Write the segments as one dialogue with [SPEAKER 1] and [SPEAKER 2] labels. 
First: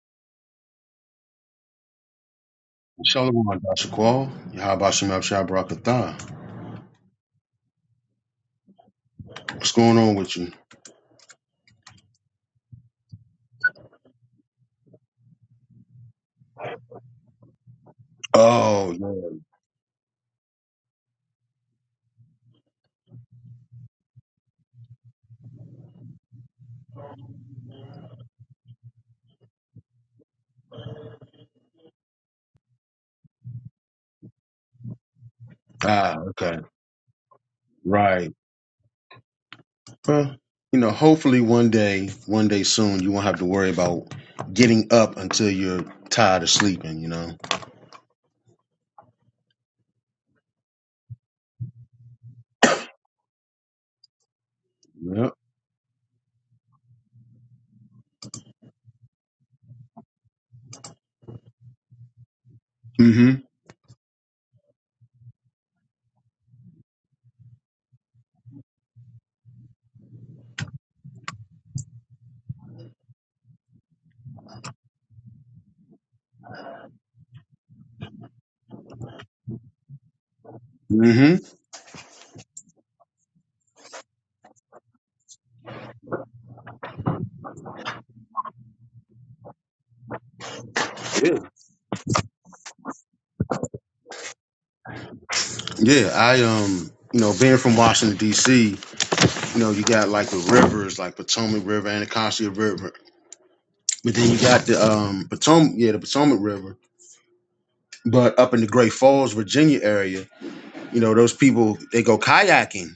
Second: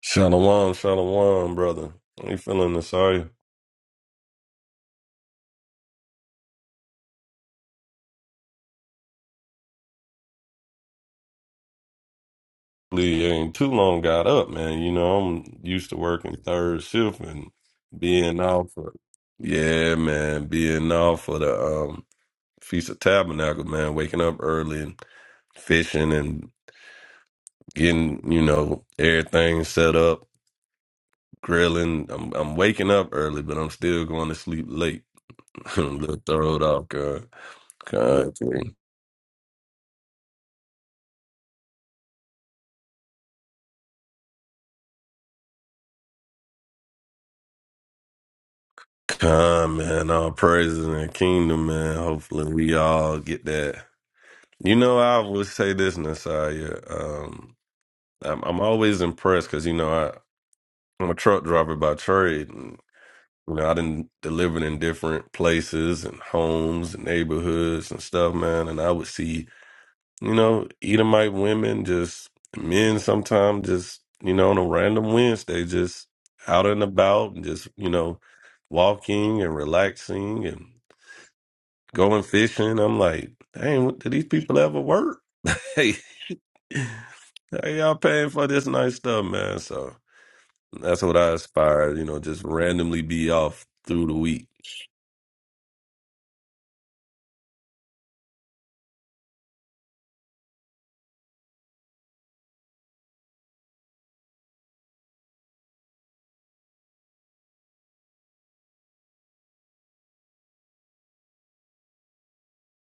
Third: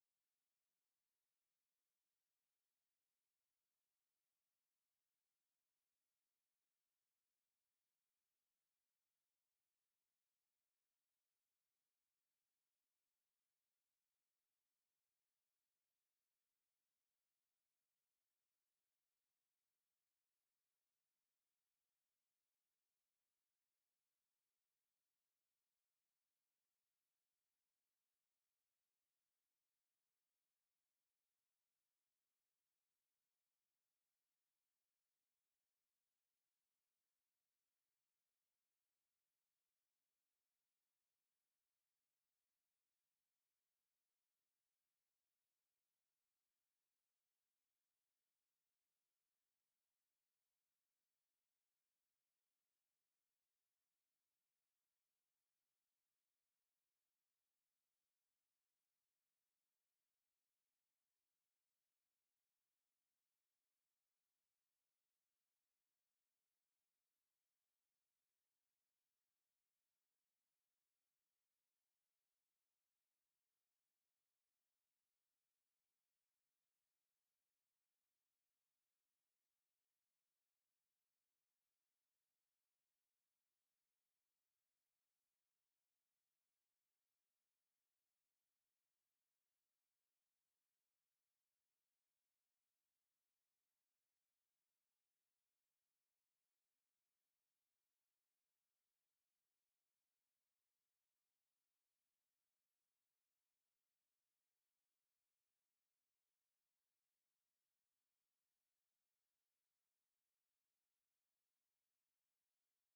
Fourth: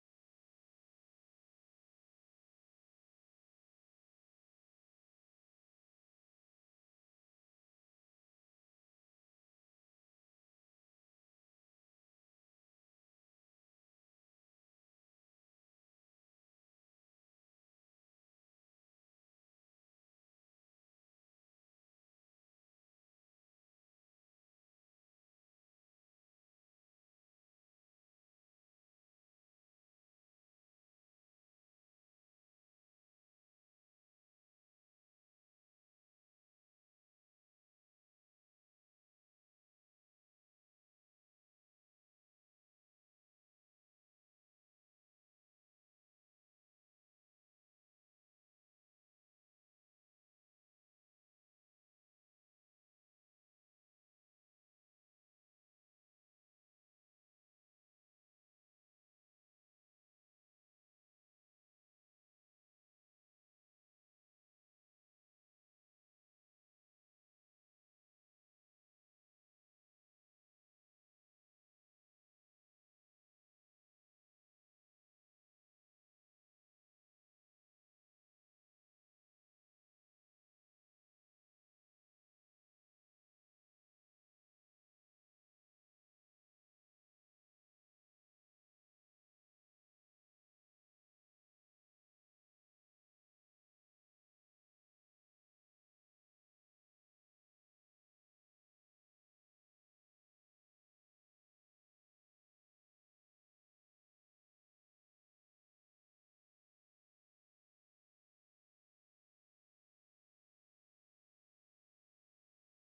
[SPEAKER 1] Shalom, shalom, brother. I ain't feeling this. Sorry,
[SPEAKER 2] Shalom, Dashaqual. Yahabashim Abshai Barakatha. What's going on with you?
[SPEAKER 1] Lee, ain't too long got up, man. You know, I'm used to working third shift and being out for,
[SPEAKER 2] Oh, yeah.
[SPEAKER 1] yeah, man, being out for the um, Feast of Tabernacle, man, waking up early and fishing and getting, you know, everything set up, grilling. I'm, I'm waking up early, but I'm still going to sleep late. I'm a
[SPEAKER 2] Ah,
[SPEAKER 1] little
[SPEAKER 2] okay.
[SPEAKER 1] throwed off, God.
[SPEAKER 2] Right.
[SPEAKER 1] God. yeah.
[SPEAKER 2] Well, you know, hopefully one day, one day soon, you won't have to worry about getting up until you're tired of sleeping, you know?
[SPEAKER 1] Come, man. All praises in the kingdom, man. Hopefully, we all get that. You know, I
[SPEAKER 2] Yep.
[SPEAKER 1] would say this, Nasiah. Um, I'm, I'm always impressed because, you know, I, I'm a truck driver by trade. And,
[SPEAKER 2] Mm-hmm.
[SPEAKER 1] you know, I didn't delivered in different places and homes and neighborhoods and stuff, man. And I would see, you know, Edomite women, just men sometimes, just, you know, on a random Wednesday, just out and about and just, you know, walking and relaxing and
[SPEAKER 2] Mm-hmm.
[SPEAKER 1] going fishing. I'm like, dang, what- do these people ever work? Hey, hey, y'all paying for this nice stuff, man. So that's what I
[SPEAKER 2] Yeah.
[SPEAKER 1] aspire, you know, just randomly be off through the week.
[SPEAKER 2] Yeah, I, um, you know, being from Washington, D.C., you know, you got like the rivers, like Potomac River, Anacostia River. But then you got the um Potomac, yeah, the Potomac River. But up in the Great Falls, Virginia area, You know, those people they go kayaking,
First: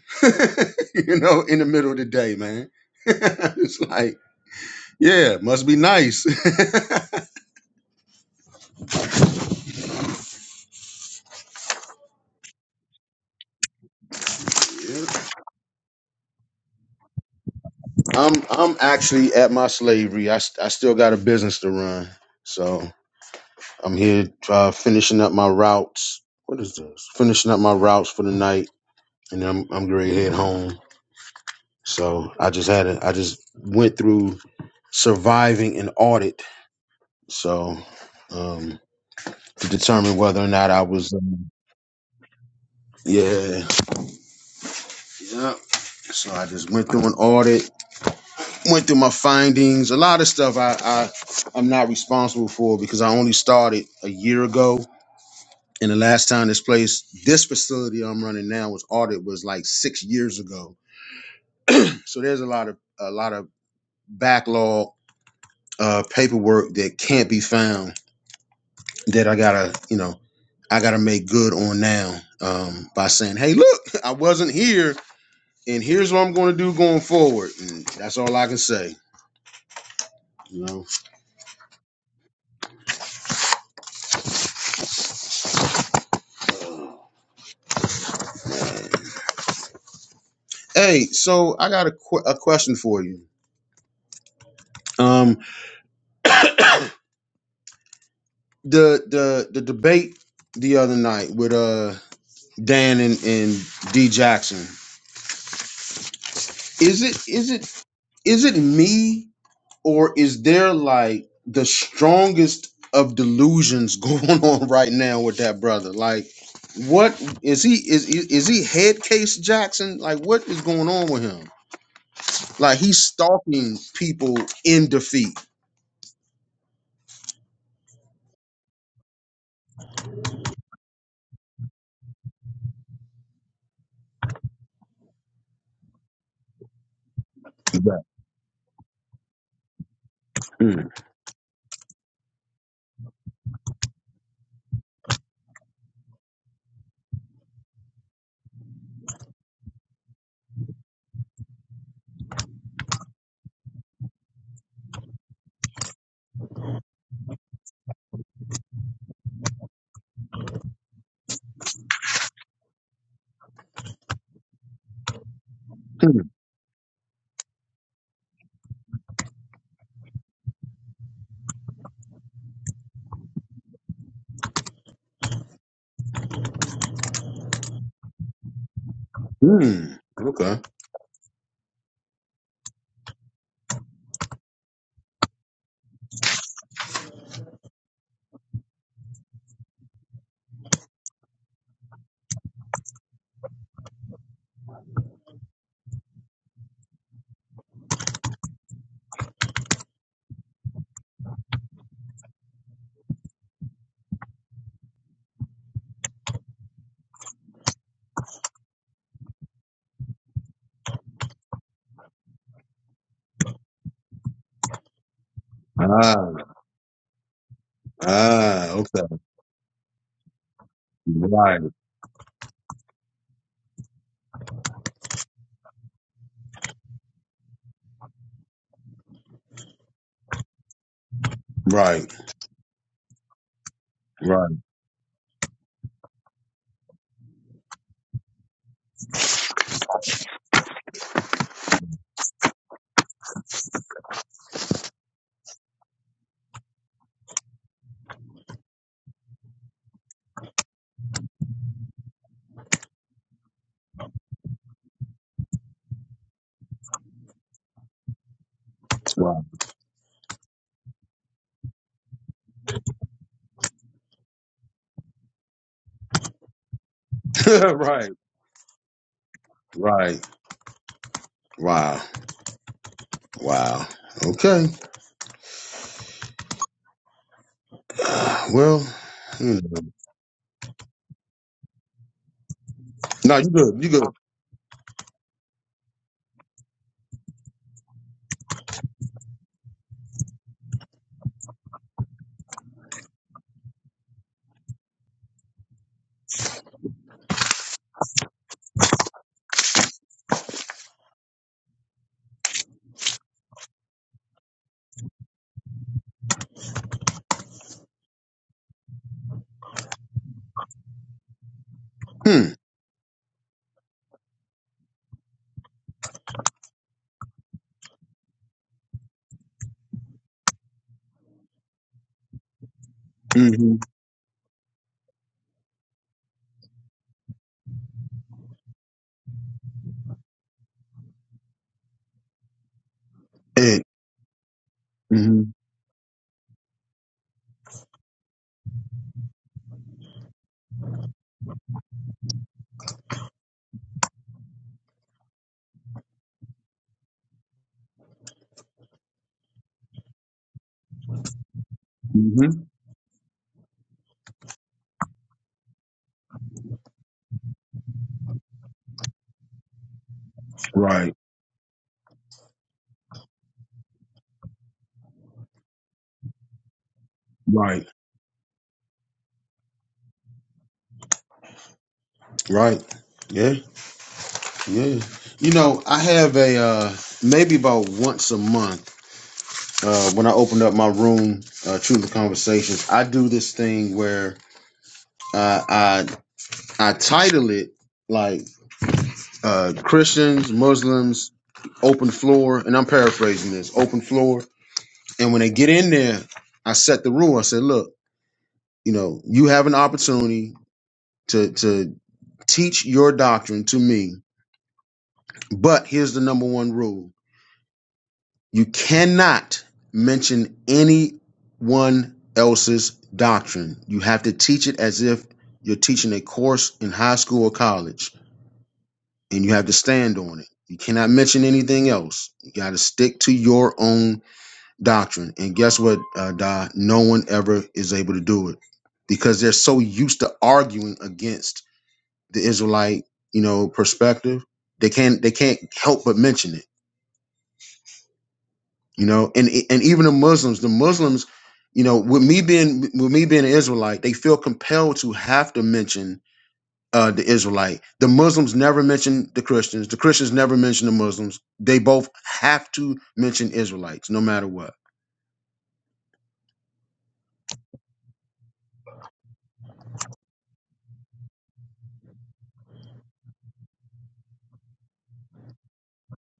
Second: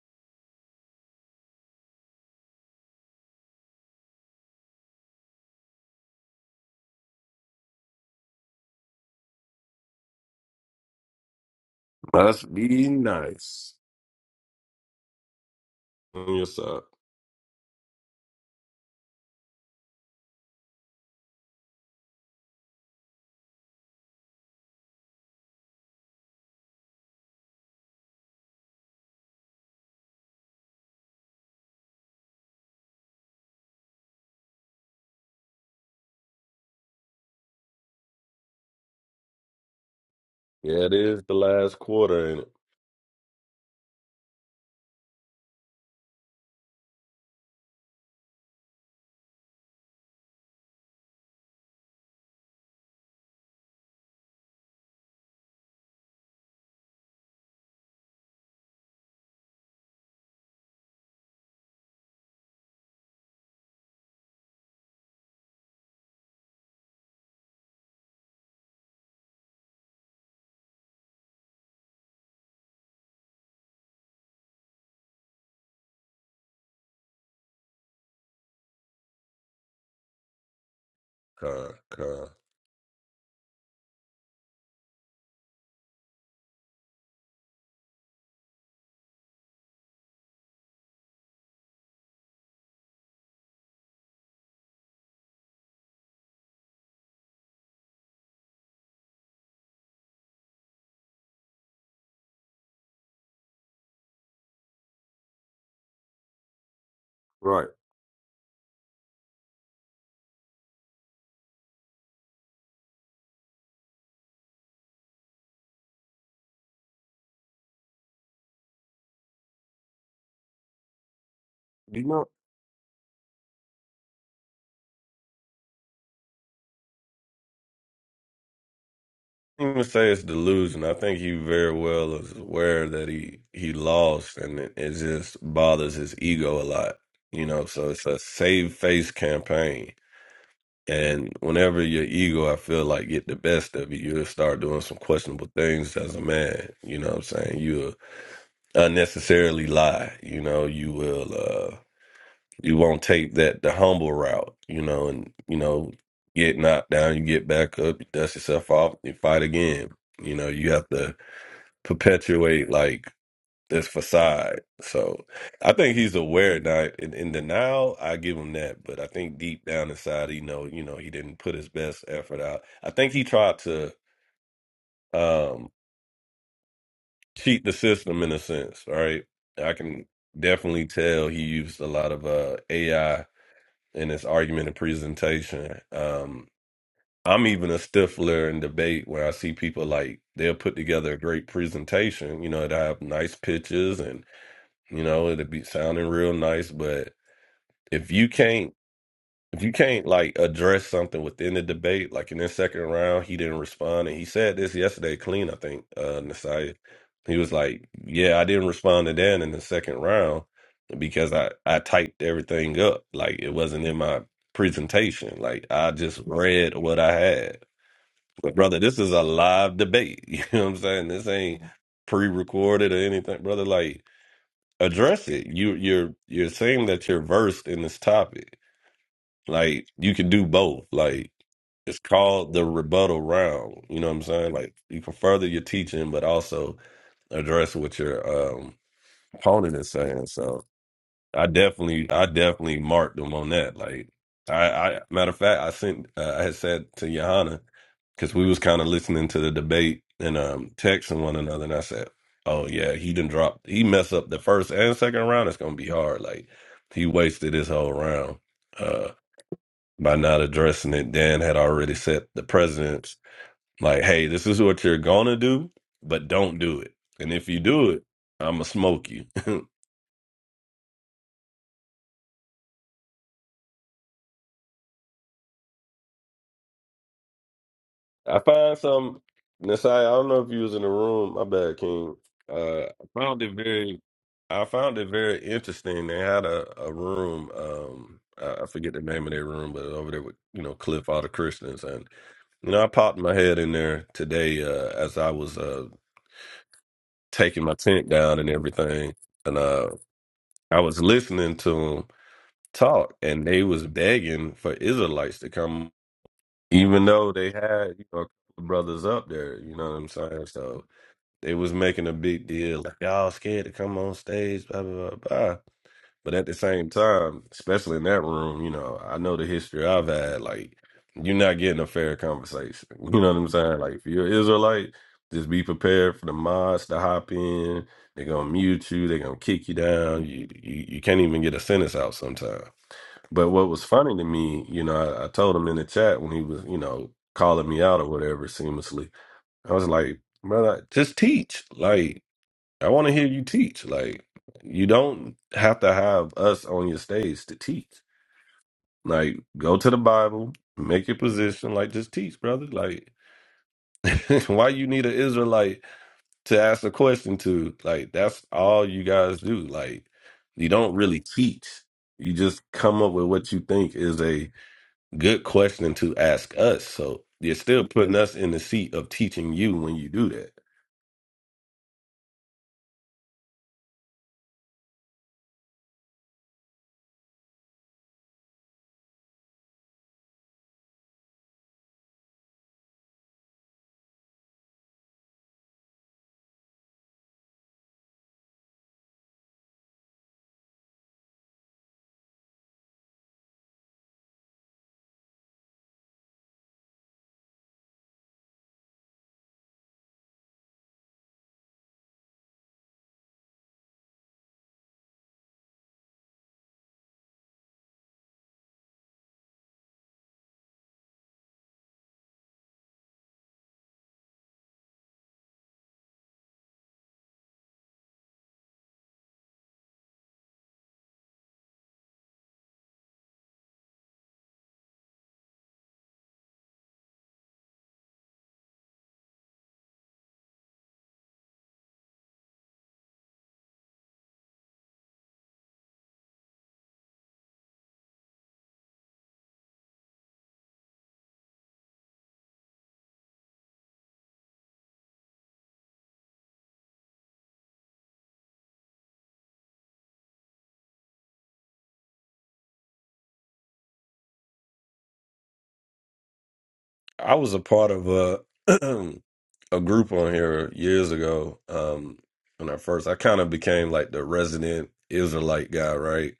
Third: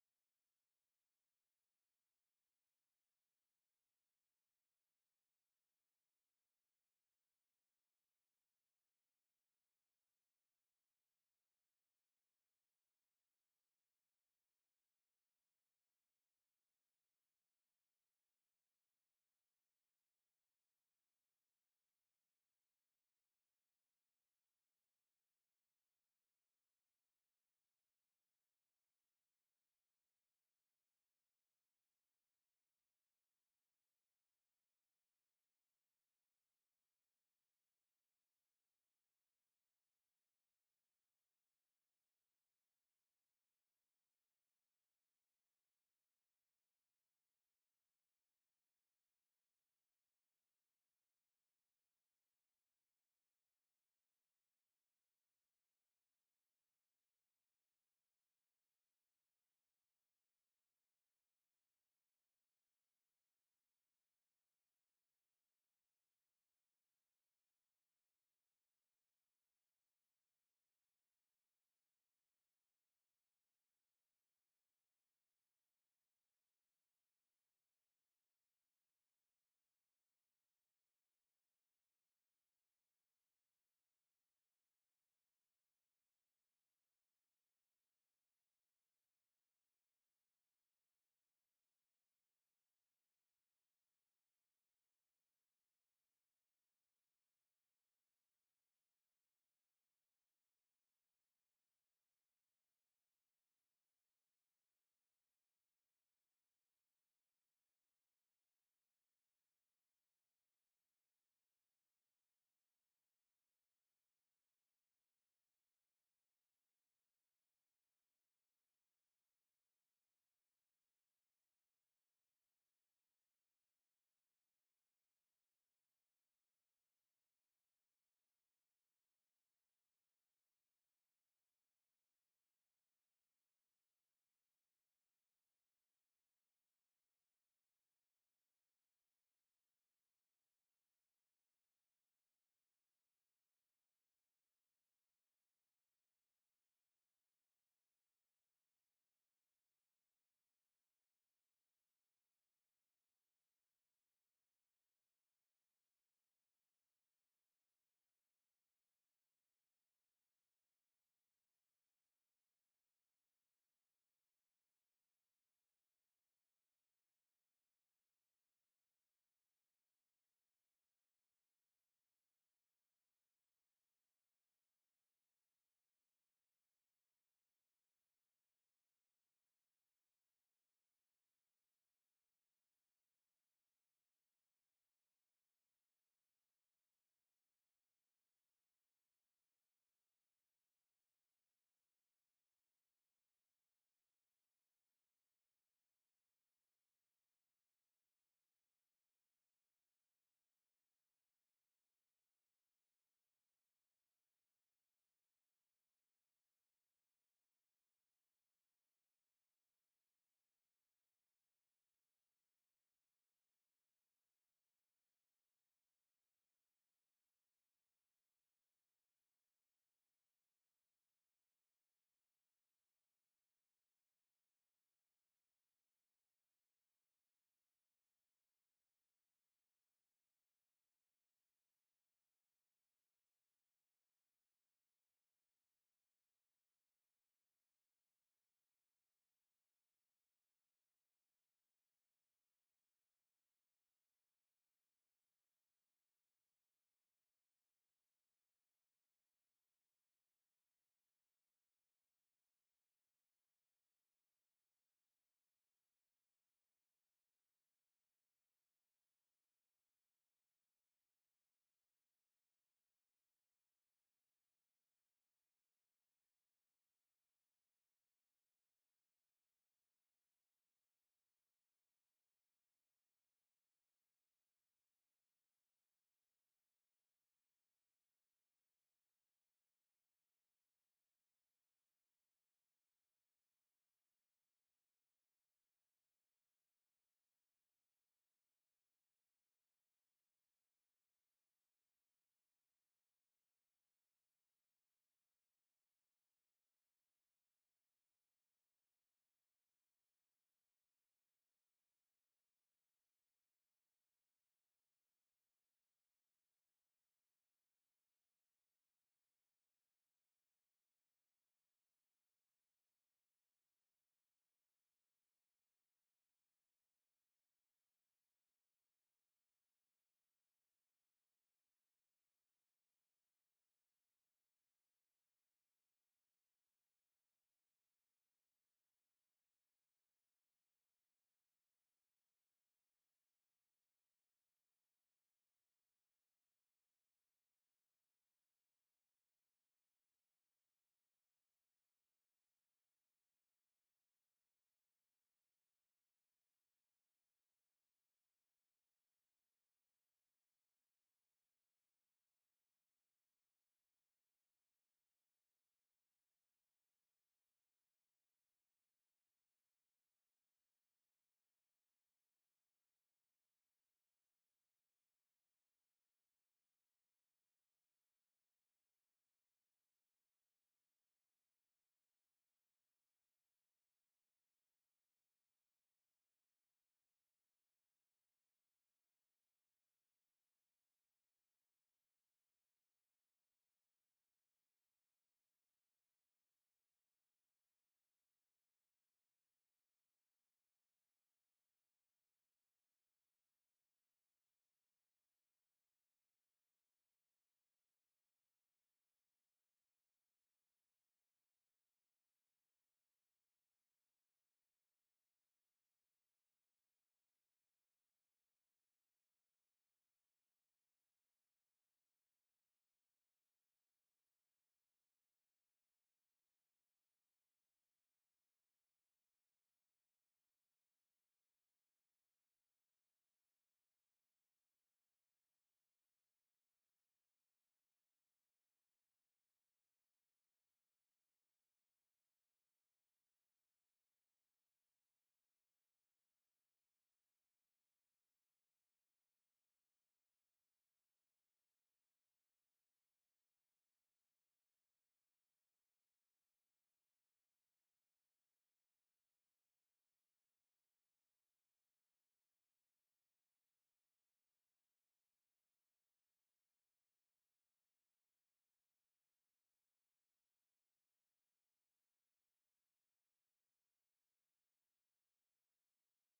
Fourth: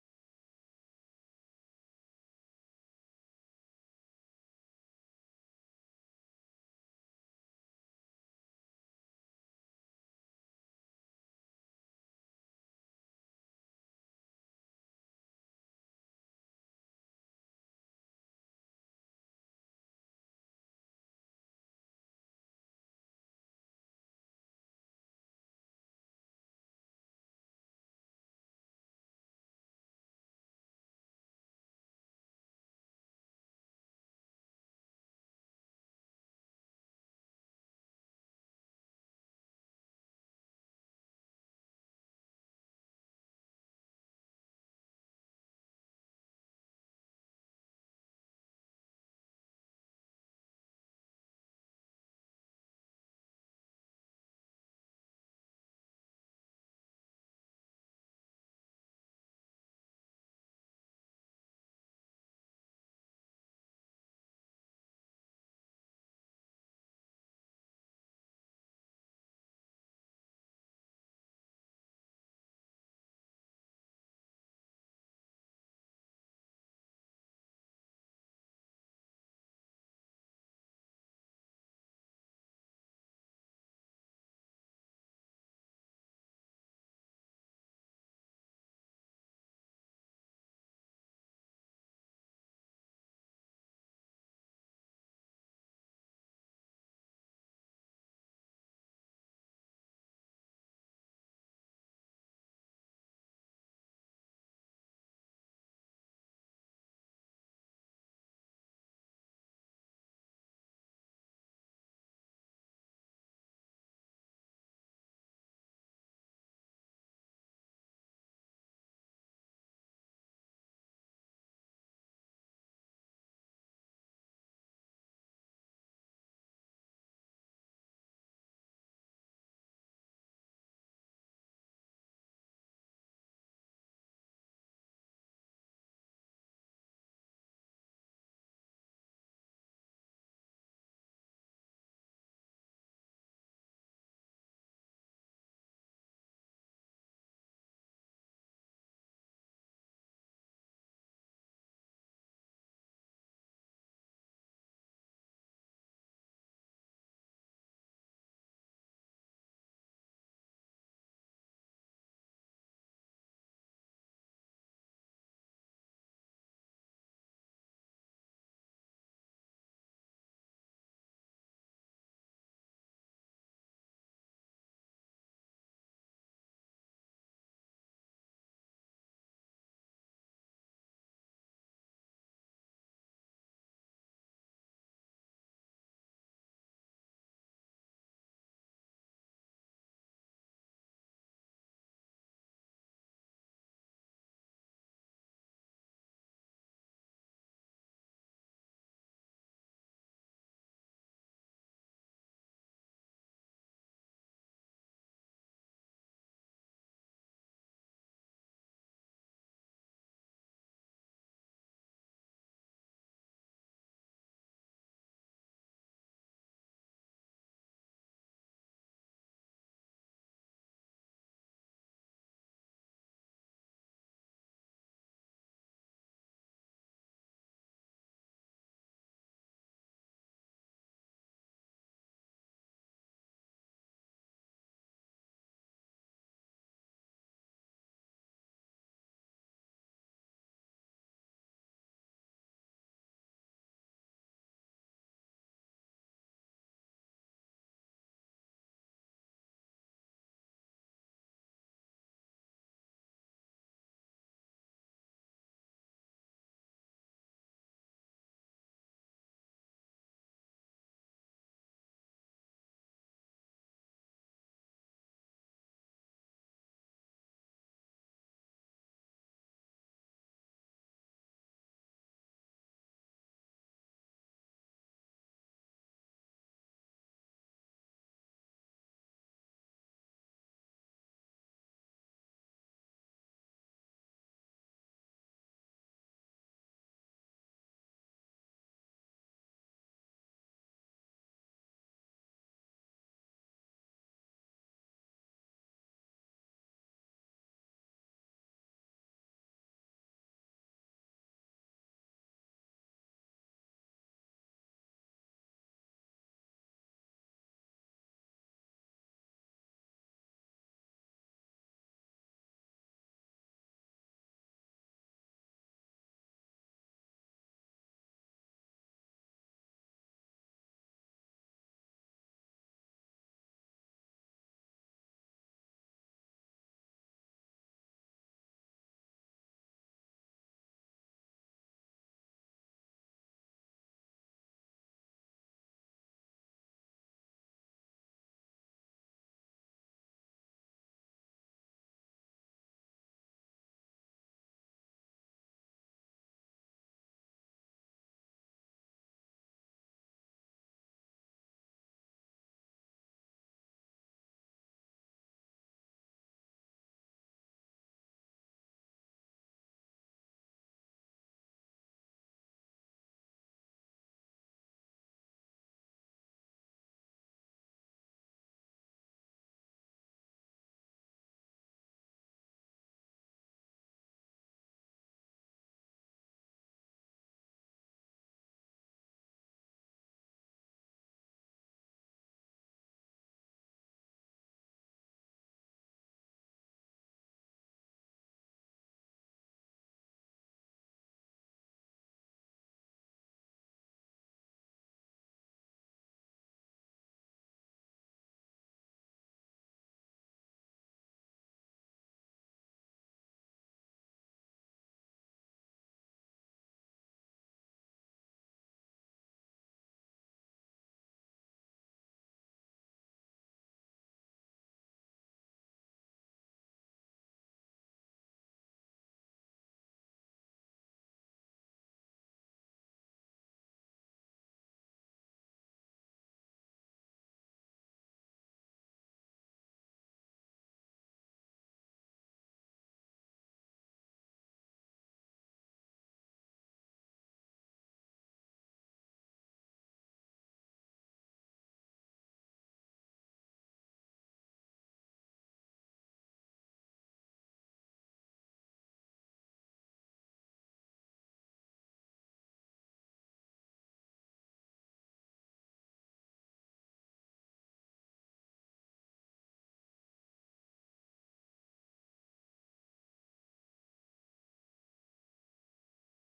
[SPEAKER 2] you know, in the middle of the day, man. it's like, yeah, must be nice.
[SPEAKER 1] Must be nice. On your side.
[SPEAKER 2] I'm I'm actually at my slavery. I st- I still got a business to run, so I'm here uh, finishing up my routes. What is this? Finishing up my routes for the night, and then I'm I'm gonna head home. So I just had a, I just went through surviving an audit, so um, to determine whether or not I
[SPEAKER 1] Yeah, it
[SPEAKER 2] was.
[SPEAKER 1] is the
[SPEAKER 2] um,
[SPEAKER 1] last quarter, ain't it?
[SPEAKER 2] Yeah, yeah. So I just went through an audit, went through my findings. A lot of stuff I, I I'm not responsible for because I only started a year ago. And the last time this place, this facility I'm running now was audit was like six years ago. So there's a lot of a lot of backlog uh, paperwork that can't be found that I gotta you know I gotta make good on now um, by saying, hey, look, I wasn't here, and here's what I'm gonna do going forward. And that's all I can say. You know.
[SPEAKER 1] Con, con.
[SPEAKER 2] Hey, so I got a qu- a question for you. Um, the the the debate the other night with uh Dan and and D Jackson. Is it is
[SPEAKER 1] Right.
[SPEAKER 2] it is it me or is there like the strongest of delusions going on right now with that brother? Like, what is he is is is he head case Jackson? Like, what is going on with him?
[SPEAKER 1] You know,
[SPEAKER 2] Like, he's stalking people in defeat.
[SPEAKER 1] I don't even say it's delusion. I think he very well is aware that he he lost, and it, it just bothers his ego a lot. You know, so
[SPEAKER 2] Yeah.
[SPEAKER 1] it's a save face campaign. And whenever your ego, I feel like get the best of you, you'll start doing some questionable things as a man. You know what I'm saying? You'll unnecessarily lie. You know, you will uh you won't take that the humble route, you know, and you know, get knocked down, you get back up, you dust yourself off, you fight again. You know, you have to perpetuate like it's facade. So I think he's aware now. In, in denial, I give him that. But I think deep down inside, he know, you know, he didn't put his best effort out. I think he tried to um, cheat the system in a sense. All right, I
[SPEAKER 2] Hmm.
[SPEAKER 1] can
[SPEAKER 2] Okay.
[SPEAKER 1] definitely tell he used a lot of uh, AI in his argument and presentation. Um, I'm even a stiffler in debate where I see people like they'll put together a great presentation. You know, they have nice pictures and you know it'll be sounding real nice, but if you can't if you can't like address something within the debate, like in this second round, he didn't respond, and he said this yesterday, clean. I think uh Nasiah, he was like, "Yeah, I didn't respond to that in the second round because I I typed everything up, like it wasn't in my presentation, like I
[SPEAKER 2] Ah,
[SPEAKER 1] just read what I had." But
[SPEAKER 2] ah,
[SPEAKER 1] brother, this
[SPEAKER 2] okay.
[SPEAKER 1] is a live debate. You know what I'm saying? This
[SPEAKER 2] Right,
[SPEAKER 1] ain't pre-recorded or anything, brother. Like address it. You you're you're saying that you're versed in this topic like you can do both. Like it's
[SPEAKER 2] right,
[SPEAKER 1] called the rebuttal round. You know what I'm saying? Like you can further your teaching, but also address what your um opponent is saying. So I definitely, I definitely marked them on that. Like I, I matter of fact, I sent, uh, I had said to Johanna because we was kind of listening to the debate and um texting one another, and I said, "Oh yeah, he didn't drop. He messed up the first and second round. It's gonna be hard. Like he wasted his whole round." uh,
[SPEAKER 2] right,
[SPEAKER 1] by not addressing it, Dan had already set the precedence like, hey, this is what you're gonna do, but don't do it. And if you do it,
[SPEAKER 2] right,
[SPEAKER 1] I'ma smoke you.
[SPEAKER 2] right. Wow, wow. Okay.
[SPEAKER 1] I
[SPEAKER 2] Uh,
[SPEAKER 1] find
[SPEAKER 2] well,
[SPEAKER 1] some
[SPEAKER 2] hmm.
[SPEAKER 1] Nasai, I don't know if you was in the room, my bad King. Uh I
[SPEAKER 2] no,
[SPEAKER 1] found
[SPEAKER 2] you
[SPEAKER 1] it
[SPEAKER 2] good. You
[SPEAKER 1] very
[SPEAKER 2] good.
[SPEAKER 1] I found it very interesting. They had a, a room, um I I forget the name of their room, but over there with you know Cliff, all the Christians, and you know I popped my head in there today uh, as I was uh, taking my tent down and everything, and uh. I was listening to them talk, and they was begging for Israelites to come, even though they had you know a couple of brothers up there. You know what I'm saying? So they was making a big
[SPEAKER 2] Hmm.
[SPEAKER 1] deal, like y'all scared to come on stage, blah blah blah. But at the same time, especially in that room, you know, I know the history I've had. Like, you're not getting a fair conversation. You know what I'm
[SPEAKER 2] Mm-hmm.
[SPEAKER 1] saying? Like, if you're an Israelite, just be prepared for the mods to hop in. They're gonna mute you. They're gonna kick you down. You you, you can't even get a sentence out sometimes. But what
[SPEAKER 2] Hey.
[SPEAKER 1] was funny to me, you know, I, I
[SPEAKER 2] Mm-hmm.
[SPEAKER 1] told him in the chat when he was, you know, calling me out or whatever, seamlessly. I was like, brother, just teach. Like, I want to hear you teach. Like, you don't have to have us on your stage to teach. Like, go to the Bible, make your position. Like, just teach,
[SPEAKER 2] Mm-hmm.
[SPEAKER 1] brother. Like, why you need an Israelite to ask a question to? Like, that's all you guys do. Like, you don't
[SPEAKER 2] Right,
[SPEAKER 1] really teach. You just come up with what you think is a good question to ask us. So you're still
[SPEAKER 2] right,
[SPEAKER 1] putting us in the seat of teaching you when you do that.
[SPEAKER 2] right. Yeah, yeah. You know, I have a uh, maybe about once a month. Uh, when I opened up my room, uh, Truth and Conversations, I do this thing where uh, I I title it like uh, Christians, Muslims, open floor, and I'm paraphrasing this, open floor. And when they get in there, I set the rule. I said, look, you know, you have an opportunity to to teach your doctrine to me, but here's the number one rule: you cannot mention anyone else's doctrine. You have to teach it as if you're teaching a course in high school or college and you have to stand on it. You cannot mention anything else. You got to stick to your own doctrine. And guess what, uh, Da? No one ever is able to do it because they're so used to arguing against the Israelite, you know, perspective. They can't. They can't help but mention it. You know, and and even the Muslims, the Muslims, you know, with me being with me being an Israelite, they feel compelled to have to mention uh, the Israelite. The Muslims never mention the Christians. The Christians never mention the Muslims. They both have to mention Israelites, no matter what.
[SPEAKER 1] I was a part of a a group on here years ago. Um, when I first, I kind of became like the resident Israelite guy, right?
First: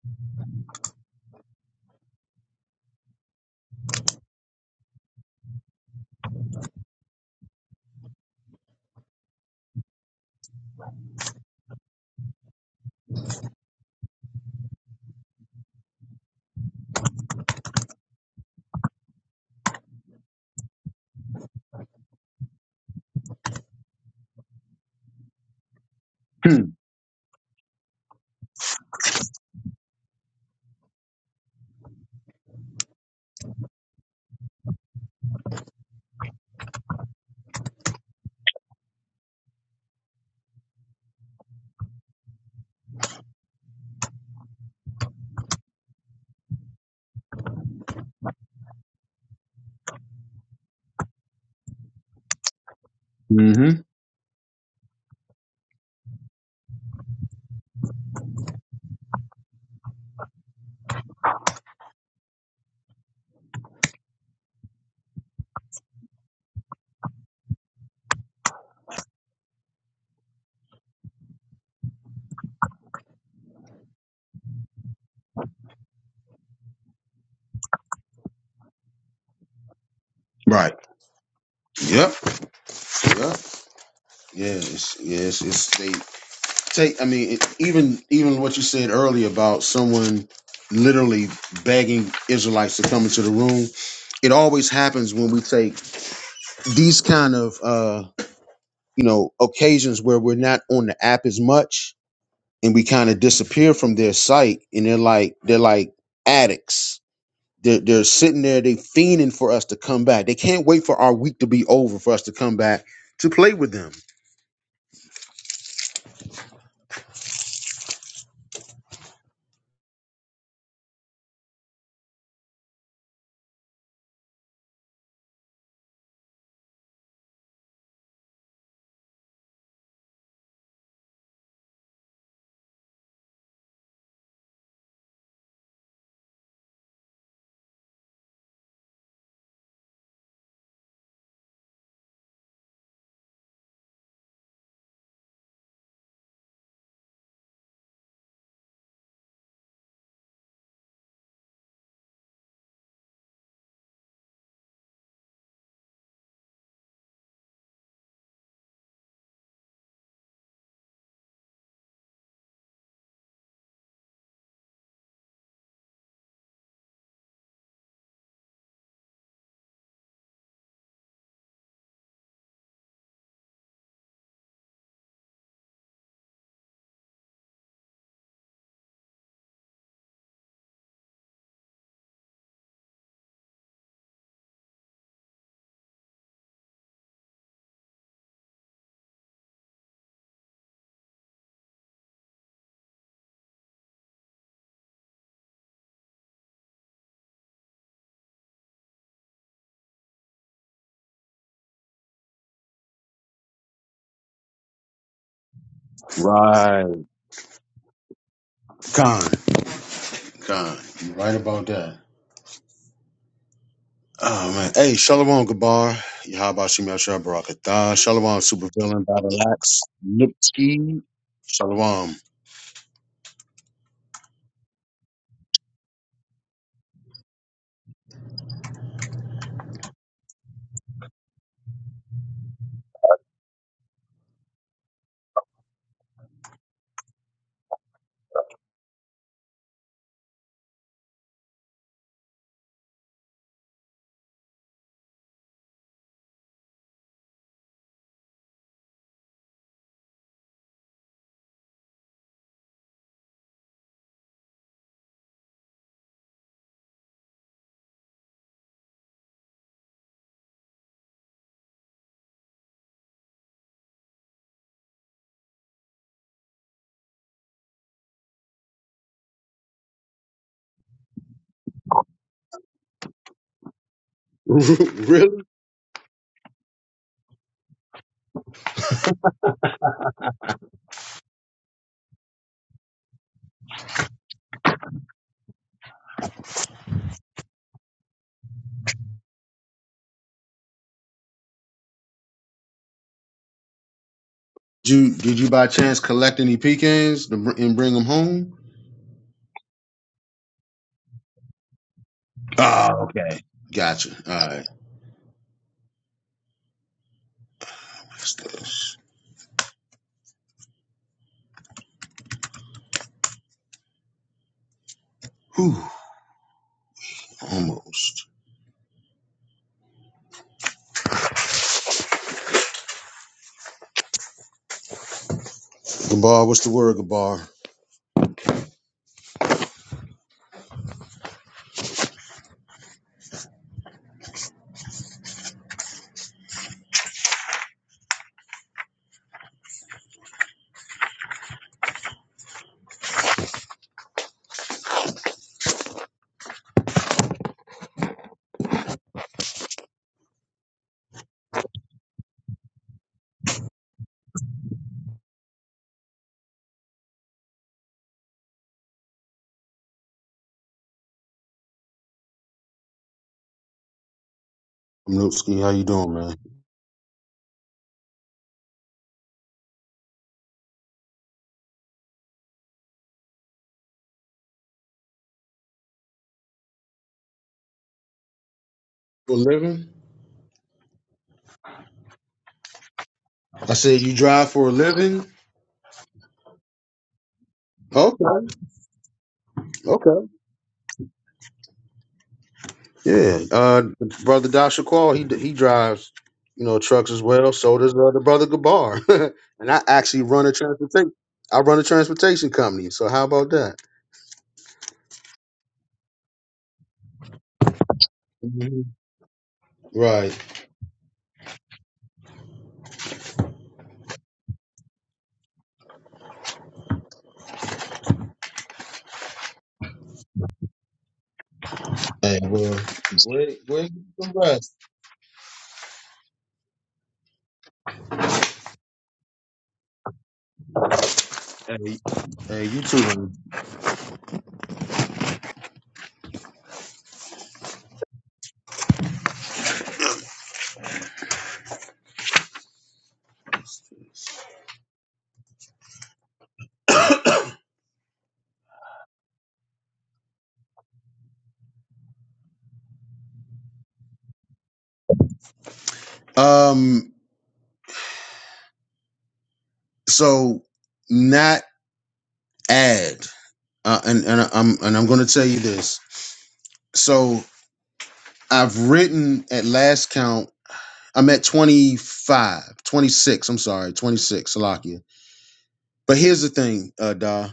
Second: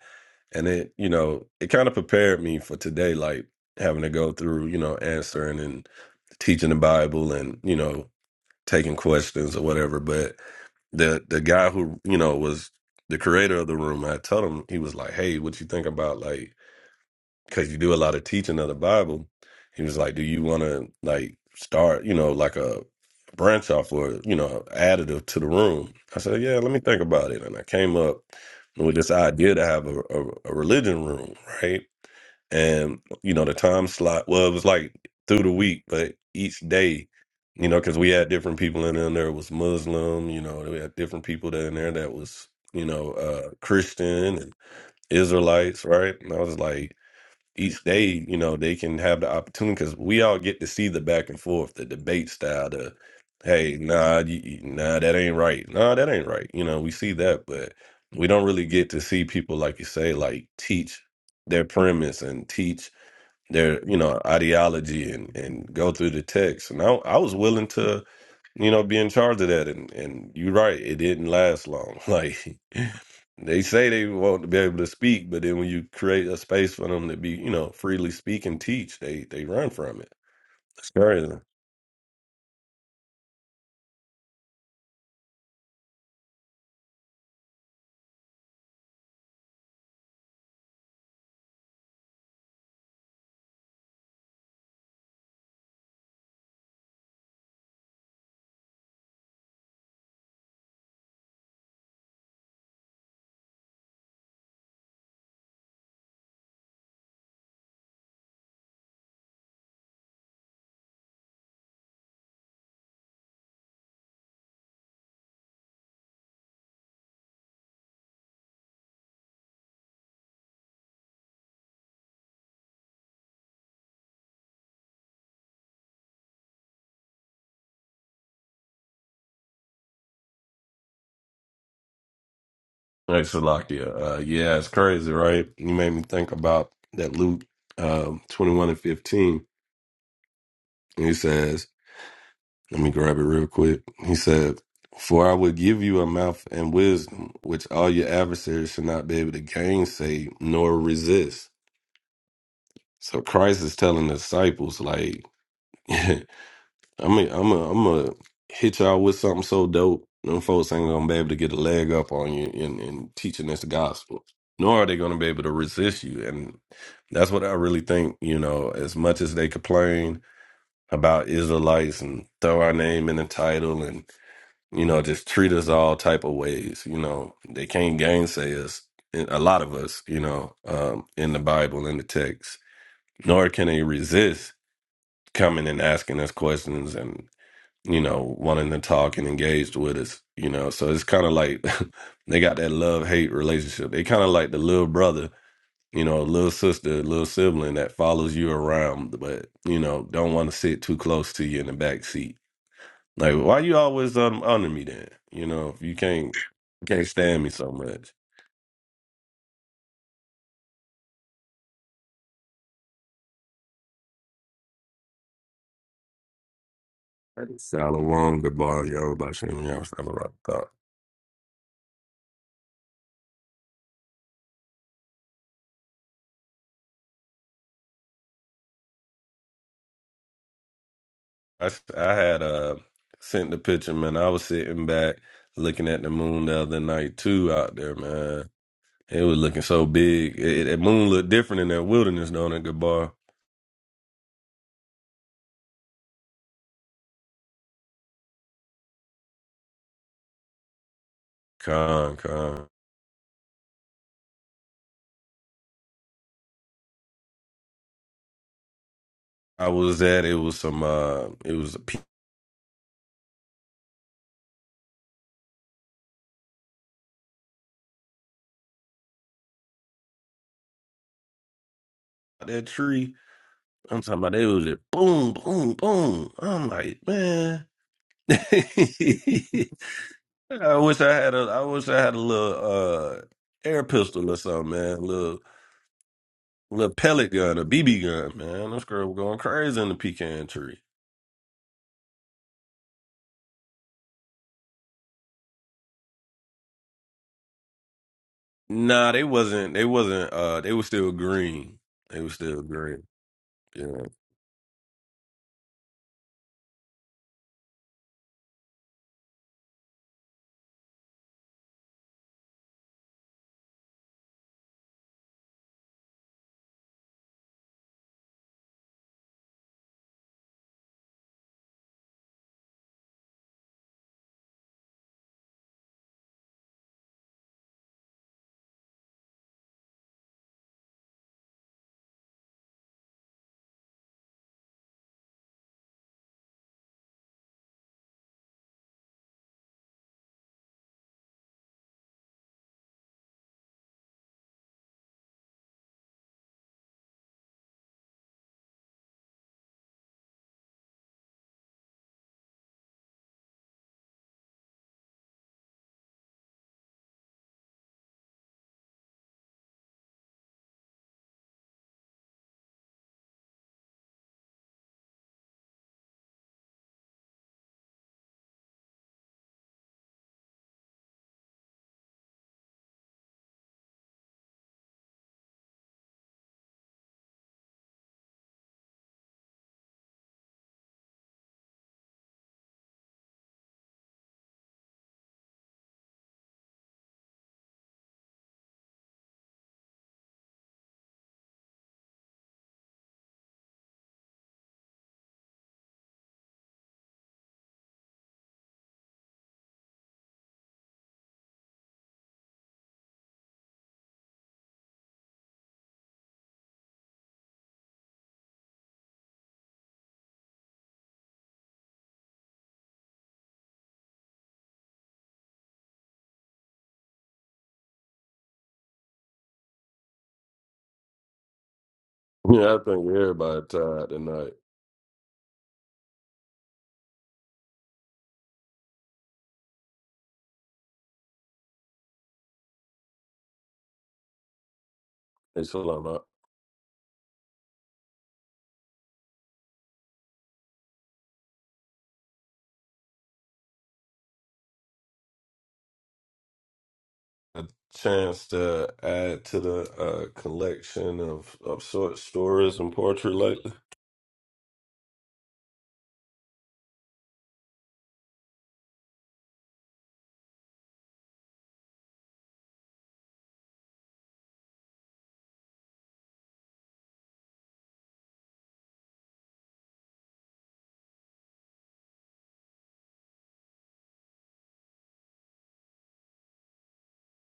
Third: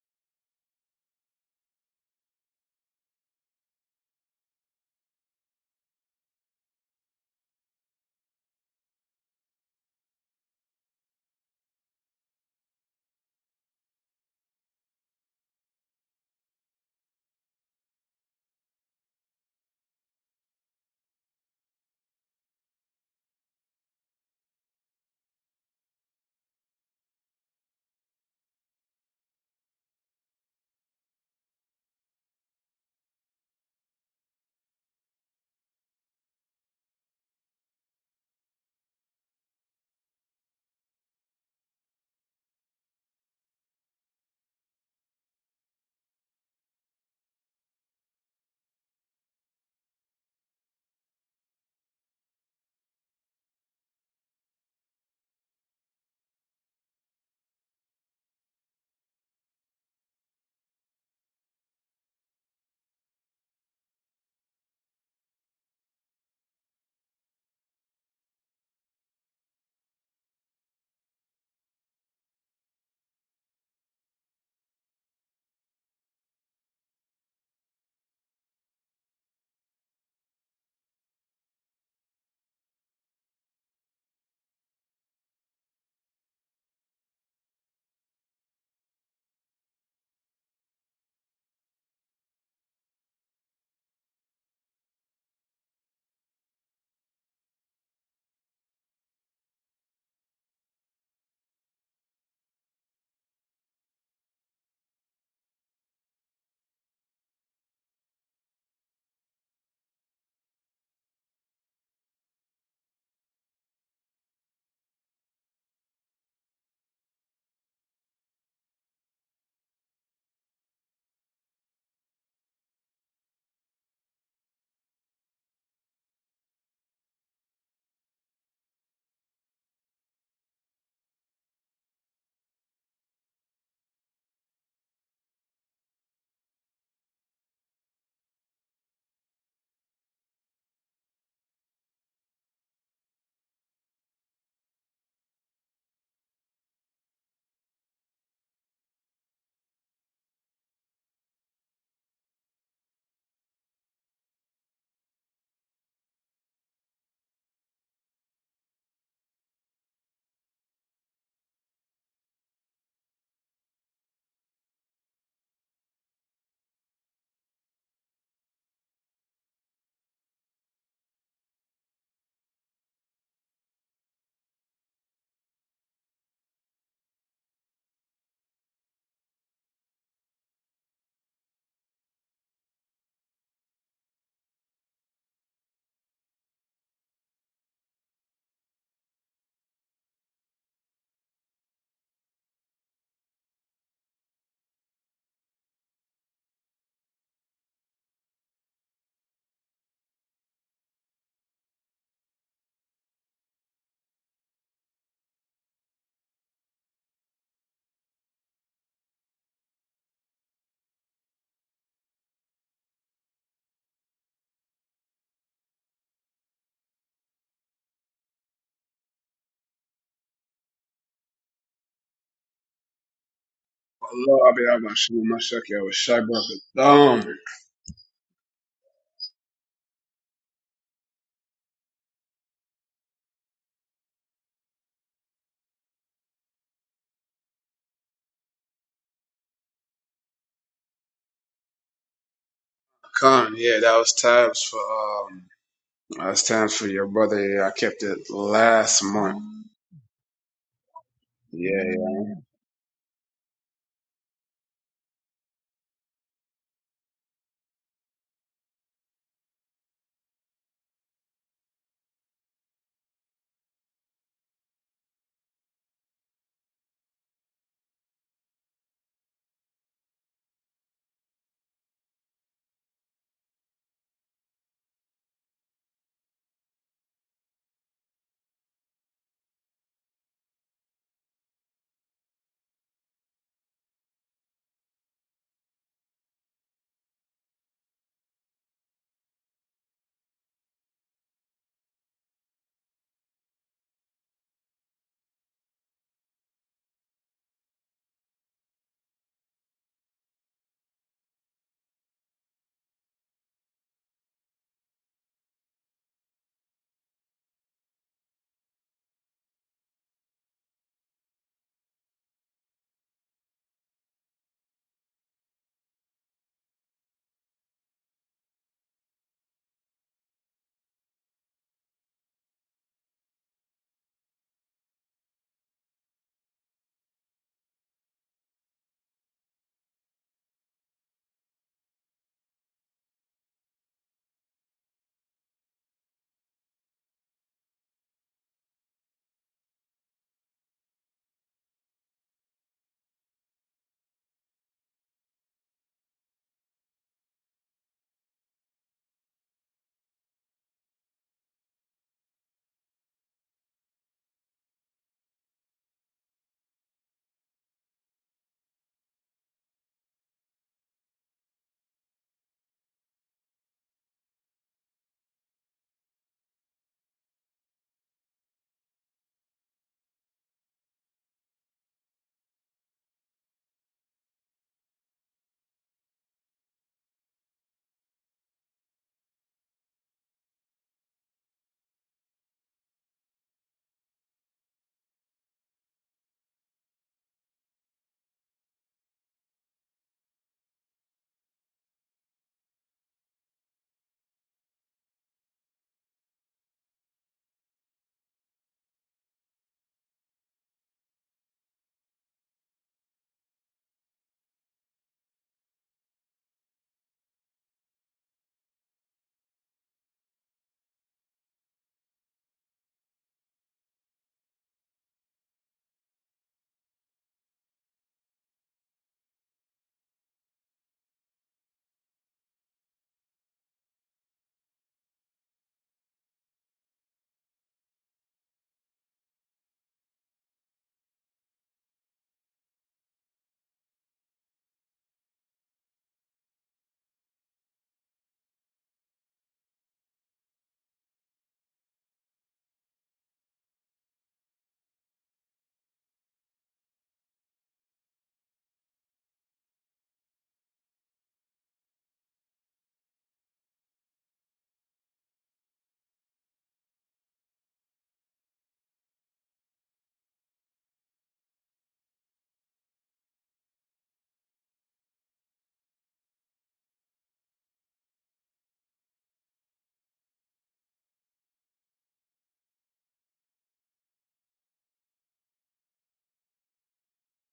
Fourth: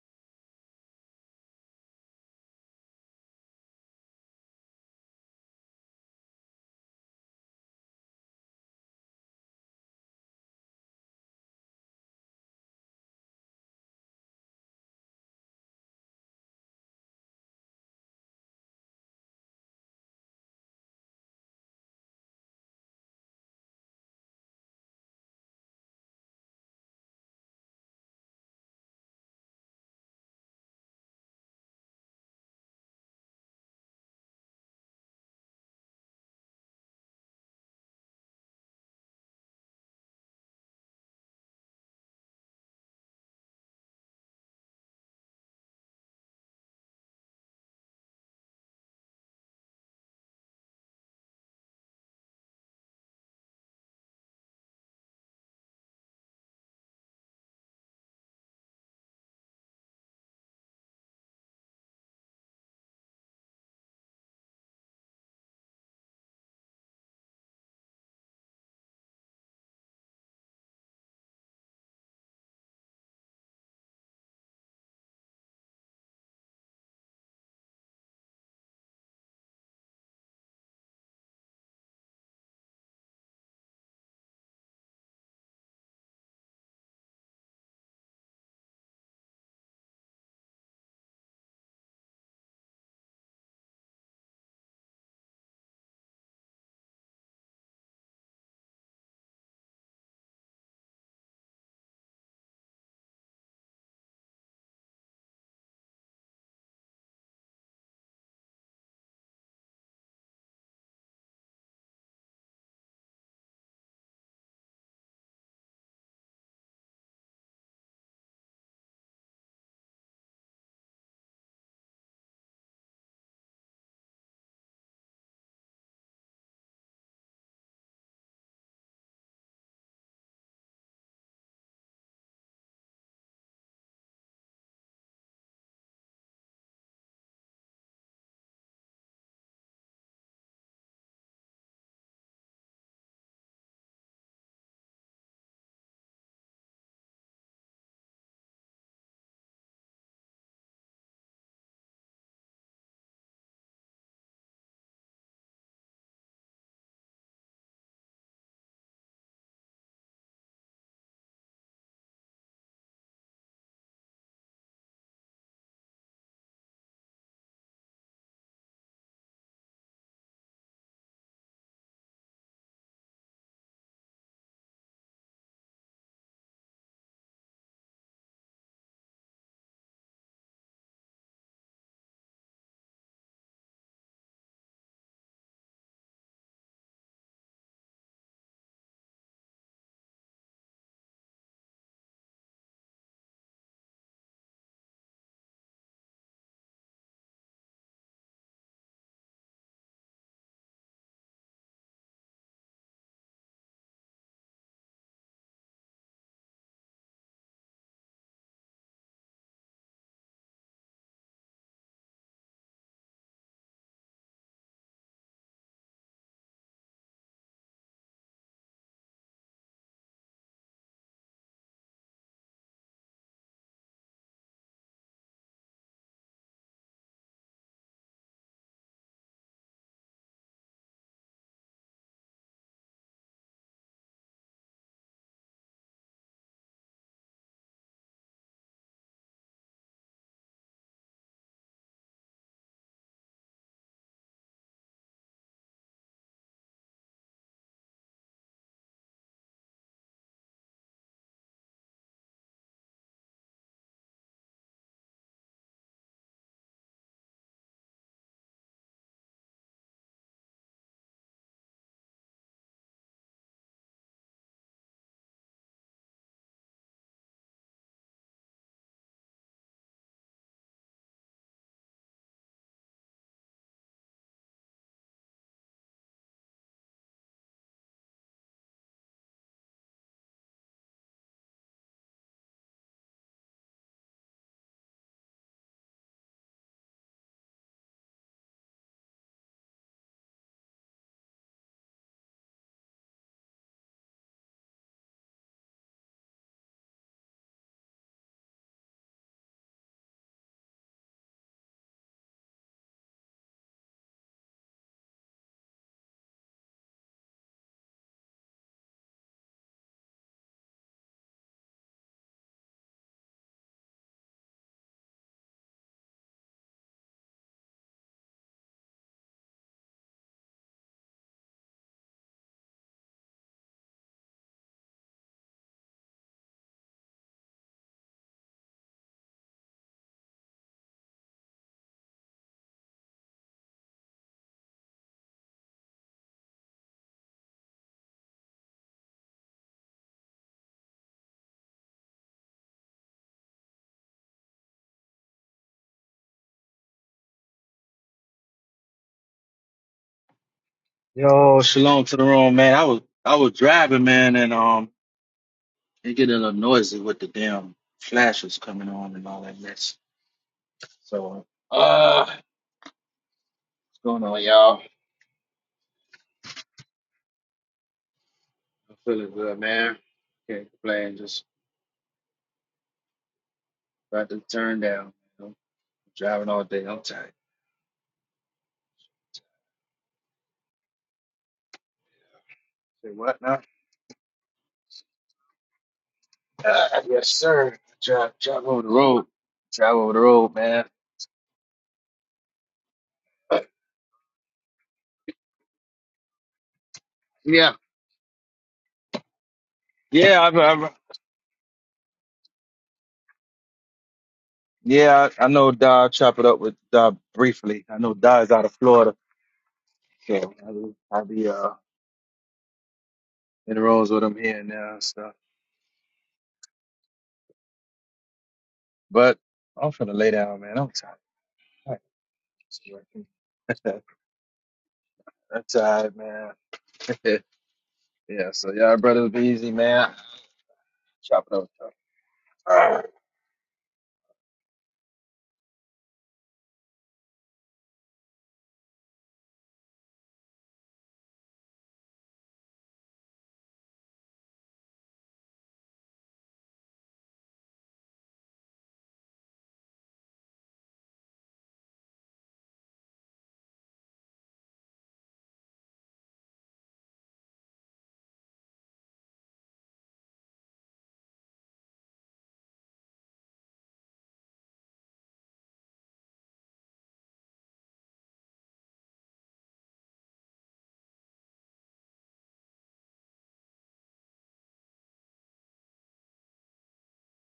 [SPEAKER 1] And it, you know, it kind of prepared me for today, like having to go through, you know, answering and teaching the Bible and you know taking questions or whatever. But the the guy who you know was the creator of the room, I told him he was like, "Hey, what you think about like?" because you do a lot of teaching of the Bible. He was like, "Do you want to like start, you know, like a branch off or you know, additive to the room?" I said, "Yeah, let me think about it." And I came up with this idea to have a, a, a religion room, right? And you know, the time slot well, it was like through the week, but each day, you know, because we had different people in there. There was Muslim, you know, we had different people that in there that was you know uh Christian and Israelites, right? And I was like each day, you know, they can have the opportunity because we all get to see the back and forth, the debate style, the hey, nah, you, you- nah, that ain't right, nah, that ain't right. You know, we see that, but we don't really get to see people like you say, like teach their premise and teach their you know ideology and and go through the text. And I, I was willing to you know be in charge of that, and and you're right, it didn't last long. Like they say they want to be able to speak, but then when you create a space for them to be, you know, freely speak and teach, they they run from it.
[SPEAKER 2] Right.
[SPEAKER 1] It's crazy.
[SPEAKER 2] Yep. Yep. Yes. Yes. It's they take. I mean, it, even even what you said earlier about someone literally begging Israelites to come into the room. It always happens when we take these kind of uh, you know occasions where we're not on the app as much and we kind of disappear from their sight and they're like they're like addicts they're, they're sitting there they fiending for us to come back they can't wait for our week to be over for us to come back to play with them
[SPEAKER 1] Like Salakia. Uh yeah, it's crazy, right? You made me think about that Luke um twenty one and fifteen. he says, Let me grab it real quick. He said, For I will give you a mouth and wisdom, which all your adversaries should not be able to gainsay nor resist. So Christ is telling the disciples, like I'm i am i am i am i hit y'all with something so dope. Them folks ain't gonna be able to get a leg up on you in, in teaching this gospel. Nor are they gonna be able to resist you. And that's what I really think, you know, as much as they complain about Israelites and throw our name in the title and, you know, just treat us all type of ways, you know, they can't gainsay us, and a lot of us, you know, um, in the Bible, in the text. Nor can they resist coming and asking us questions and you know, wanting to talk and engaged with us, you know. So it's kind of like they got that love hate relationship. They kind of like the little brother, you know, little sister, little sibling that follows you around, but you know, don't want to sit too close to you in the back seat. Like, why you always um, under me then? You know, if you can't you
[SPEAKER 2] Right.
[SPEAKER 1] can't stand me so much.
[SPEAKER 2] Con, con, you right about that. Oh man, hey, Shalom Gabar, Yahaba Shimei Shah Barakatah, Shalom
[SPEAKER 1] Shalom, goodbye,
[SPEAKER 2] Supervillain,
[SPEAKER 1] yo, by Shem
[SPEAKER 2] Battleaxe,
[SPEAKER 1] Yahweh, Shalom,
[SPEAKER 2] Nipsey, Shalom.
[SPEAKER 3] Lord, I be out my shoe, my shuck, yeah, with Shy Brother um,
[SPEAKER 1] I s- I had uh sent the picture, man. I was sitting back looking at the moon the other night too out there, man. It was looking so big. It, that moon looked different in that wilderness down at good bar.
[SPEAKER 3] Con, yeah, that was times for, um, that was times for your brother. Yeah, I kept it last month. Yeah, yeah.
[SPEAKER 1] Con, con. I was at it was some uh it was a pe- that tree. I'm talking about it was just boom,
[SPEAKER 2] really?
[SPEAKER 1] boom, boom. I'm like, man. I wish I had a I wish I had a little uh air pistol or something, man. A little little pellet gun, a BB gun, man. Those girls were going crazy in the pecan tree.
[SPEAKER 2] Did you, did you by chance collect any pecans to br- and bring them home?
[SPEAKER 1] Nah, they wasn't they wasn't uh they were still green. They were still green.
[SPEAKER 2] Oh,
[SPEAKER 1] Yeah.
[SPEAKER 2] gotcha. All right. stuff. Whew, almost. Gabar, what's the word, Gabar?
[SPEAKER 4] Yo, shalom to the room, man. I was I was driving, man, and um, it get a little noisy with the damn flashes coming on and all that mess. So, uh, what's going on, y'all?
[SPEAKER 2] I'm Nupski. How you doing, man?
[SPEAKER 4] I'm feeling good, man. Can't complain. Just about to turn down. You know? Driving all day. I'm tired.
[SPEAKER 2] For a living?
[SPEAKER 4] Say what now?
[SPEAKER 2] I said you drive for a living.
[SPEAKER 4] Uh, yes, sir. Drive,
[SPEAKER 2] Okay,
[SPEAKER 4] drive over the road. Drive over the
[SPEAKER 2] okay.
[SPEAKER 4] road, man.
[SPEAKER 2] Yeah, uh, brother Dasha Qual, he he drives, you know, trucks as well.
[SPEAKER 4] yeah,
[SPEAKER 2] So does uh, the brother Gabar, and I actually
[SPEAKER 4] yeah,
[SPEAKER 2] run
[SPEAKER 4] I,
[SPEAKER 2] a
[SPEAKER 4] I,
[SPEAKER 2] transportation. I run a transportation company. So how about that?
[SPEAKER 4] yeah. I I know. Dodd chop it up with Dodd briefly. I know Da is out of
[SPEAKER 2] Mhm.
[SPEAKER 4] Florida. So
[SPEAKER 2] Right.
[SPEAKER 4] I'll be, I'll be uh, in the rooms with them here and there and stuff. But I'm finna lay down, man. I'm tired. I'm
[SPEAKER 2] Hey,
[SPEAKER 1] Yeah,
[SPEAKER 2] well,
[SPEAKER 1] I think
[SPEAKER 2] where
[SPEAKER 1] everybody
[SPEAKER 2] where you
[SPEAKER 4] tired,
[SPEAKER 1] tired
[SPEAKER 2] from?
[SPEAKER 1] tonight.
[SPEAKER 2] rest?
[SPEAKER 4] I'm tired, man. yeah, so y'all brothers be easy, man. Chop it up.
[SPEAKER 2] Hey, hey,
[SPEAKER 4] All
[SPEAKER 2] you too.
[SPEAKER 4] right.
[SPEAKER 2] man.
[SPEAKER 1] It's a lot of a chance to add to the uh, collection of, of short stories and poetry lately.
[SPEAKER 2] Um, so not add uh, and and I'm and I'm going to tell you this. So I've written at last count I'm at twenty I'm sorry, 26 Salakia. But here's the thing, uh Da.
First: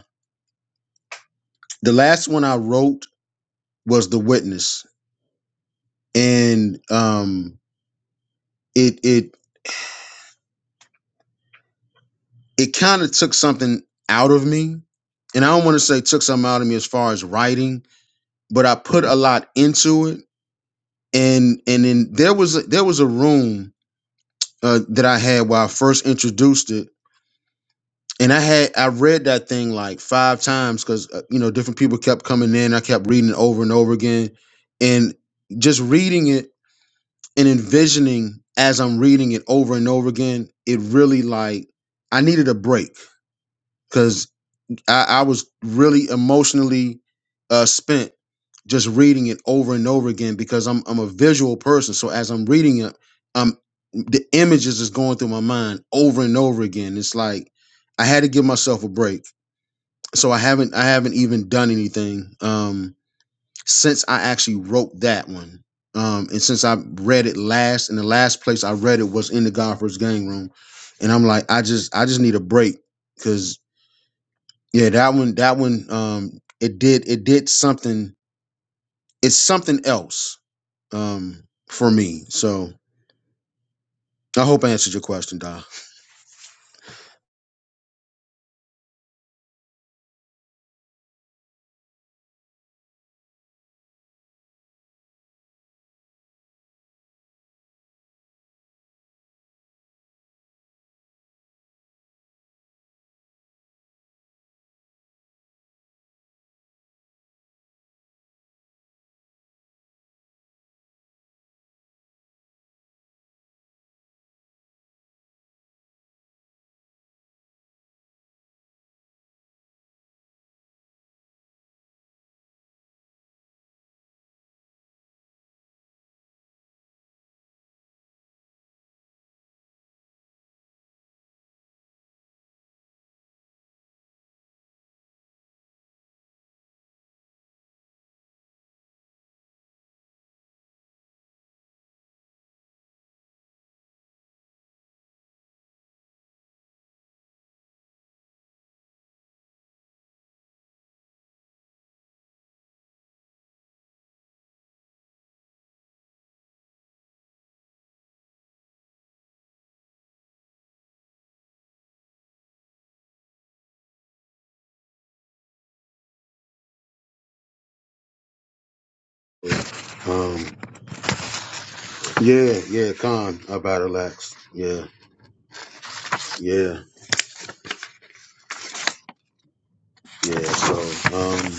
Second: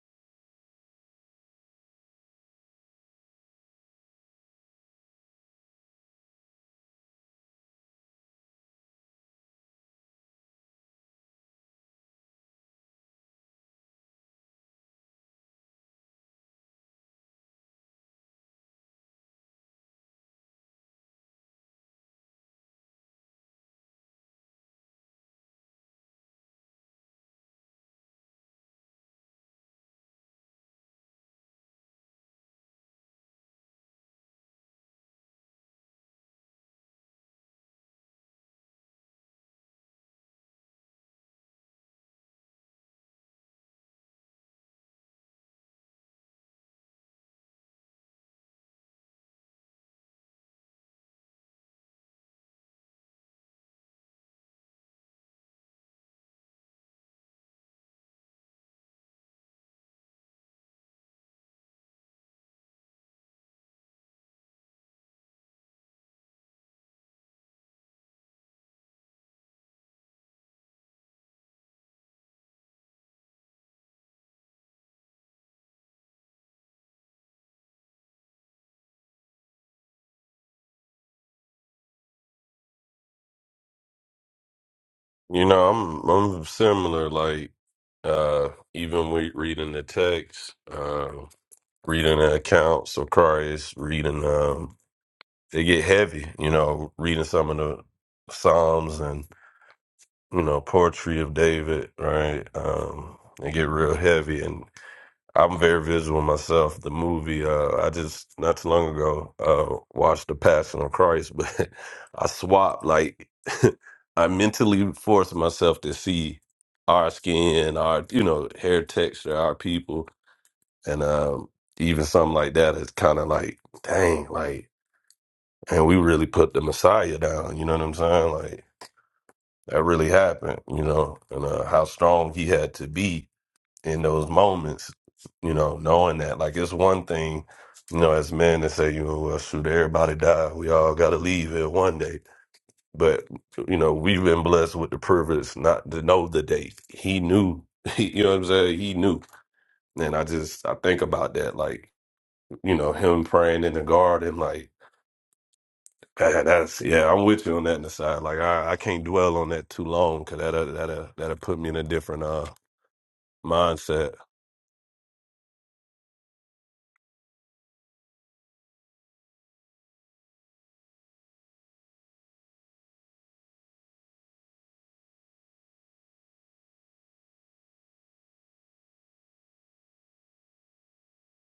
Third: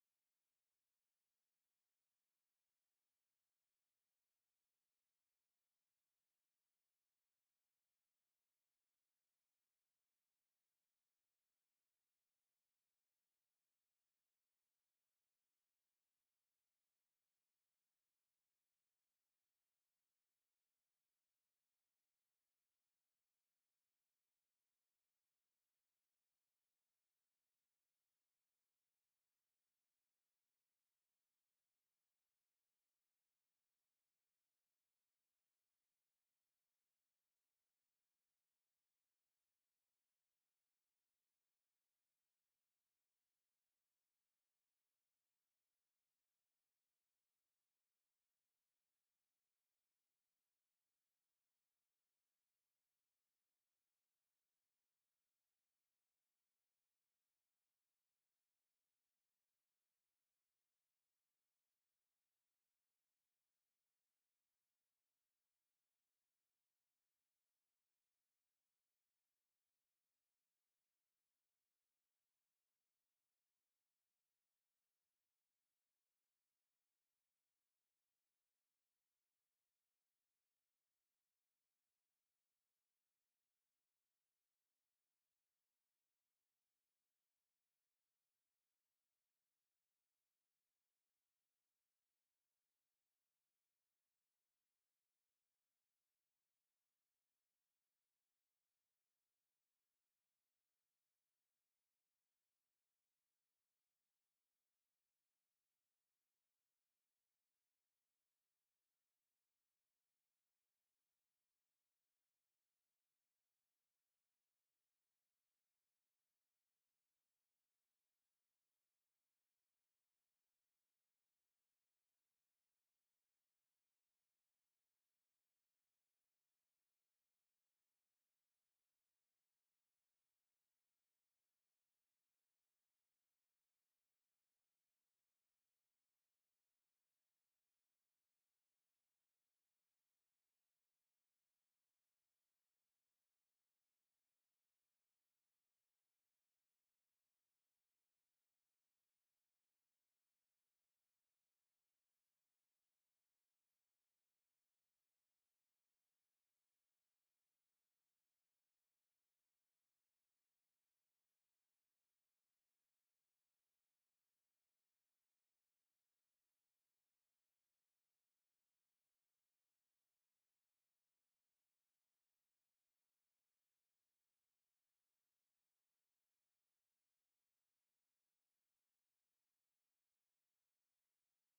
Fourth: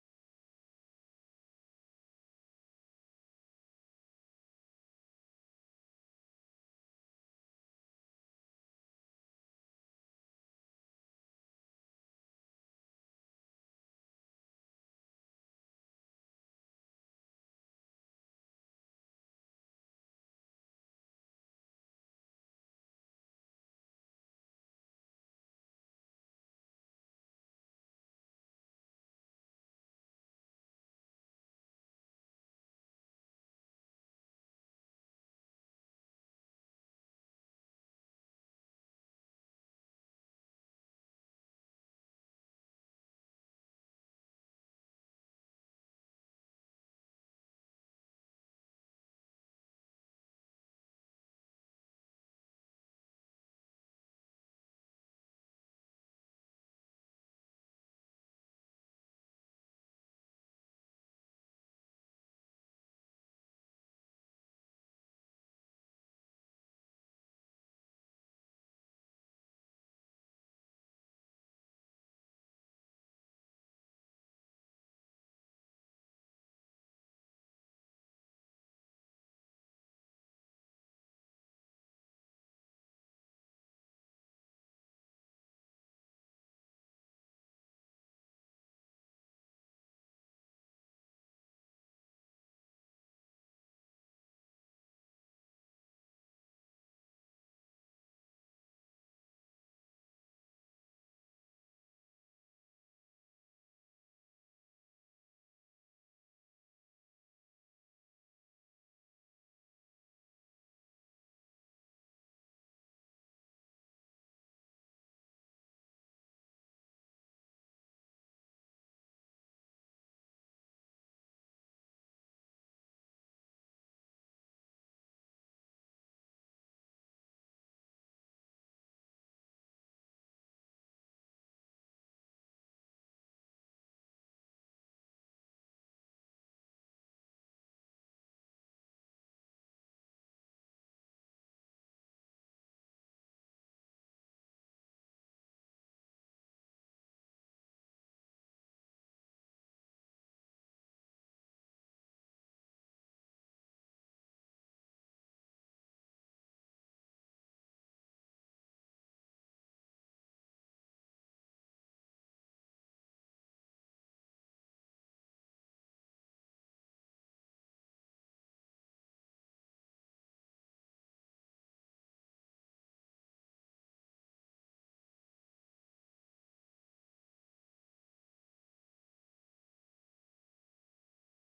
[SPEAKER 2] The last one I wrote was The Witness and um it it it kind of took something out of me. And I don't want to say took something out of me as far as writing, but I put a lot into it and and then there was a, there was a room uh, that I had where I first introduced it, and I had I read that thing like five times because uh, you know different people kept coming in. I kept reading it over and over again, and just reading it and envisioning as I'm reading it over and over again, it really like I needed a break because. I, I was really emotionally uh, spent just reading it over and over again because I'm I'm a visual person. So as I'm reading it, um, the images is going through my mind over and over again. It's like I had to give myself a break. So I haven't I haven't even done anything um since I actually wrote that one. Um, and since I read it last, and the last place I read it was in the Godfrey's gang room, and I'm like, I just I just need a break because yeah, that one that one um it did it did something it's something else um for me. So I hope I answered your question,
[SPEAKER 1] You
[SPEAKER 2] Doc.
[SPEAKER 1] know, I'm I'm similar. Like uh, even we reading the text, uh, reading the accounts of Christ, reading um, they get heavy. You know, reading some of the Psalms and you know poetry of David. Right, um, they get real heavy, and. I'm very visual myself. The movie, uh, I just not too long ago uh, watched The Passion of Christ, but I swapped like I mentally forced myself to see our skin, our you know hair texture, our people, and um, even something like that is kind of like, dang, like, and we really put the Messiah down. You know what I'm saying? Like that really happened. You know, and uh, how strong he had to be in those moments, you know, knowing that like it's one thing, you know, as men to say, you know, well, shoot, everybody die. We all got to leave here one day. But, you know, we've been blessed with the privilege not to know the date. He knew, you know what I'm saying? He knew. And I just, I think about that, like, you know, him praying in the garden, like, man, that's, yeah, I'm with you on that in the side. Like, I, I can't dwell on that too long because that'll, that'll, that'll put me in a different uh, mindset
[SPEAKER 2] Um yeah, yeah, Con about relax. Yeah, yeah, yeah. So um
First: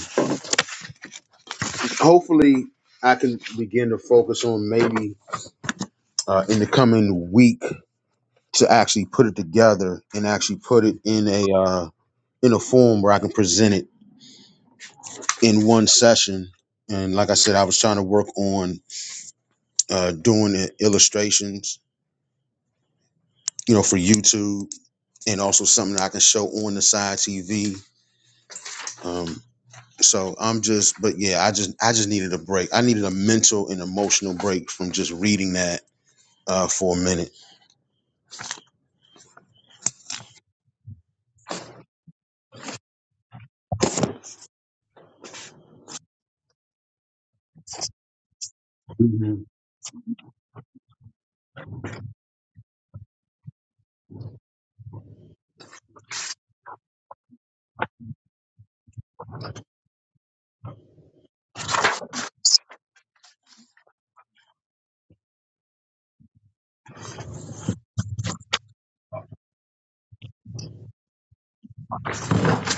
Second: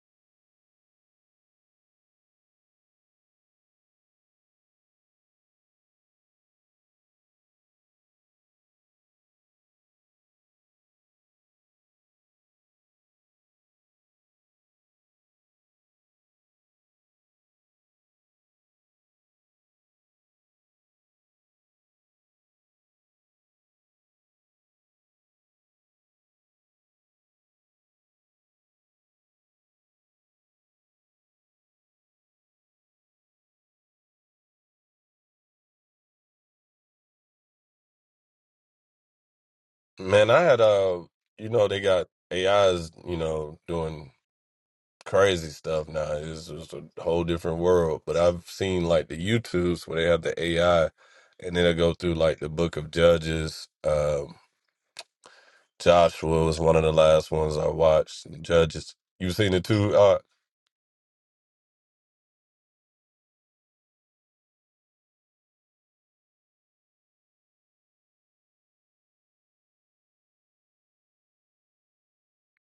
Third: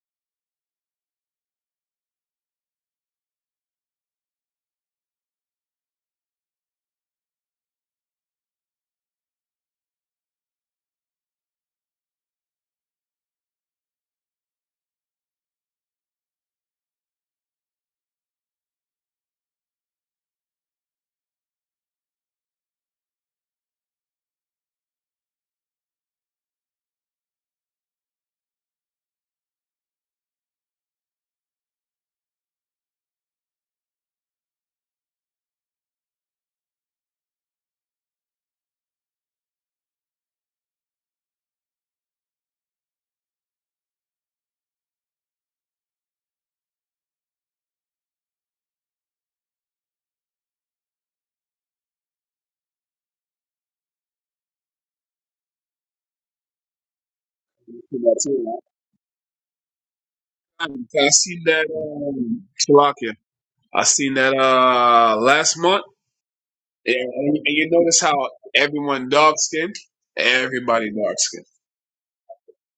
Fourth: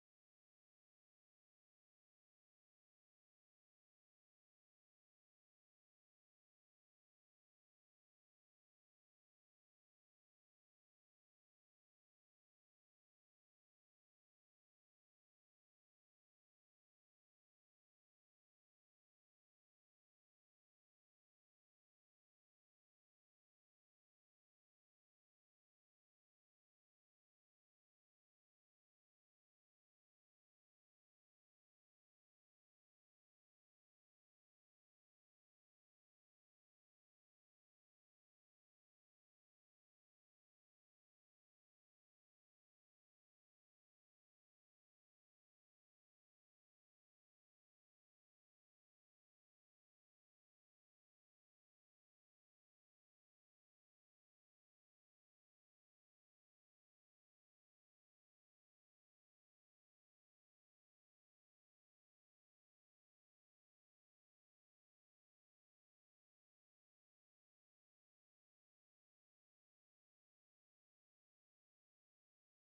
[SPEAKER 2] hopefully I can begin to focus on maybe uh in the coming week to actually put it together and actually put it in a uh in a form where I can present it in one session. And like I said, I was trying to work on uh, doing the illustrations, you know, for YouTube, and also something I can show on the side TV. Um, so I'm just, but yeah, I just, I just needed a break. I needed a mental and emotional break from just reading that uh, for a minute.
[SPEAKER 1] Man, I had uh, you know, they got AIs, you know, doing crazy stuff now. It's just a whole different world. But I've seen like the
[SPEAKER 2] Mhm.
[SPEAKER 1] YouTubes where they have the AI, and then I go through like the Book of Judges. Um, Joshua was one of the last ones I
[SPEAKER 3] I
[SPEAKER 1] watched. And Judges, you seen it too? uh,
[SPEAKER 3] I I seen that, um, Slovakia. I seen that, uh, last month. Yeah, and, and you notice how everyone dark skinned? Everybody dark skinned.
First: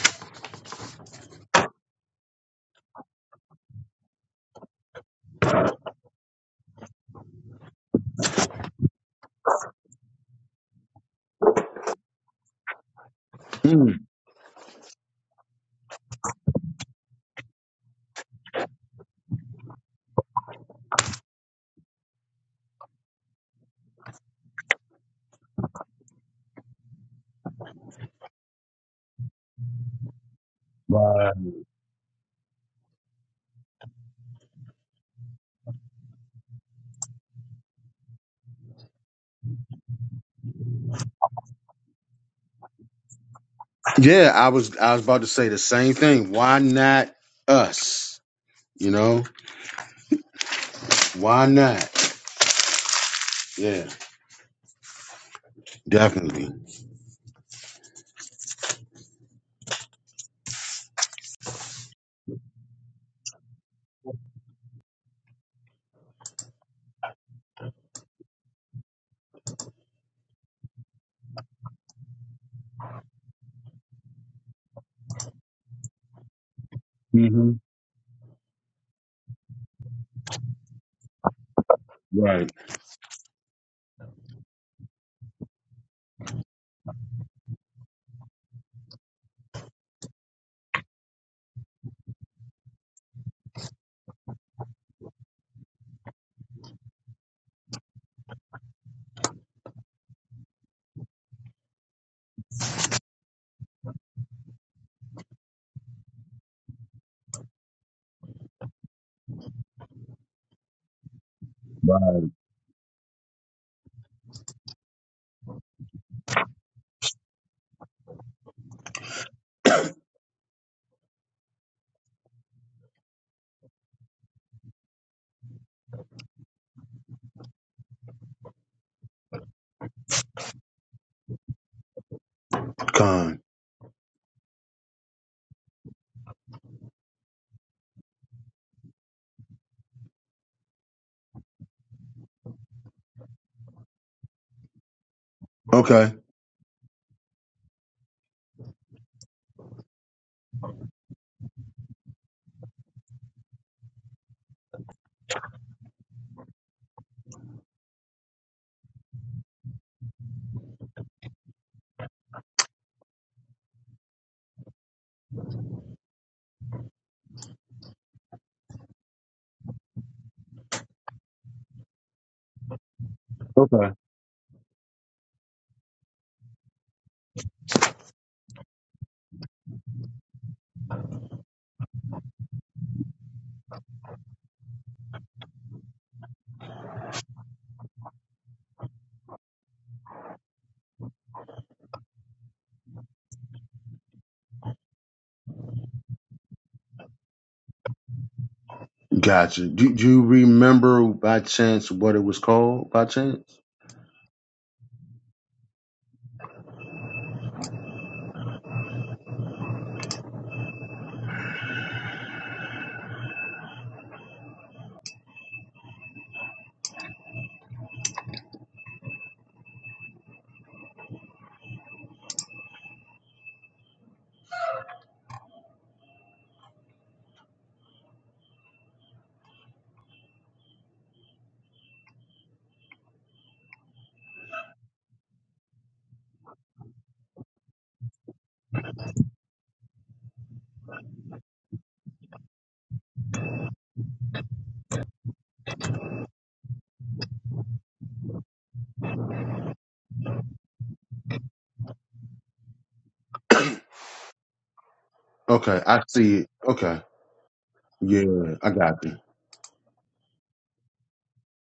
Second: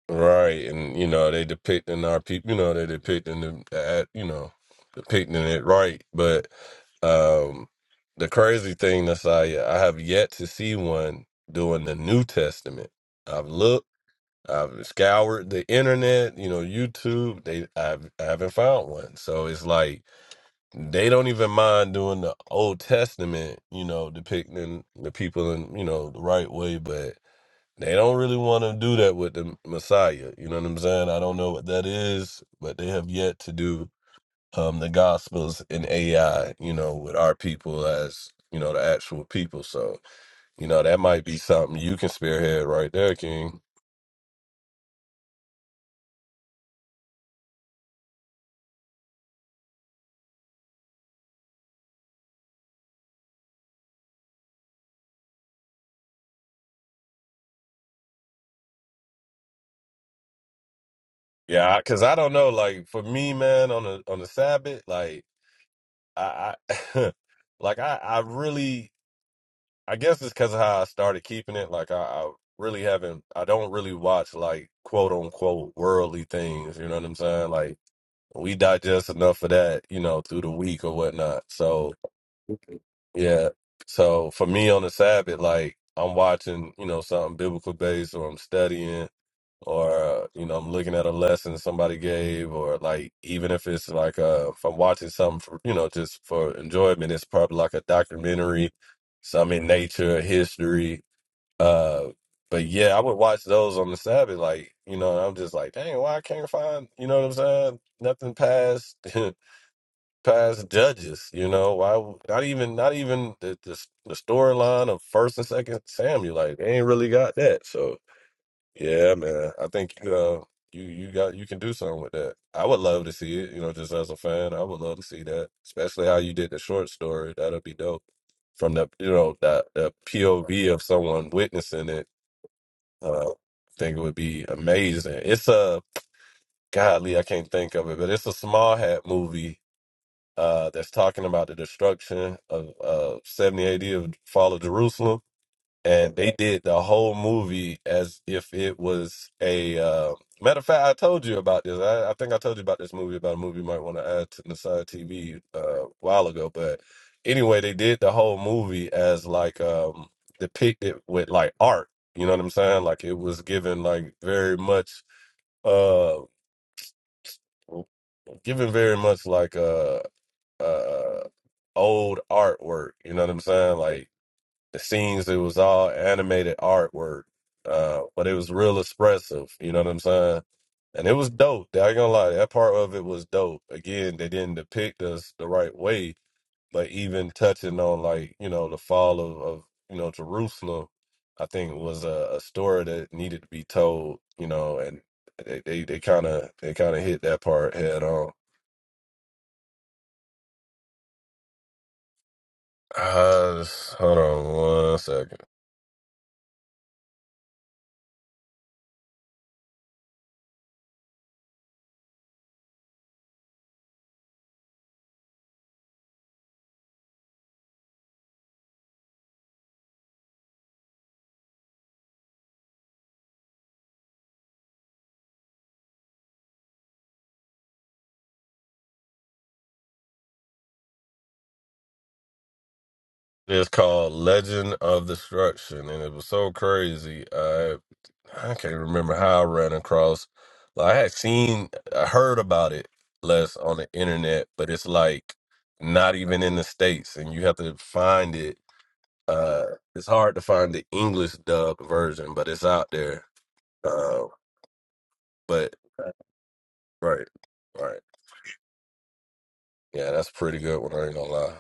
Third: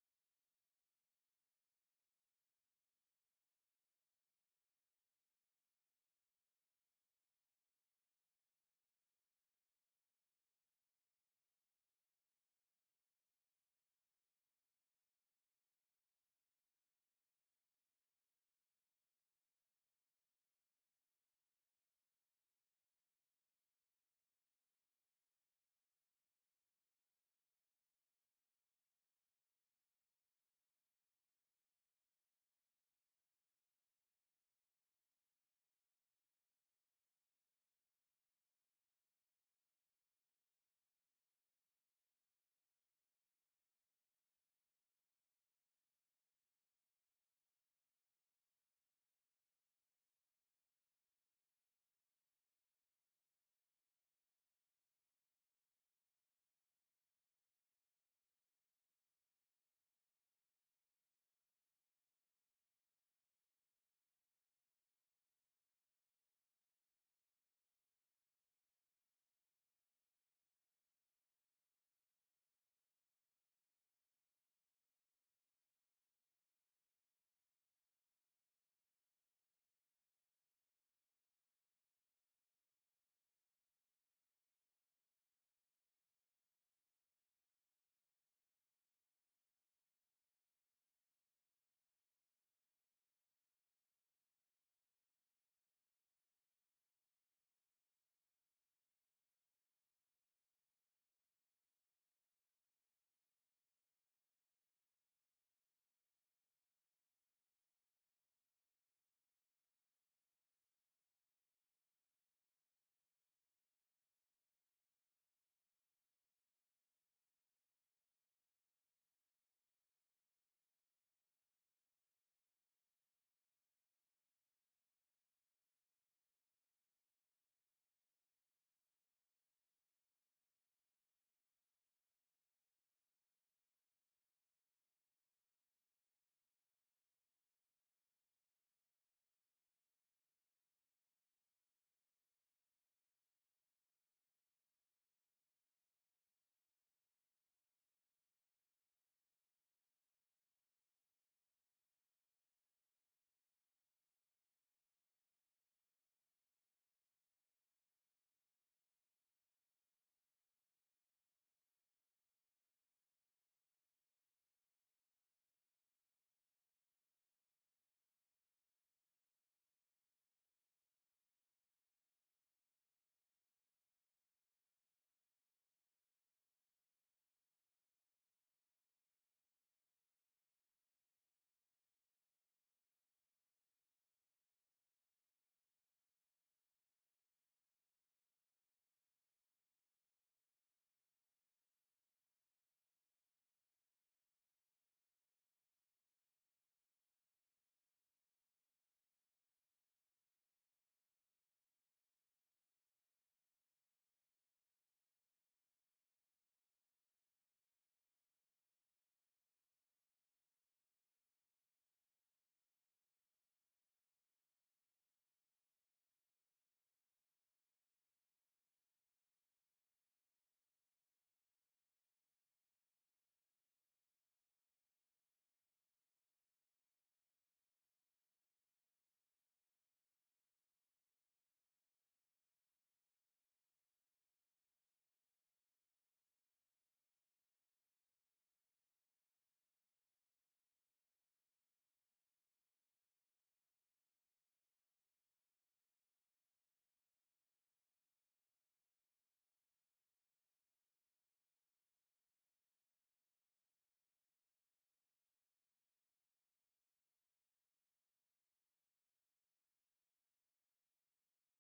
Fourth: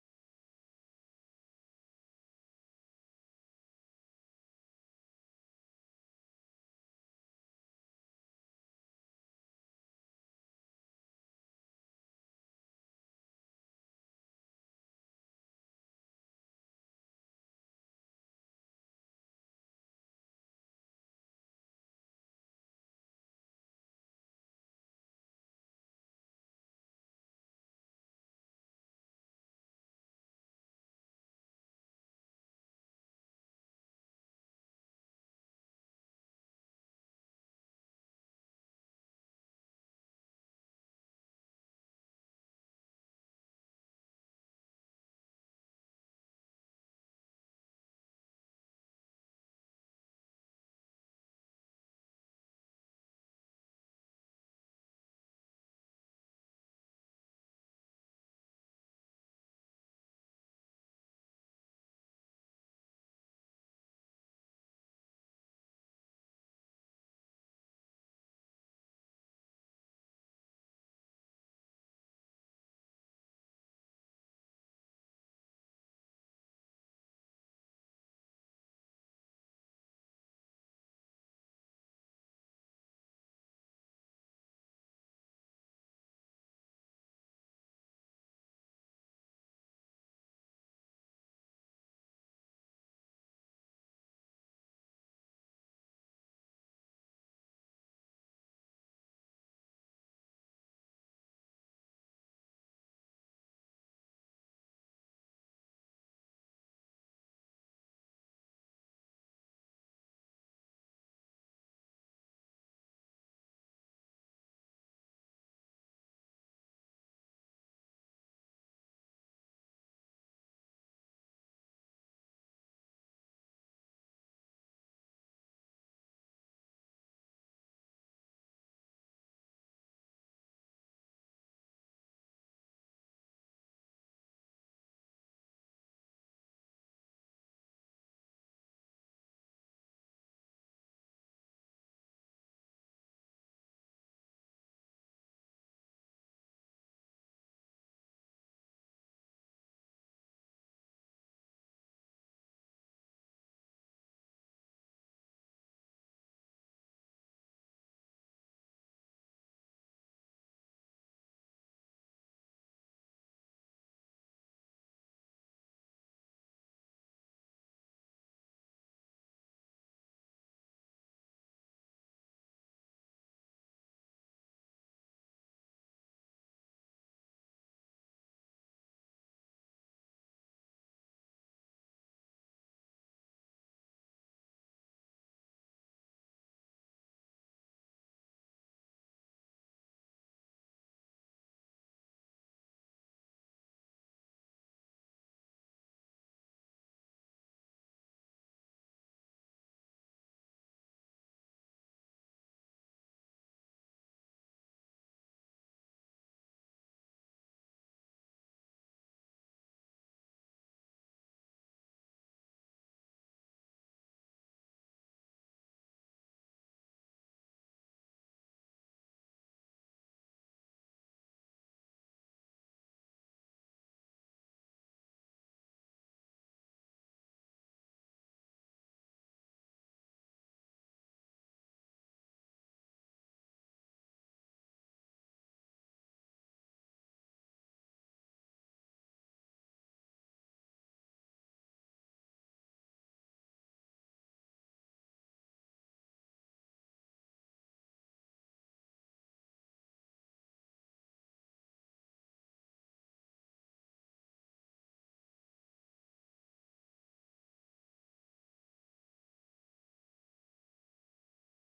[SPEAKER 1] Right, and you know they depicting our people. You know they depicting them. At, you know, depicting it right. But um the crazy thing, Nasaya, I have yet to see one doing the New Testament. I've looked. I've scoured the internet. You know, YouTube. They, I've, I haven't found one. So it's like they don't even mind doing the Old Testament. You know, depicting the people in you know the right way, but they don't really want to do that with the Messiah. You know what I'm saying? I don't know what that is, but they have yet to do um, the Gospels in AI. You know, with our people as you know the actual people. So you know that might be something you can spearhead right there, King.
[SPEAKER 2] Yeah, I was, I was about to say the same thing. Why not us? You know, why not? Yeah, definitely.
[SPEAKER 1] Yeah, because I, 'cause I don't know. Like for me, man, on the on the Sabbath, like I, I like I, I really I guess it's because of how I started keeping it. Like I, I really haven't. I don't really watch like quote unquote worldly things. You know what I'm saying?
[SPEAKER 2] hmm
[SPEAKER 1] Like we digest enough of that, you know, through the week or whatnot. So
[SPEAKER 2] Right.
[SPEAKER 1] yeah. So for me on the Sabbath, like I'm watching, you know, something biblical based, or I'm studying, or you know i'm looking at a lesson somebody gave or like even if it's like uh if i'm watching something for you know just for enjoyment it's probably like a documentary some in nature history uh but yeah i would watch those on the sabbath like you know and i'm just like dang why i can't find you know what i'm saying nothing past past judges you know why not even not even the, the, the storyline of first and second samuel like they ain't really got that so yeah, man. I think you know you you got you can do something with that. I would love to see it. You know, just as a fan, I would love to see that, especially how you did the short story. That'd be dope. From the you know that the POV of someone witnessing it, uh, I
[SPEAKER 2] Con.
[SPEAKER 1] think it would be amazing. It's a godly, I can't think of it, but it's a small hat movie. Uh, that's talking about the destruction of uh, 70 AD of fall of Jerusalem
[SPEAKER 2] Okay.
[SPEAKER 1] and they did the whole movie as if it was a uh, matter of fact. I told you about this. I, I think I told you about this movie about a movie you might want to add to Nasai TV uh, a while ago. But anyway, they did the whole movie as like um, depicted with like art. You know what I'm saying? Like it was given like very much, uh, given very much like uh, uh, old artwork. You know what I'm
[SPEAKER 2] Okay.
[SPEAKER 1] saying? Like the scenes it was all animated artwork uh but it was real expressive you know what i'm saying and it was dope i ain't gonna lie that part of it was dope again they didn't depict us the right way but even touching on like you know the fall of, of you know jerusalem i think was a, a story that needed to be told you know and they they they kind of they kind of hit that part head on
[SPEAKER 2] Gotcha. Do, do you remember by chance what it was called by chance?
[SPEAKER 1] uh, hold on one second. It's called Legend of Destruction, and it was so crazy. I I can't remember how I ran across. Like, I had seen, I heard about it less on the internet, but it's like not even in the states, and you have to find it. Uh, it's hard to find the English dub version, but it's out there. Uh, but
[SPEAKER 2] Okay, I see it. Okay.
[SPEAKER 1] right, right,
[SPEAKER 2] Yeah, I got you.
[SPEAKER 1] yeah, that's a pretty good one. I ain't gonna lie.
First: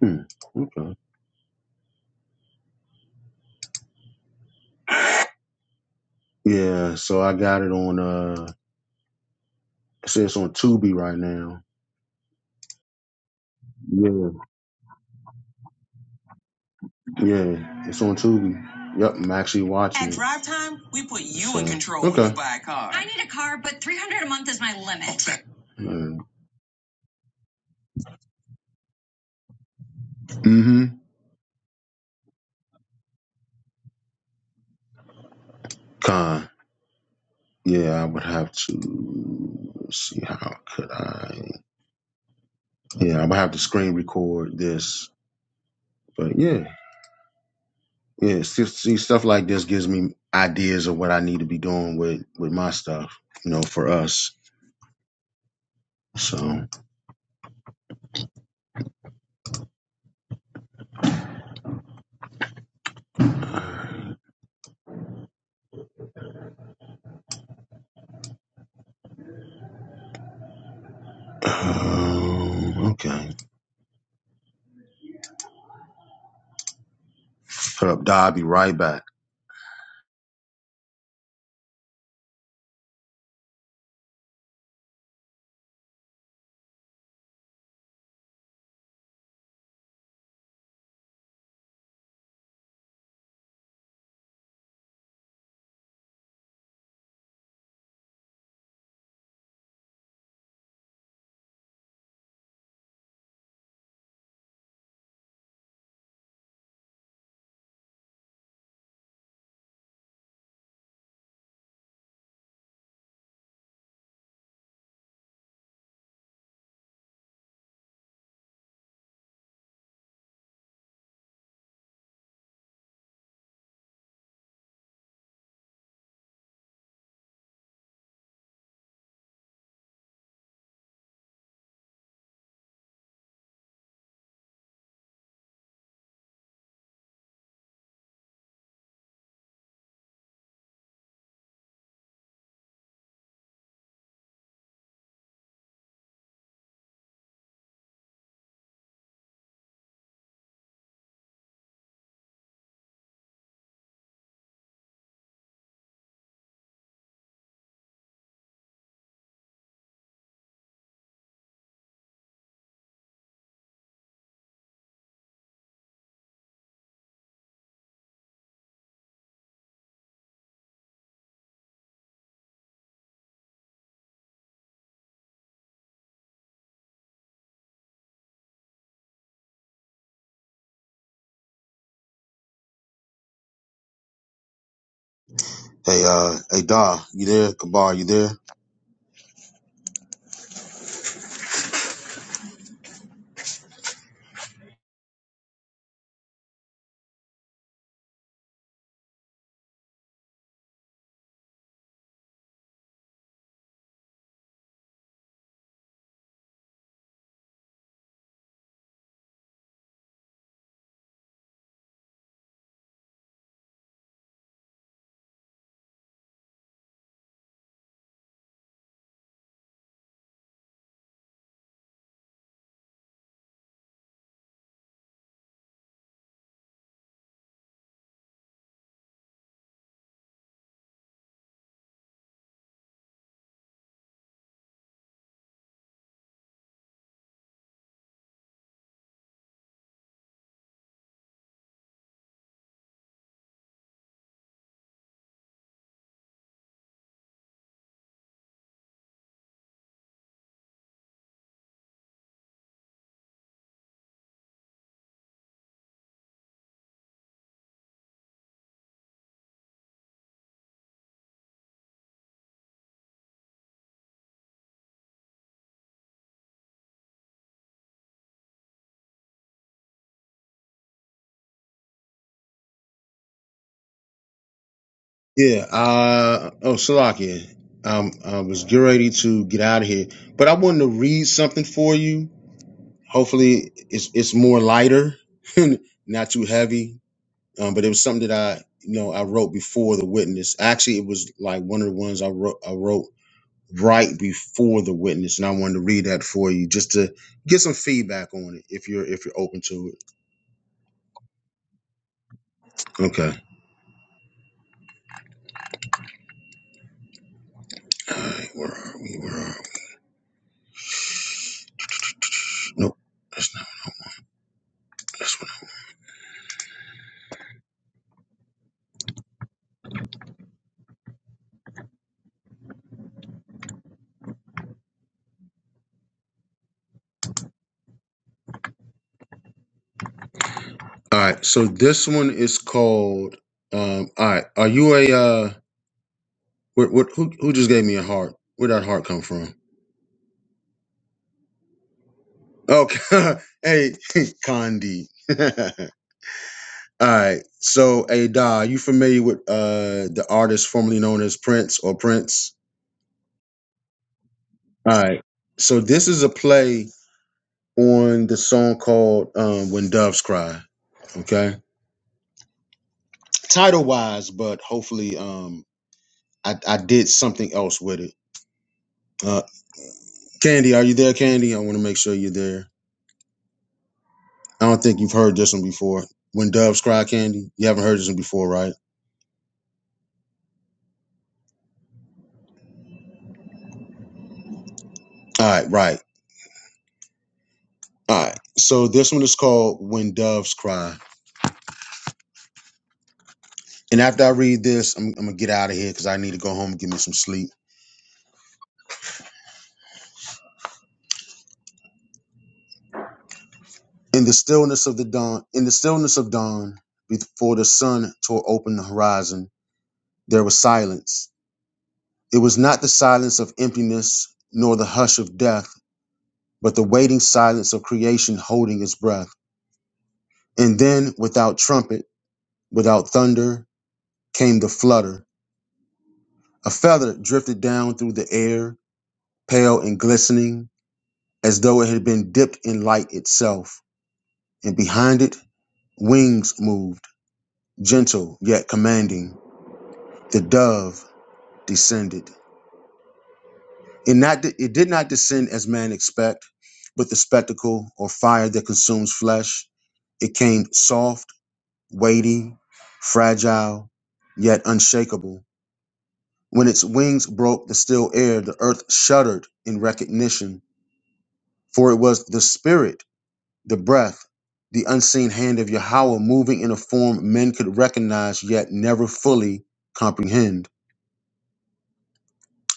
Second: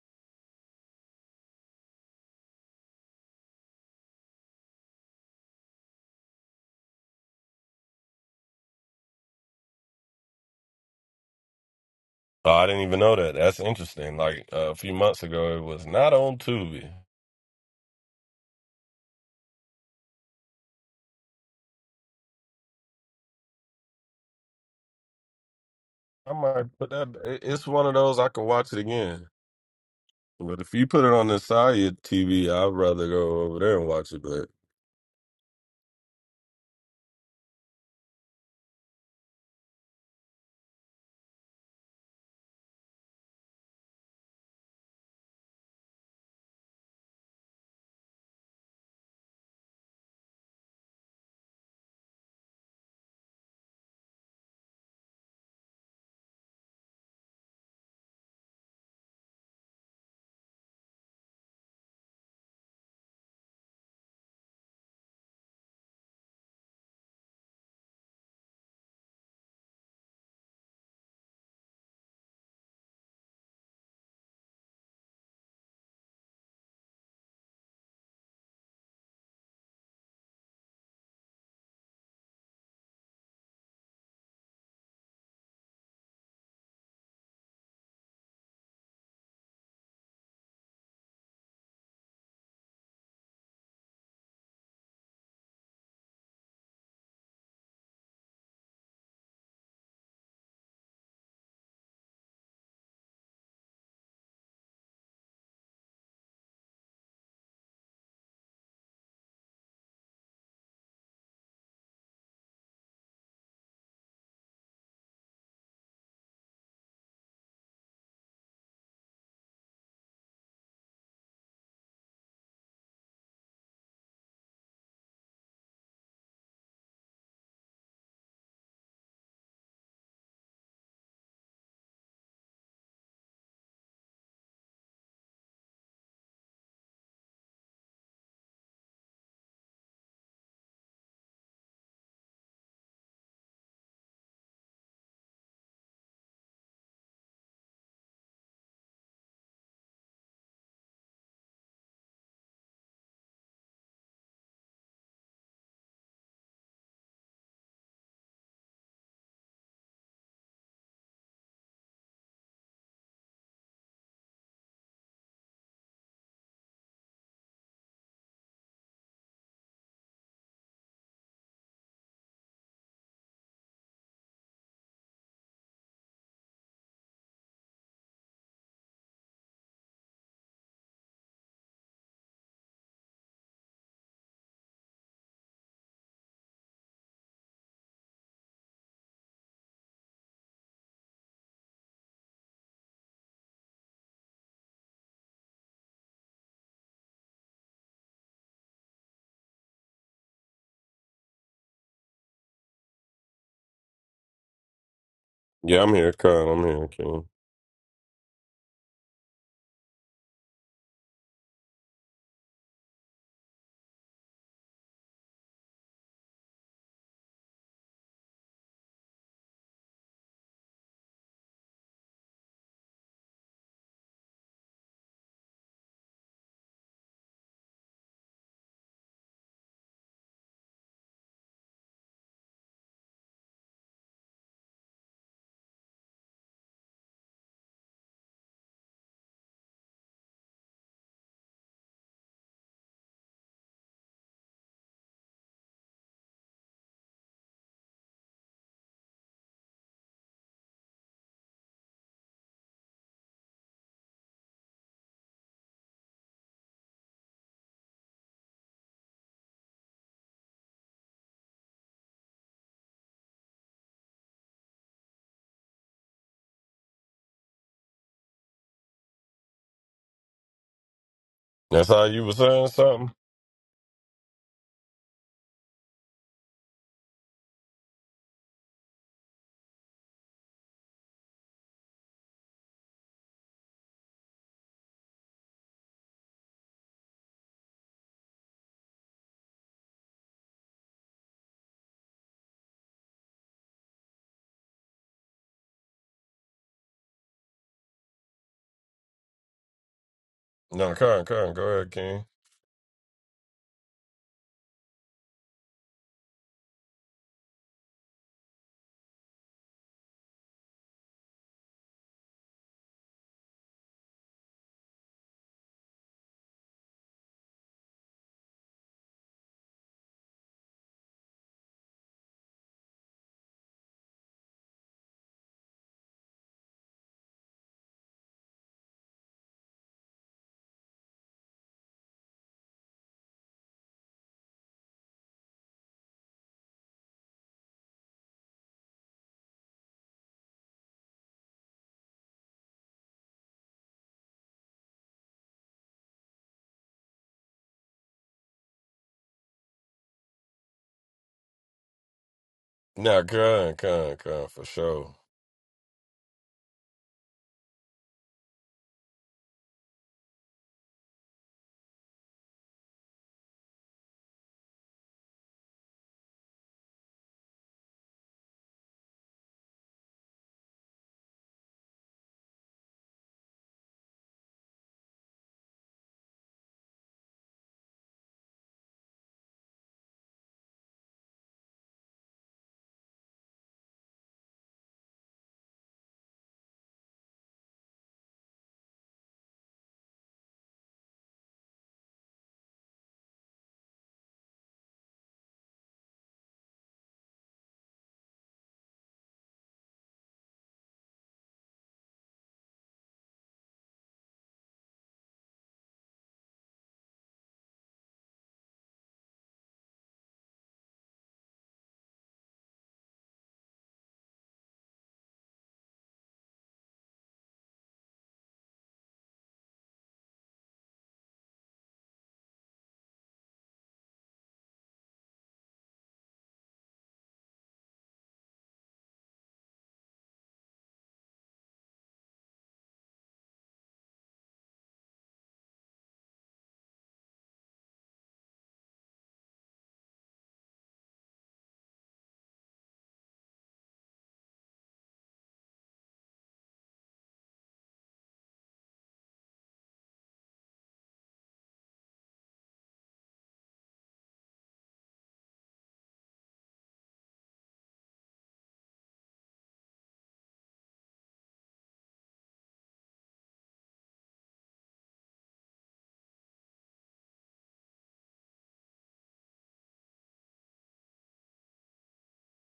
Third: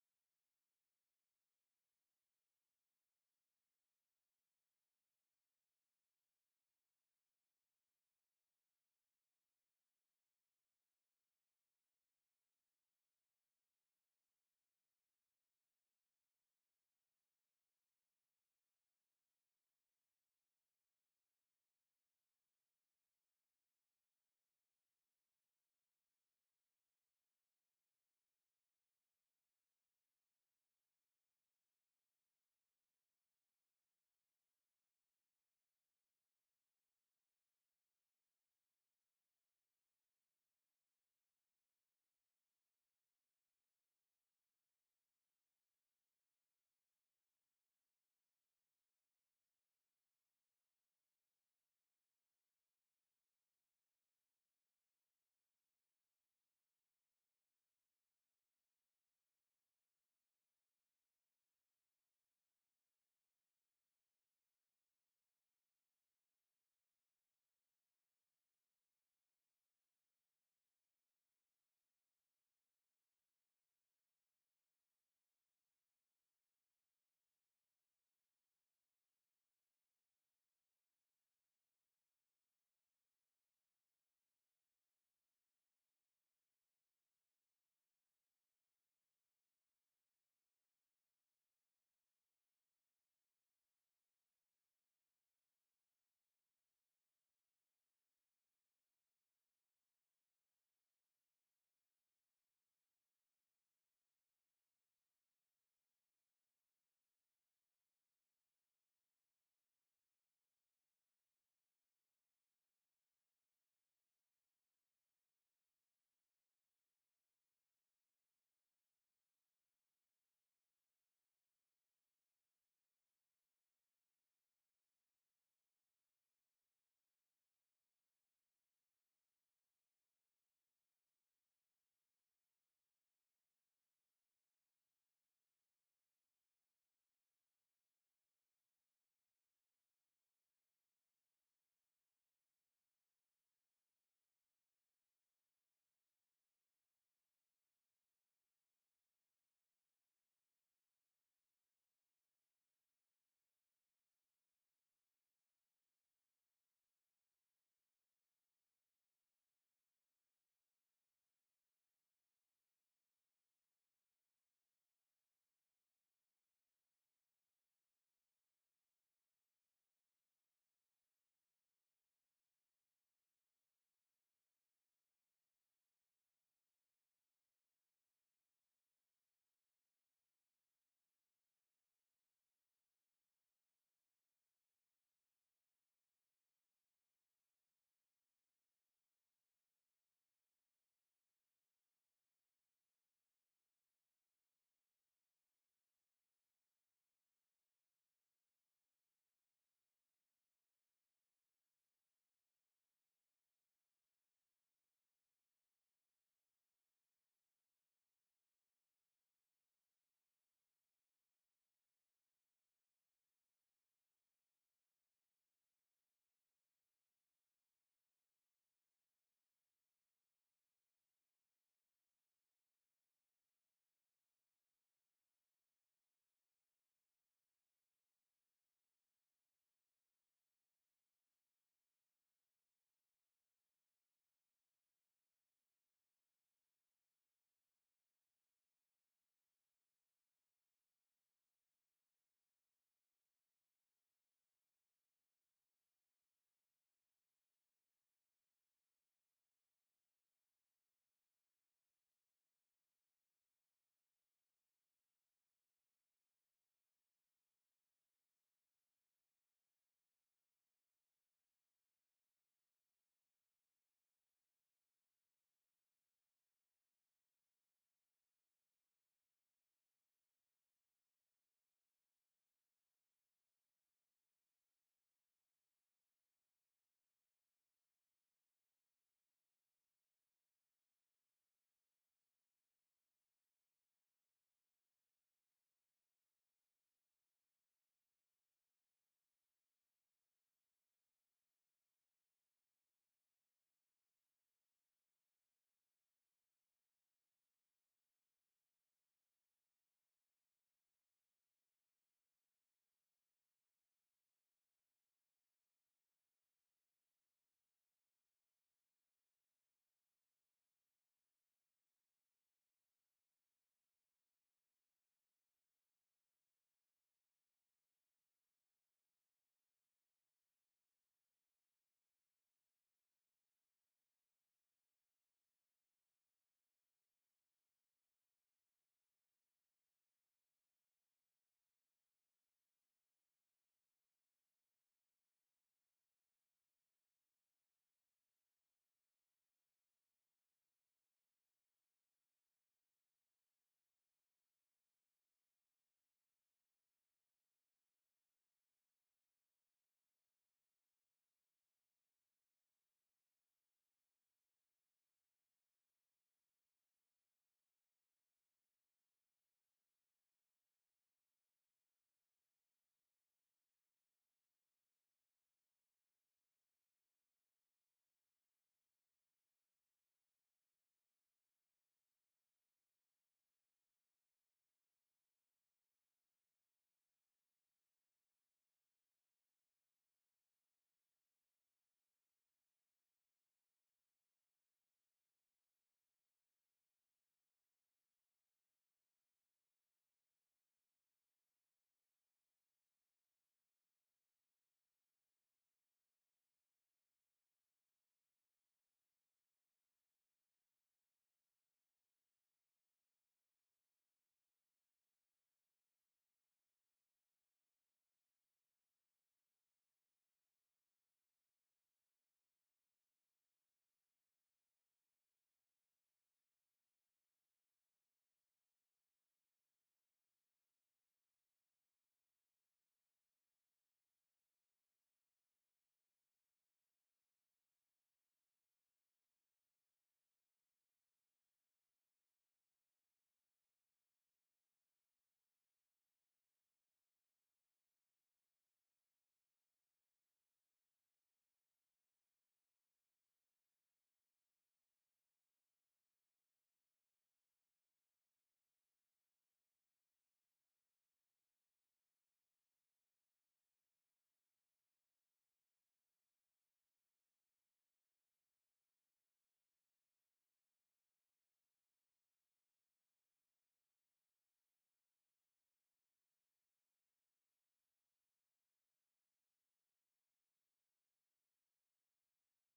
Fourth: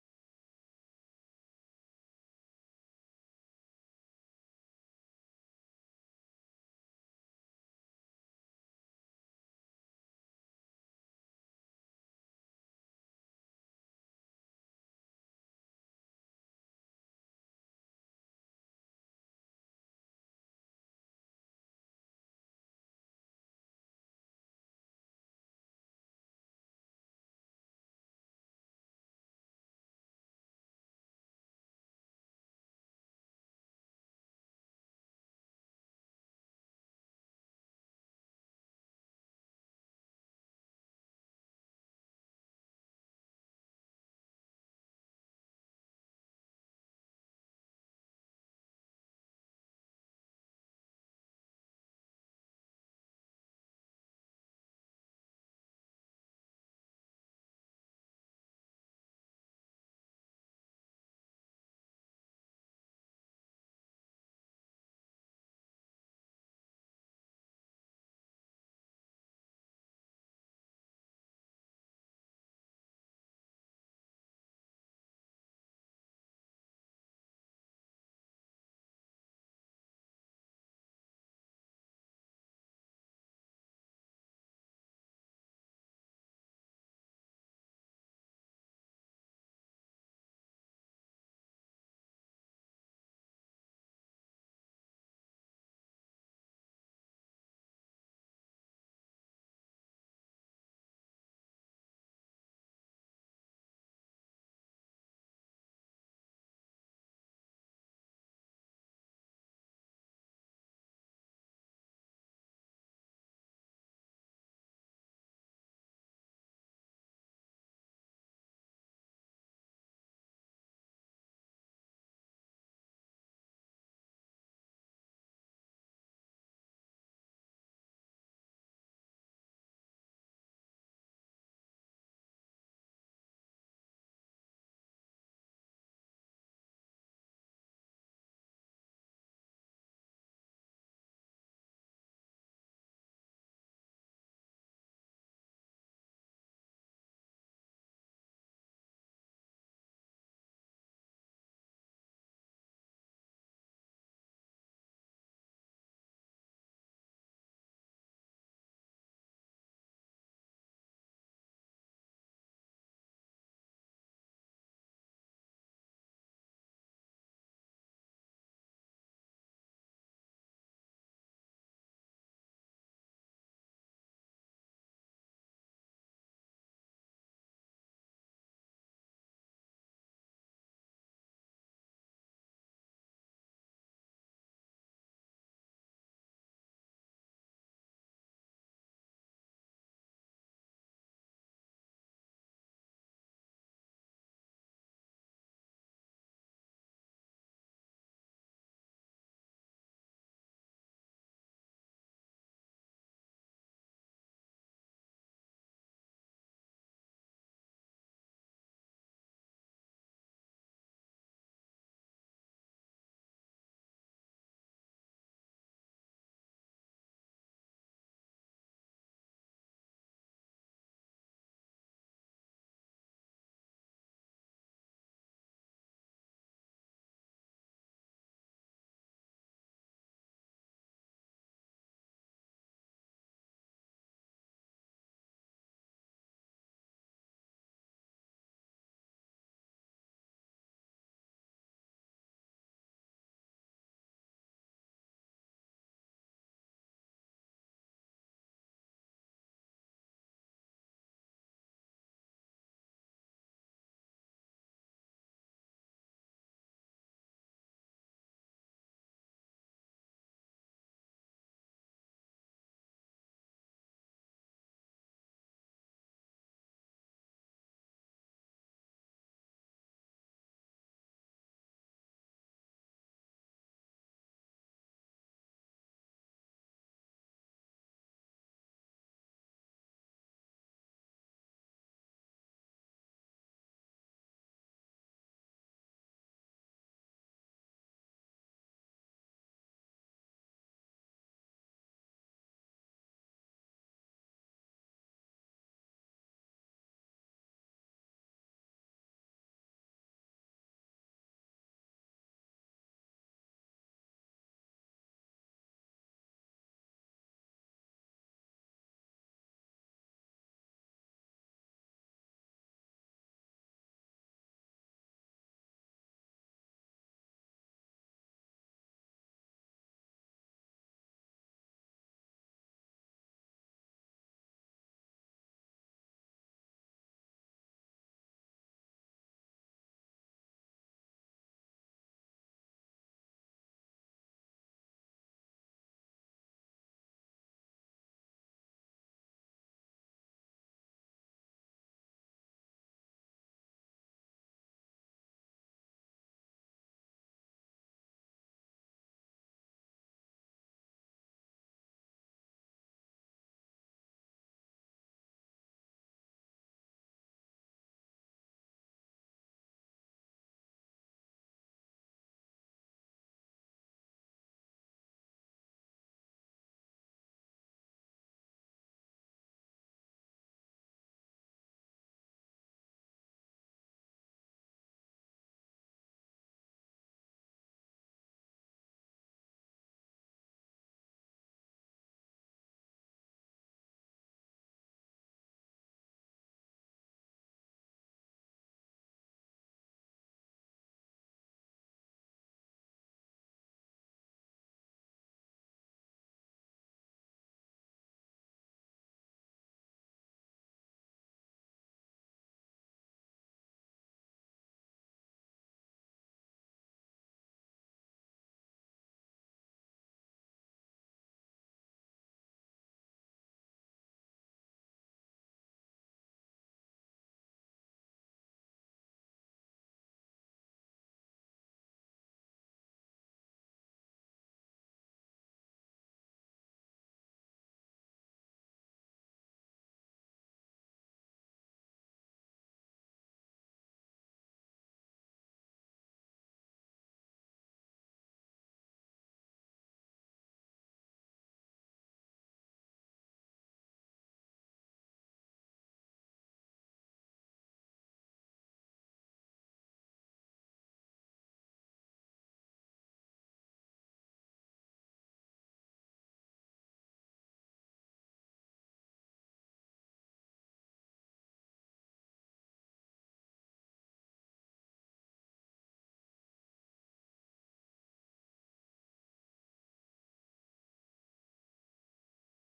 [SPEAKER 2] Hmm. Okay. Yeah, so I got it on uh it says it's on Tubi right now.
[SPEAKER 1] Oh, I didn't even know that. That's interesting.
[SPEAKER 2] Yeah,
[SPEAKER 1] Like uh, a few months ago, it was not on Tubi.
[SPEAKER 2] yeah. It's on Tubi. Yep, I'm actually watching At it. Drive Time, we put you in So, control when okay. you buy a car. I need a car, but 300 a month is my limit. Okay.
[SPEAKER 1] I might put that. it- It's one of those I can watch it again. But if
[SPEAKER 2] Mm-hmm.
[SPEAKER 1] you put it on the side of your TV, I'd rather go over there and watch it. But
[SPEAKER 2] Con. Yeah, I would have to see how could I. Yeah, I'm gonna have to screen record this. But yeah, yeah, see, see stuff like this gives me ideas of what I need to be doing with with my stuff. You know, for us. So, um, okay. Put up, Da. I'll be right back. Hey, uh, hey, Da, you there? Kabar, you there?
[SPEAKER 1] yeah, I'm here, Khan. I'm here, King. That's how you were saying something.
[SPEAKER 2] Yeah. Uh, oh, Salakia. Um, I was getting ready to get out of here, but I wanted to read something for you. Hopefully, it's it's more lighter, not too heavy. um, but it was something that I, you know, I wrote before the witness. Actually, it was like one of the ones I wrote, I wrote right before the witness, and I wanted to read that for you just to get some feedback on it if you're if you're open to it.
[SPEAKER 1] No, Khan, Khan, go ahead, King.
[SPEAKER 2] Okay. All right, where are we? Where are we? Nope, that's not this one. All right, so this one is called. Um, all right, are you a uh? What, what who who just gave me a heart? Where would that heart come from? Okay, hey, Condi. All right. So, hey, Da, you familiar with uh the artist formerly known as Prince or Prince?
[SPEAKER 1] No, Khan, Khan, Khan, for
[SPEAKER 2] All
[SPEAKER 1] sure.
[SPEAKER 2] right. So this is a play on the song called um, "When Doves Cry." Okay. Title wise, but hopefully, um, I, I did something else with it. Uh, Candy, are you there, Candy? I want to make sure you're there. I don't think you've heard this one before. When Doves Cry, Candy. You haven't heard this one before, right? All right. Right. All right. So this one is called "When Doves Cry." And after I read this, I'm, I'm gonna get out of here because I need to go home and give me some sleep. In the stillness of the dawn, in the stillness of dawn, before the sun tore open the horizon, there was silence. It was not the silence of emptiness nor the hush of death, but the waiting silence of creation holding its breath. And then, without trumpet, without thunder, came the flutter. A feather drifted down through the air, pale and glistening, as though it had been dipped in light itself. And behind it, Wings moved, gentle yet commanding. The dove descended. It not it did not descend as man expect, with the spectacle or fire that consumes flesh. It came soft, weighty, fragile, yet unshakable. When its wings broke the still air, the earth shuddered in recognition, for it was the spirit, the breath, the unseen hand of Yahweh moving in a form men could recognize yet never fully comprehend.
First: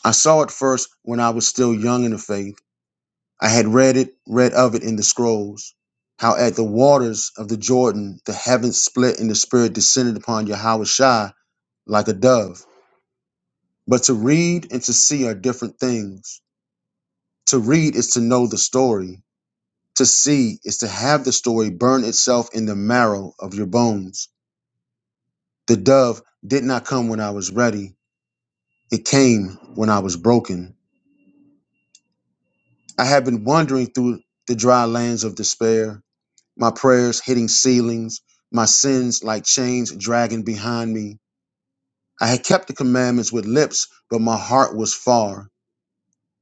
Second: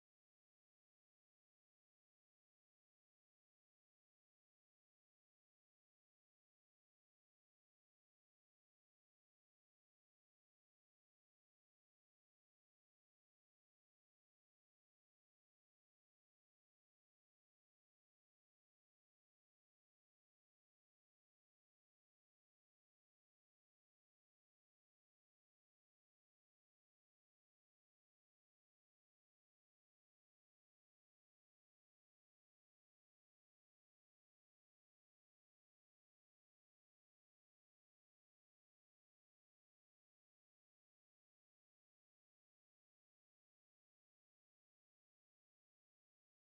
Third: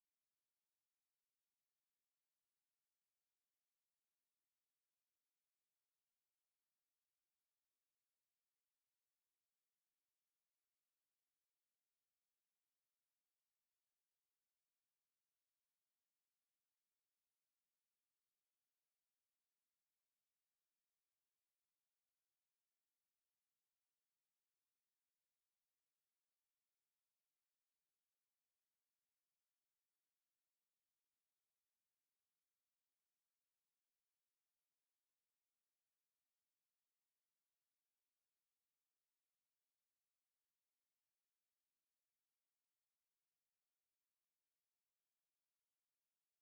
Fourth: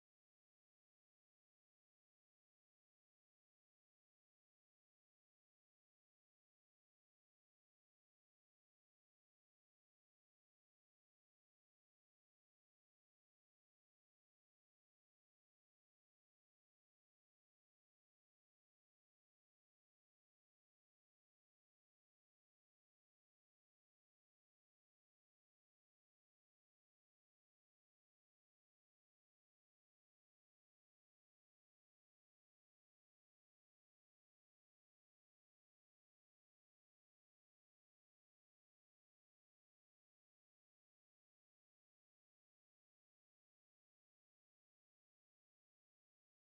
[SPEAKER 2] I saw it first when I was still young in the faith. I had read it, read of it in the scrolls, how at the waters of the Jordan the heavens split and the Spirit descended upon Yahushua like a dove. But to read and to see are different things. To read is to know the story. To see is to have the story burn itself in the marrow of your bones. The dove did not come when I was ready. It came when I was broken. I had been wandering through the dry lands of despair. my prayers hitting ceilings, my sins like chains dragging behind me. I had kept the commandments with lips, but my heart was far.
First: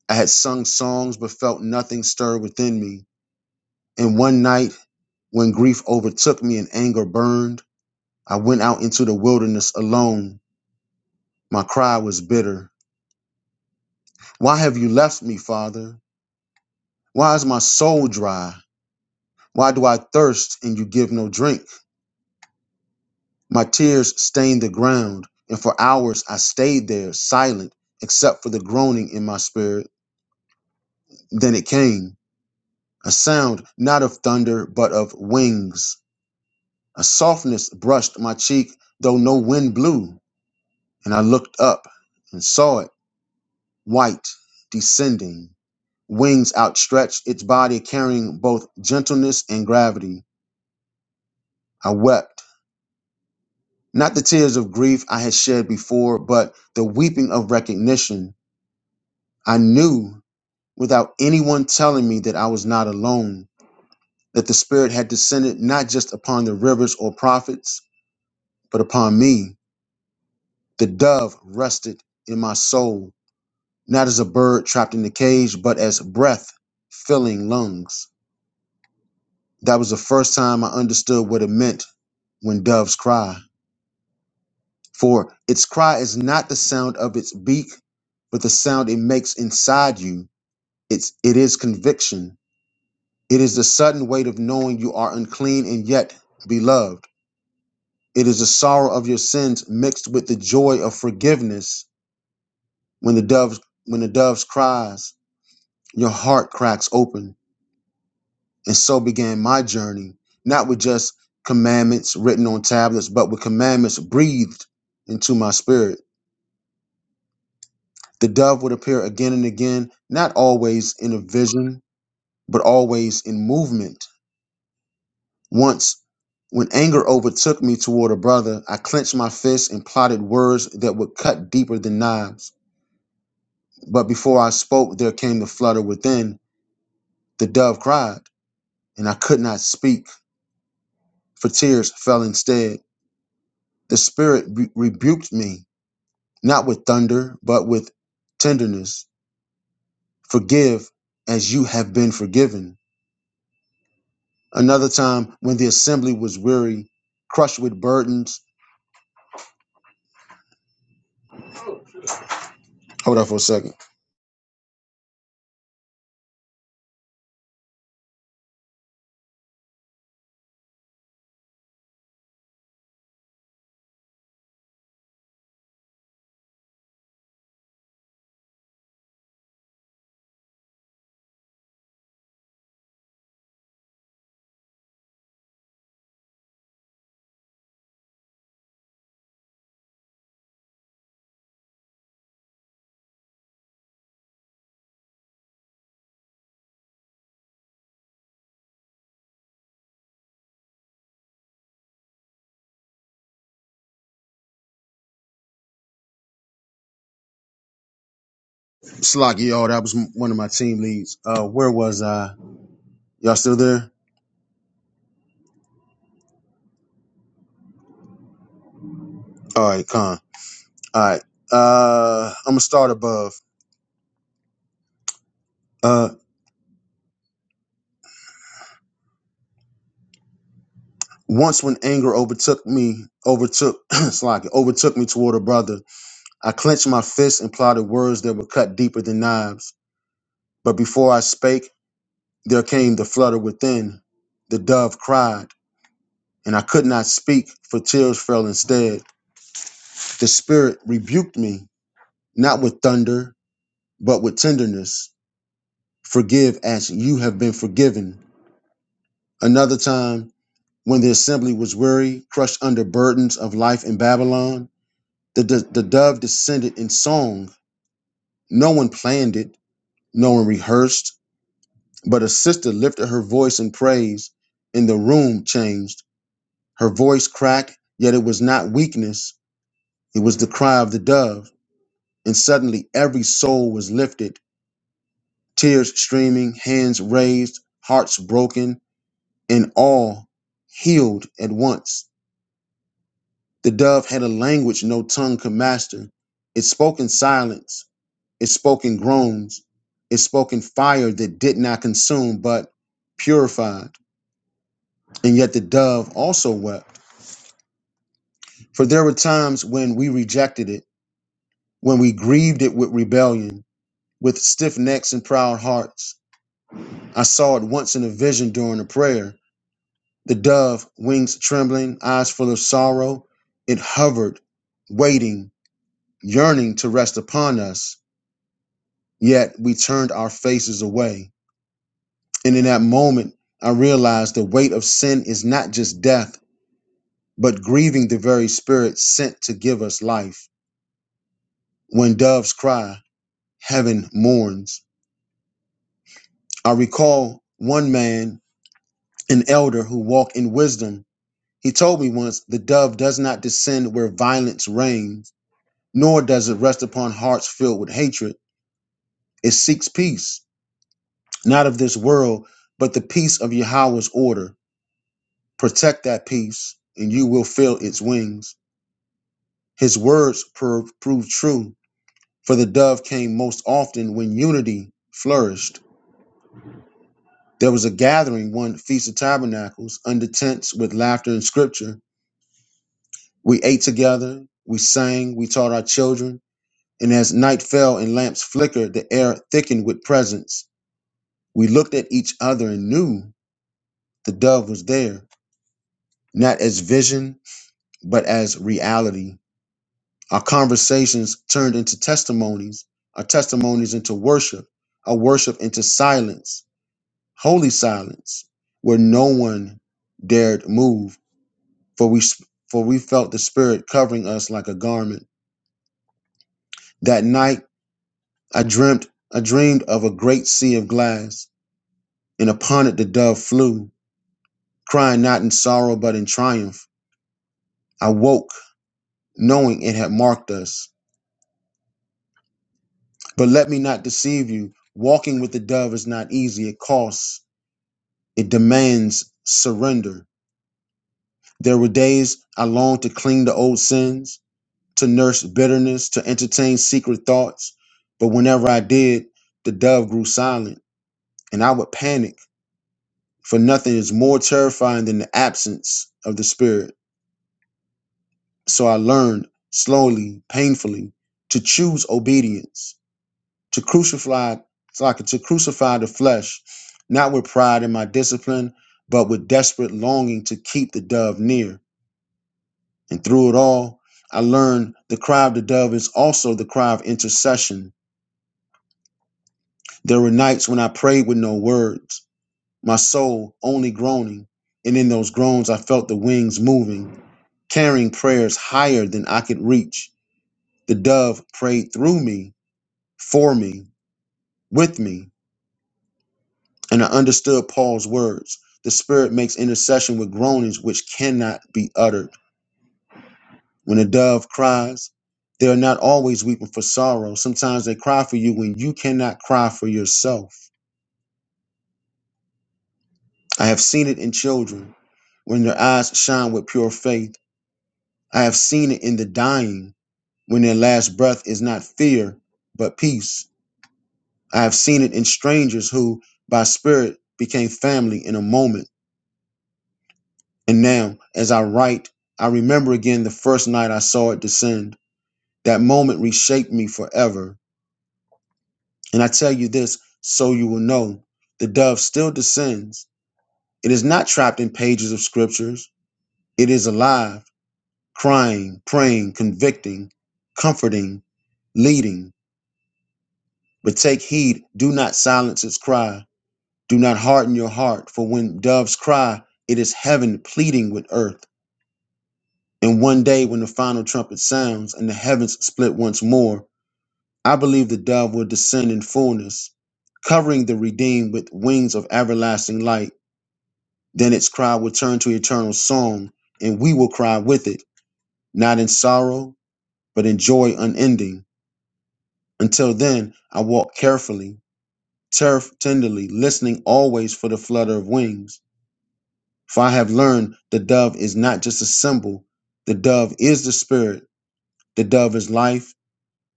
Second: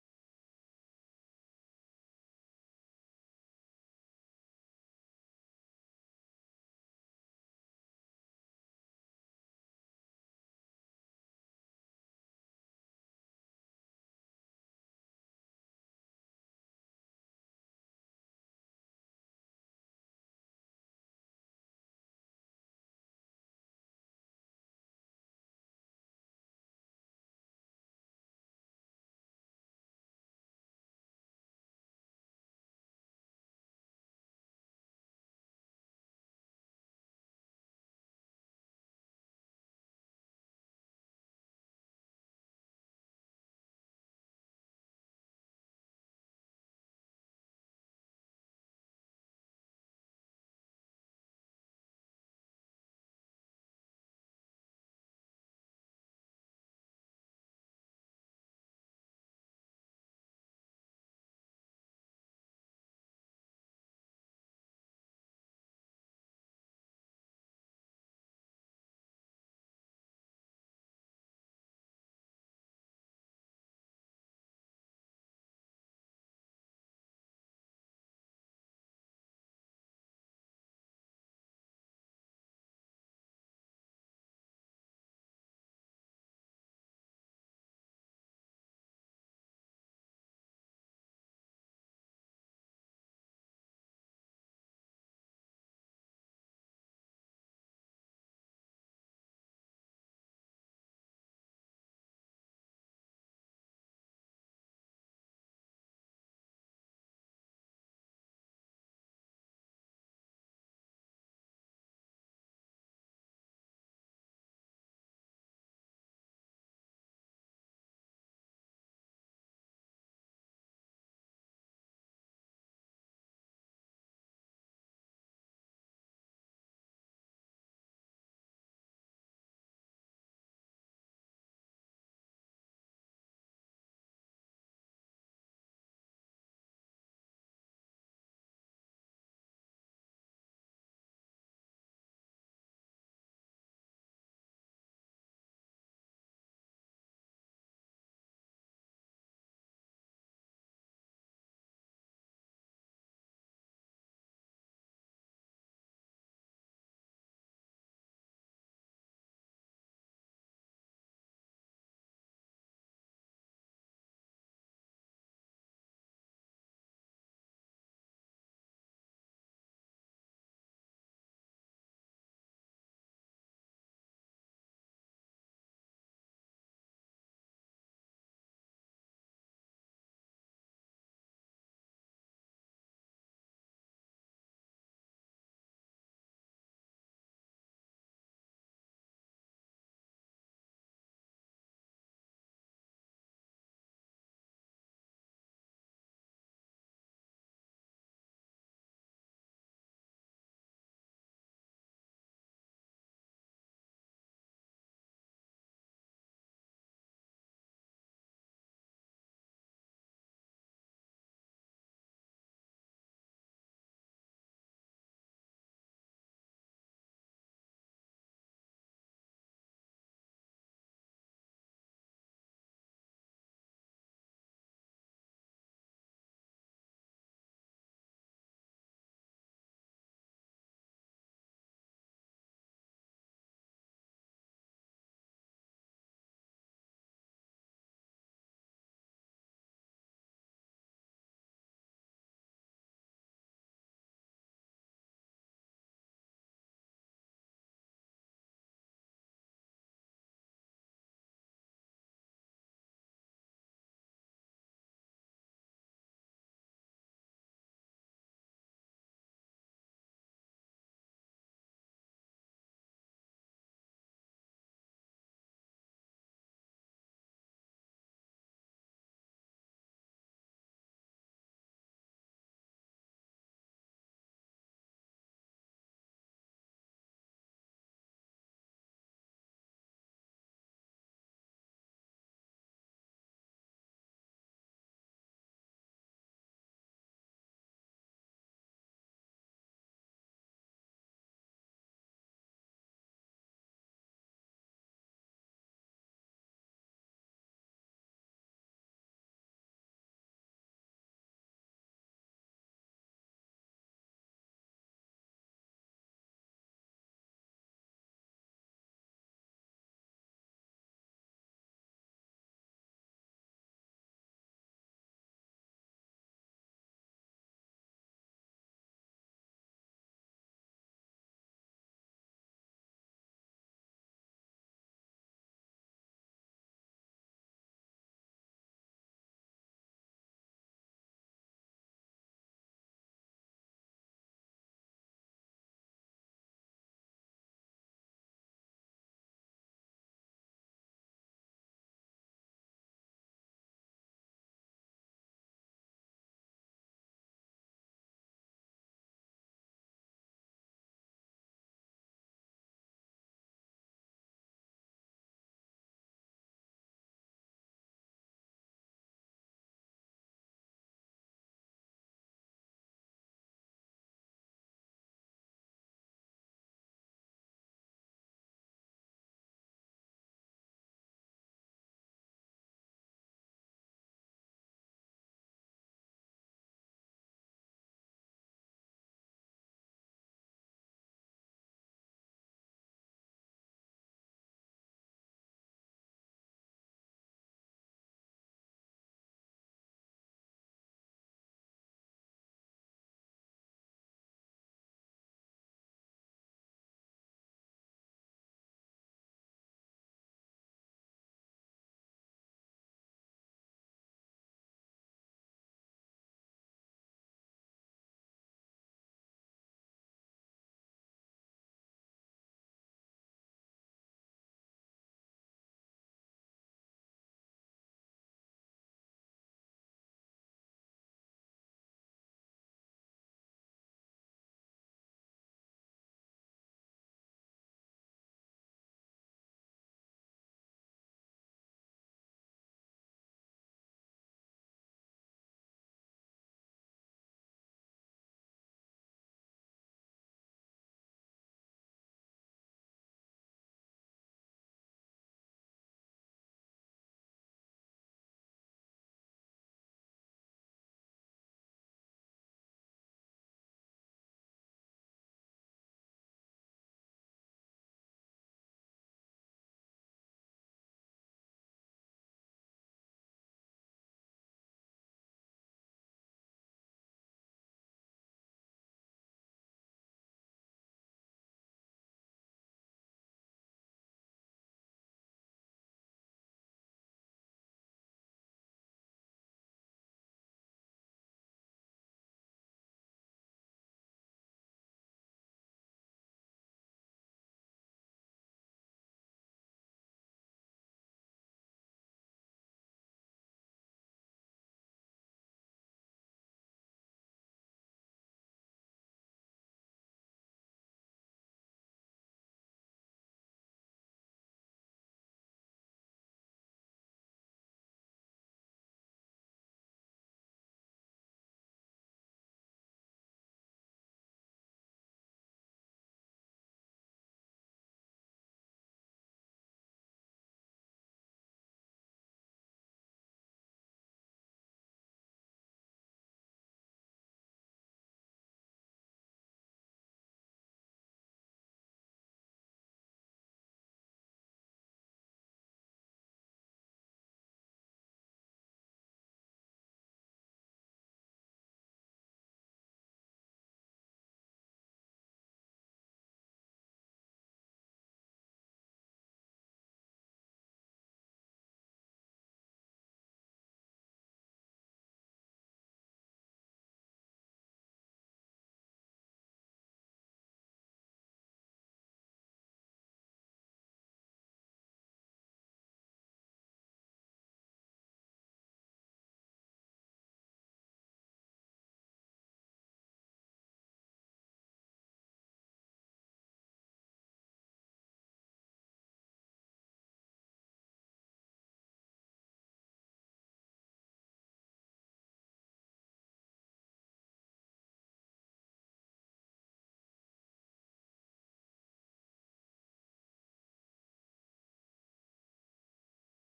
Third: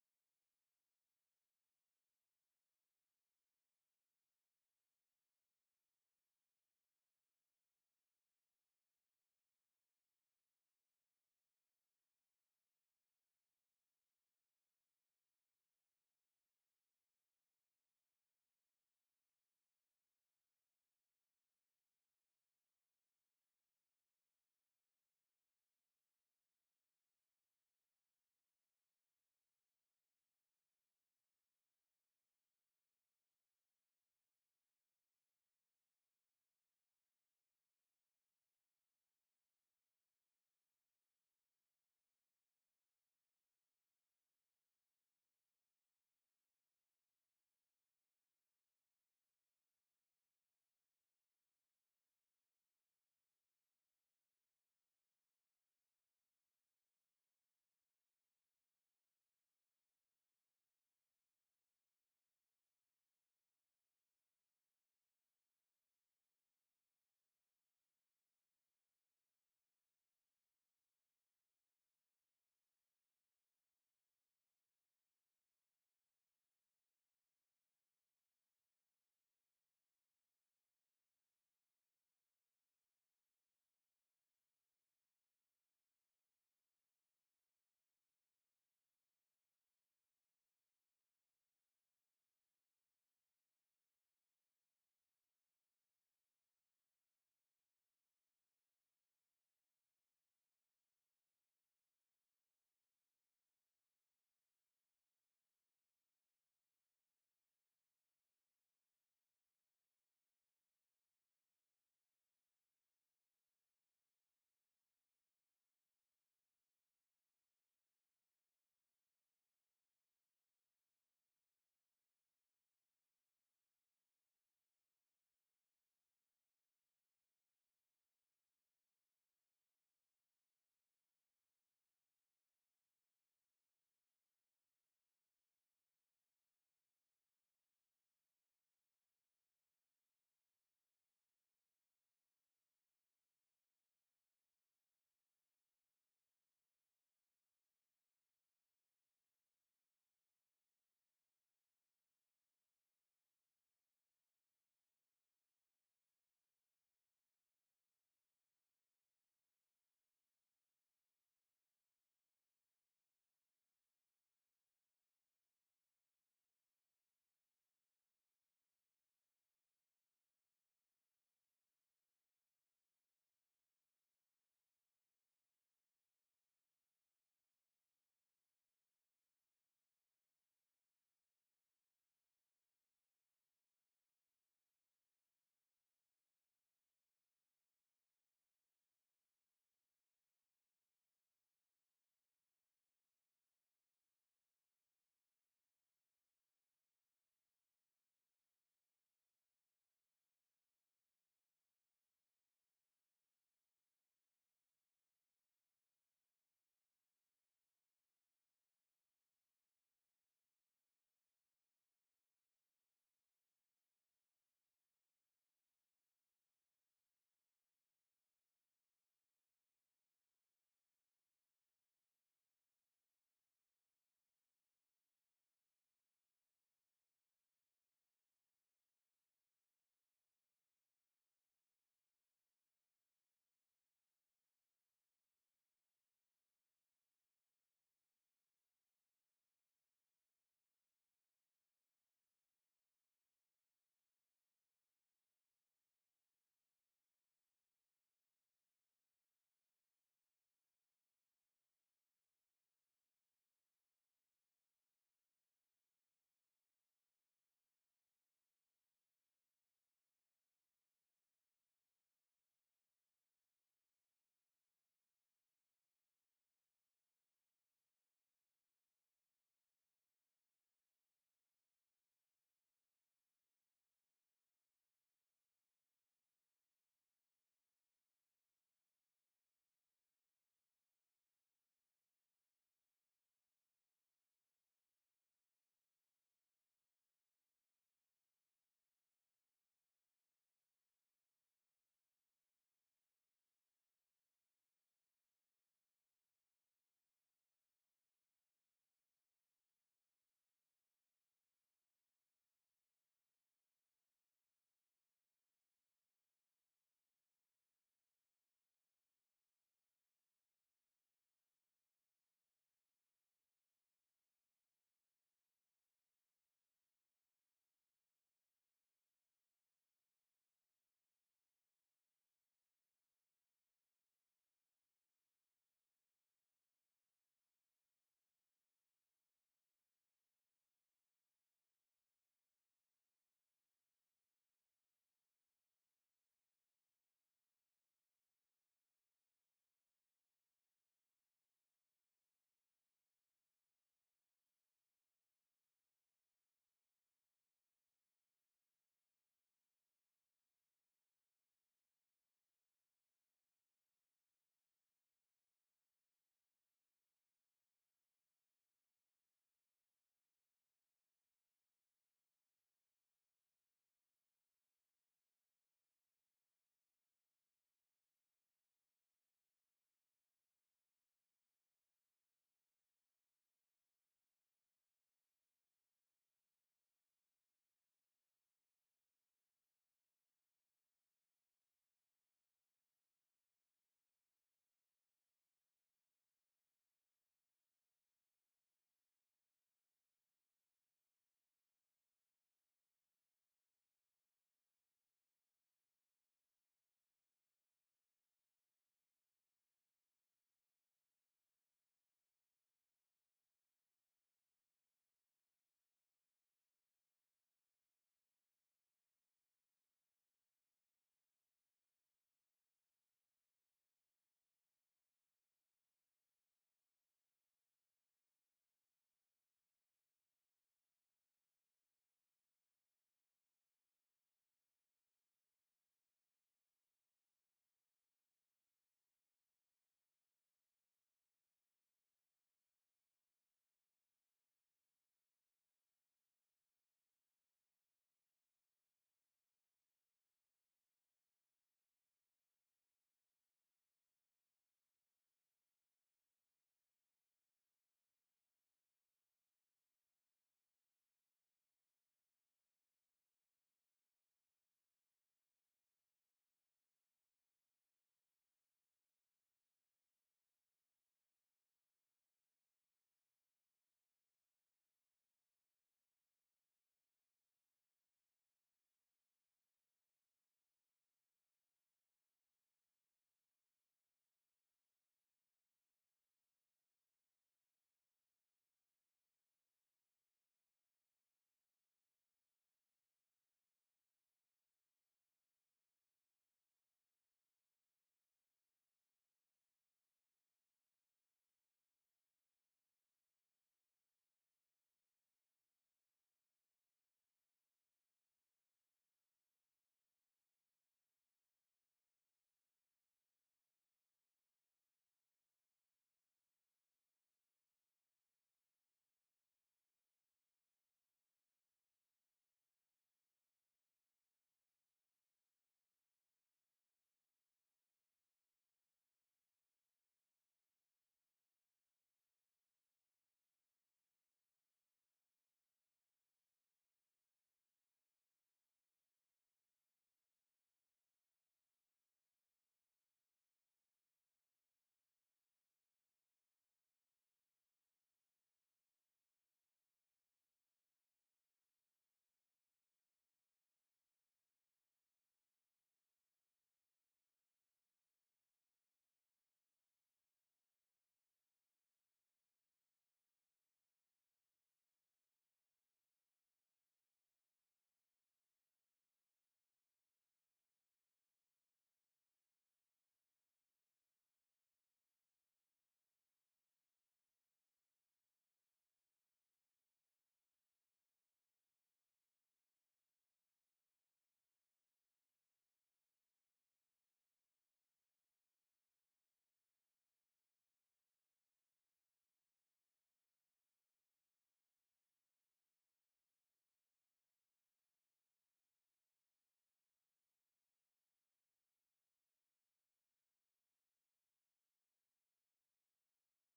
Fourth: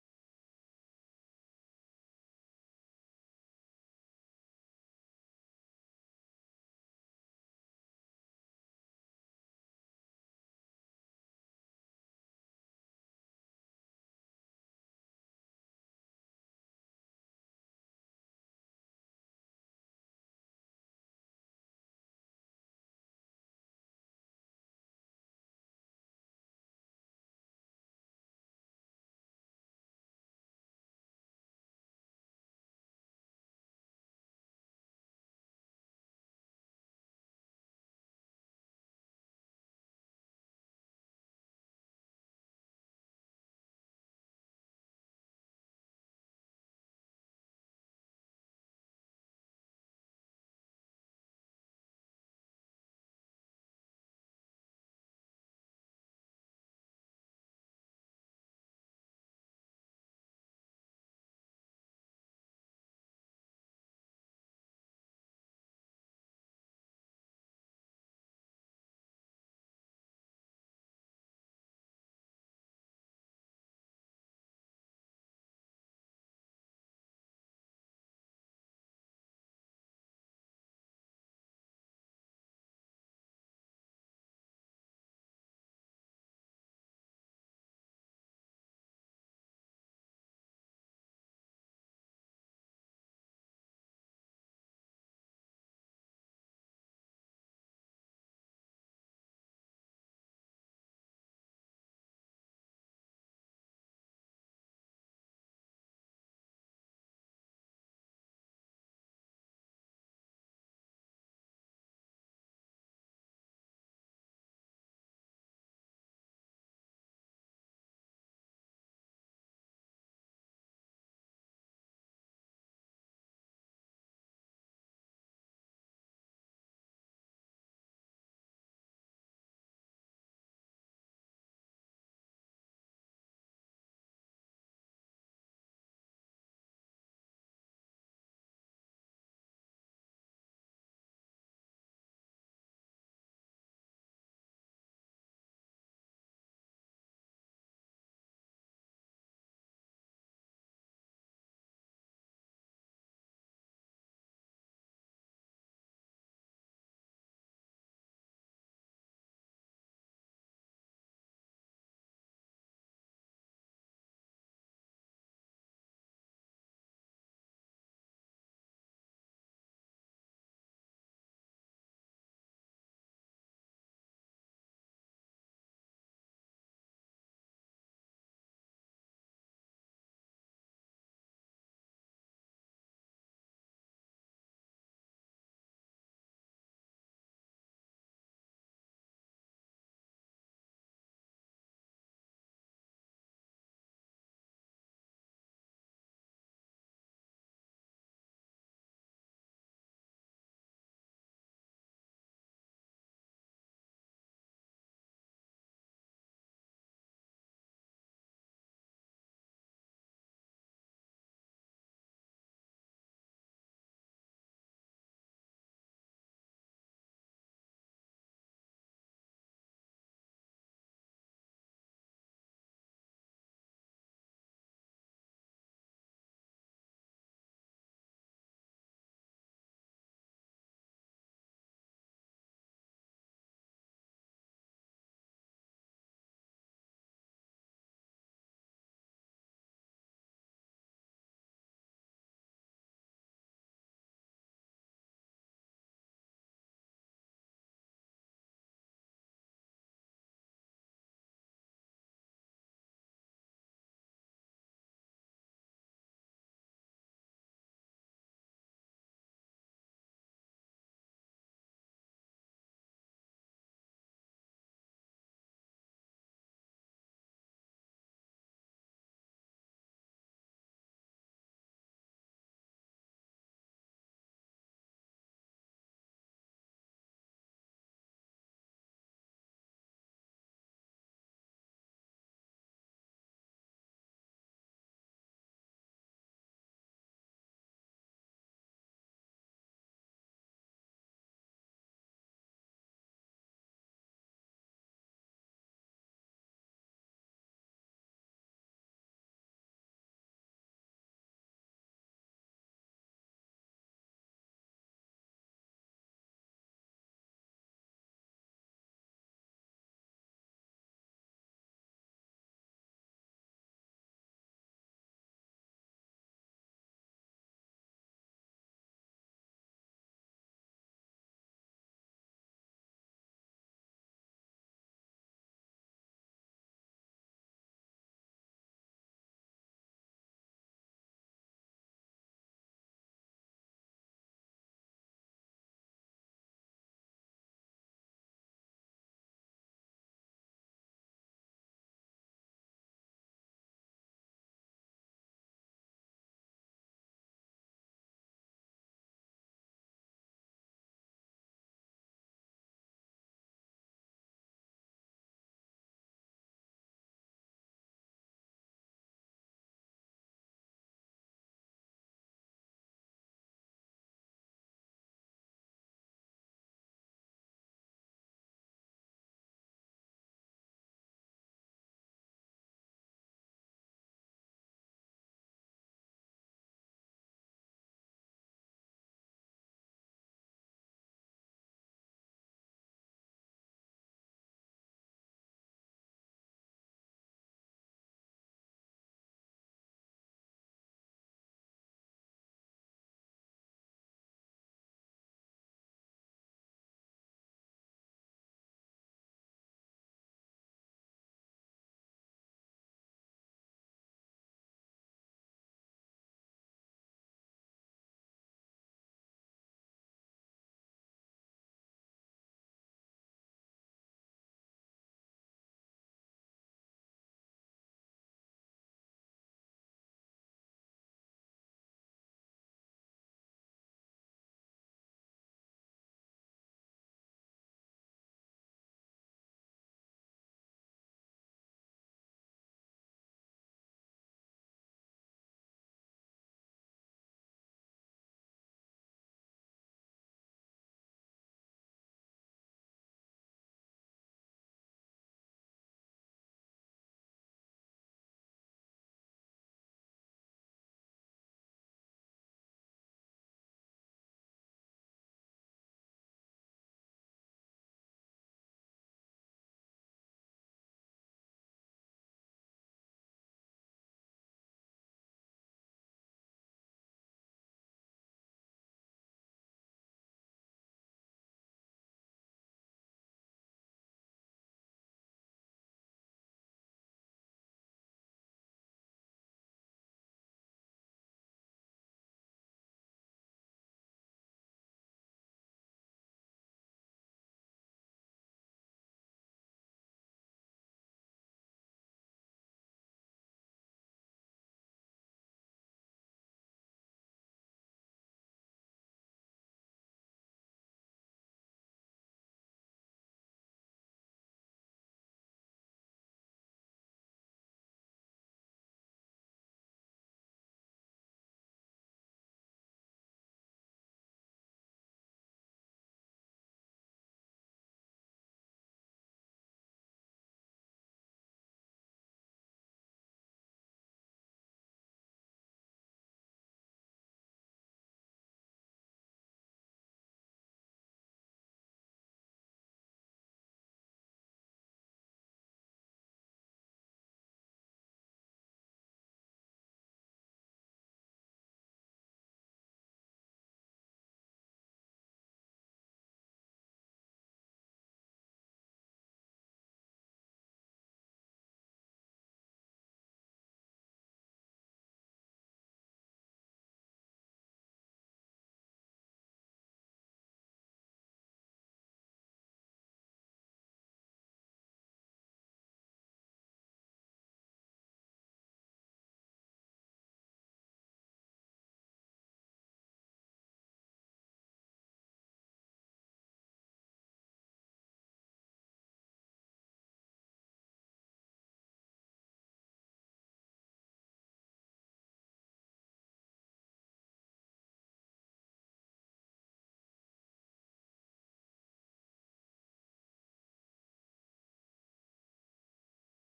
[SPEAKER 2] I had sung songs, but felt nothing stir within me. And one night, when grief overtook me and anger burned, I went out into the wilderness alone. My cry was bitter. Why have you left me, Father? Why is my soul dry? Why do I thirst and you give no drink? My tears stained the ground, and for hours I stayed there, silent, except for the groaning in my spirit. Then it came a sound not of thunder, but of wings. A softness brushed my cheek, though no wind blew, and I looked up and saw it, white, descending, wings outstretched, its body carrying both gentleness and gravity. I wept. Not the tears of grief I had shed before, but the weeping of recognition. I knew without anyone telling me that I was not alone, that the Spirit had descended not just upon the rivers or prophets, but upon me. The dove rested in my soul, not as a bird trapped in a cage, but as breath filling lungs. That was the first time I understood what it meant when doves cry. For its cry is not the sound of its beak, but the sound it makes inside you. It's it is conviction It is the sudden weight of knowing you are unclean and yet beloved. It is the sorrow of your sins mixed with the joy of forgiveness. When the dove when the dove's cries, your heart cracks open. And so began my journey, not with just commandments written on tablets, but with commandments breathed into my spirit. The dove would appear again and again, not always in a vision, but always in movement Once, when anger overtook me toward a brother, I clenched my fists and plotted words that would cut deeper than knives. But before I spoke, there came the flutter within. The dove cried, and I could not speak, for tears fell instead. The Spirit re- rebuked me, not with thunder, but with tenderness. Forgive as you have been forgiven. Another time, when the assembly was weary, crushed with burdens. Hold on for a second. Slocky, y'all, that was one of my team leads. Uh, where was I? Y'all still there? All right, con. All right. Uh, I'm gonna start above. Uh, once when anger overtook me, overtook Slocky, overtook me toward a brother, I clenched my fists and plotted words that would cut deeper than knives. But before I spake, there came the flutter within. The dove cried, and I could not speak, for tears fell instead. The spirit rebuked me, not with thunder, but with tenderness Forgive as you have been forgiven. Another time, when the assembly was weary, crushed under burdens of life in Babylon, the, the, the dove descended in song. No one planned it, no one rehearsed, but a sister lifted her voice in praise, and the room changed. Her voice cracked, yet it was not weakness, it was the cry of the dove. And suddenly every soul was lifted, tears streaming, hands raised, hearts broken and all healed at once. The dove had a language no tongue could master. It spoke in silence, it spoke in groans, it spoke in fire that did not consume but purified. And yet the dove also wept. For there were times when we rejected it, when we grieved it with rebellion, with stiff necks and proud hearts. I saw it once in a vision during a prayer. The dove, wings trembling, eyes full of sorrow, it hovered, waiting yearning to rest upon us, yet we turned our faces away. And in that moment, I realized the weight of sin is not just death, but grieving the very spirit sent to give us life. When doves cry, heaven mourns. I recall one man, an elder who walked in wisdom. He told me once the dove does not descend where violence reigns, nor does it rest upon hearts filled with hatred. It seeks peace not of this world, but the peace of Yahweh's order. Protect that peace, and you will feel its wings. His words pro- proved true, for the dove came most often when unity flourished. There was a gathering one Feast of Tabernacles under tents with laughter and scripture. We ate together, we sang, we taught our children, and as night fell and lamps flickered, the air thickened with presence. We looked at each other and knew the dove was there, not as vision but as reality. Our conversations turned into testimonies, our testimonies into worship, our worship into silence, holy silence, where no one dared move, for we for we felt the spirit covering us like a garment. That night I dreamt I dreamed of a great sea of glass, and upon it the dove flew, crying not in sorrow but in triumph. I woke knowing it had marked us But let me not deceive you. Walking with the dove is not easy. It costs, it demands surrender. There were days I longed to cling to old sins, to nurse bitterness, to entertain secret thoughts. But whenever I did, the dove grew silent and I would panic, for nothing is more terrifying than the absence of the Spirit. So I learned slowly, painfully, to choose obedience to crucify so I could to crucify the flesh, not with pride in my discipline, but with desperate longing to keep the dove near. And through it all, I learned the cry of the dove is also the cry of intercession. There were nights when I prayed with no words, my soul only groaning, and in those groans I felt the wings moving, carrying prayers higher than I could reach. The dove prayed through me, for me, with me, And I understood Paul's words. The Spirit makes intercession with groanings which cannot be uttered. When a dove cries, they are not always weeping for sorrow. Sometimes they cry for you when you cannot cry for yourself. I have seen it in children when their eyes shine with pure faith. I have seen it in the dying when their last breath is not fear, but peace. I have seen it in strangers who, by spirit, became family in a moment. And now, as I write, I remember again the first night I saw it descend. That moment reshaped me forever. And I tell you this so you will know the dove still descends. It is not trapped in pages of scriptures, it is alive, crying, praying, convicting, comforting, leading. But take heed, do not silence its cry. Do not harden your heart, for when doves cry, it is heaven pleading with earth. And one day, when the final trumpet sounds and the heavens split once more, I believe the dove will descend in fullness, covering the redeemed with wings of everlasting light. Then its cry will turn to eternal song, and we will cry with it, not in sorrow, but in joy unending. Until then, I walk carefully, turf tenderly, listening always for the flutter of wings. For I have learned the dove is not just a symbol, the dove is the spirit, the dove is life.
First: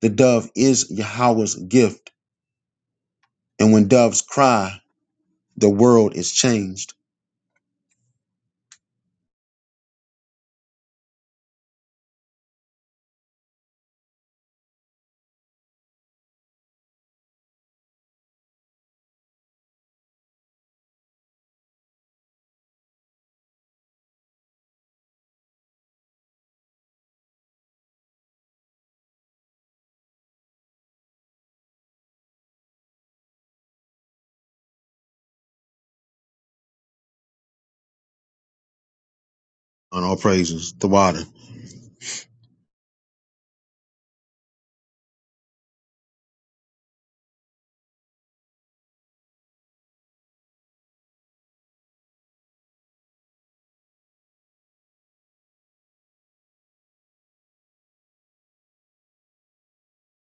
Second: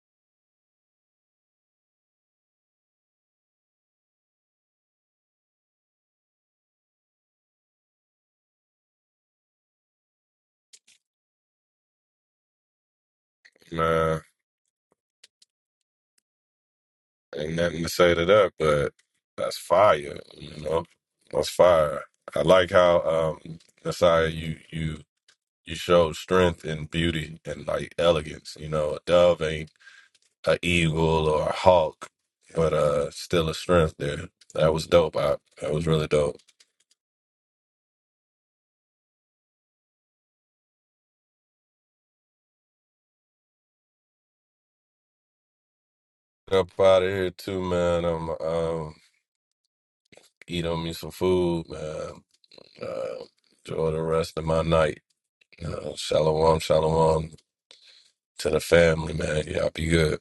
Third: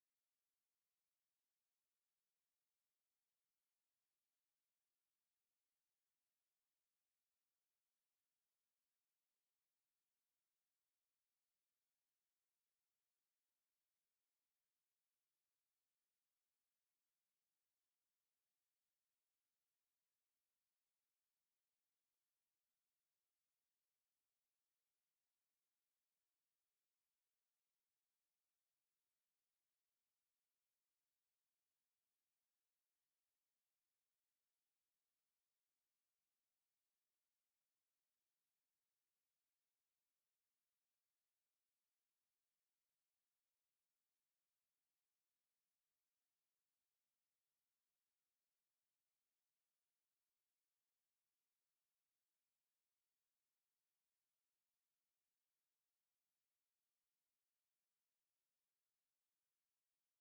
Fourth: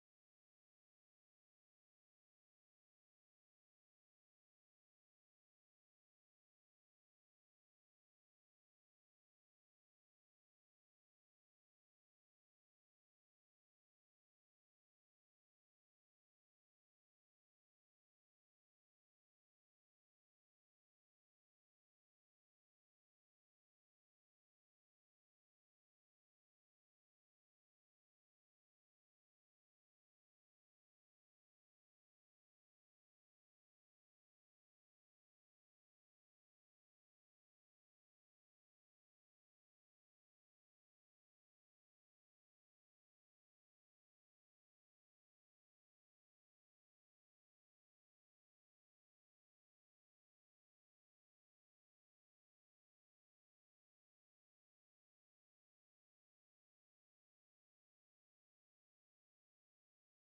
[SPEAKER 2] The dove is Yahweh's gift. And when doves cry, the world is changed.
[SPEAKER 1] Man, ain't nothing to say to that, but that's fire. You know, that's fire. I like how um, Nasai, you you you showed strength and beauty and like elegance. You know, a dove ain't a eagle or a hawk, but uh, still a strength there. That was dope. I that was really dope.
[SPEAKER 2] On all praises, the water.
[SPEAKER 1] Up out of here too, man. I'm um eat on me some food, man. Uh, enjoy the rest of my night. Uh, shalom, shalom to the family, man. Y'all be good.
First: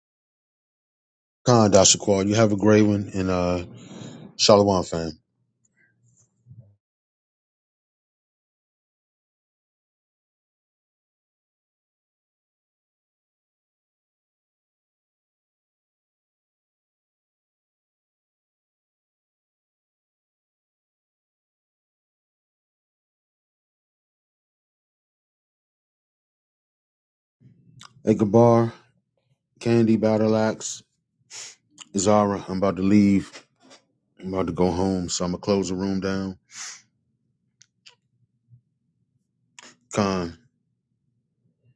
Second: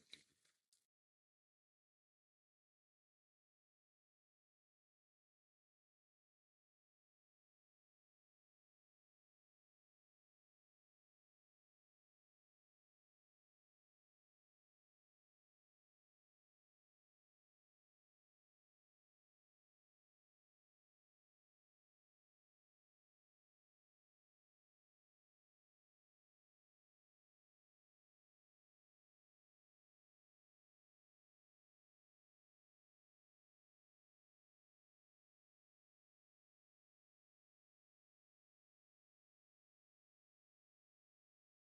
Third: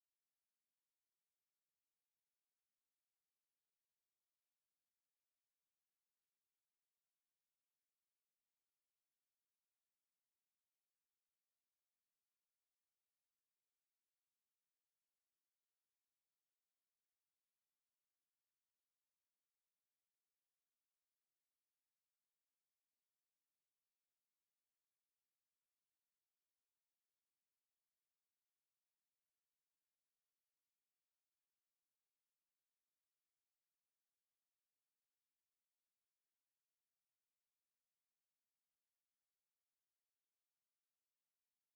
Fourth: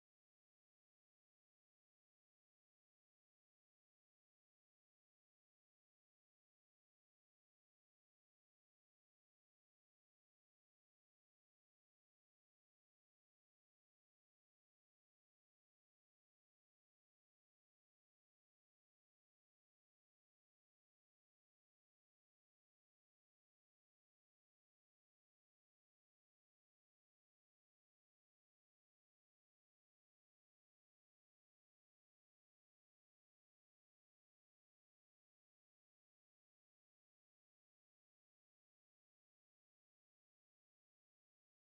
[SPEAKER 2] Khan Dashakwal, you have a great one and uh Shalom fam. Ikabar, Candy, Battle Axe, Zara, I'm about to leave. I'm about to go home, so I'm gonna close the room down. Con.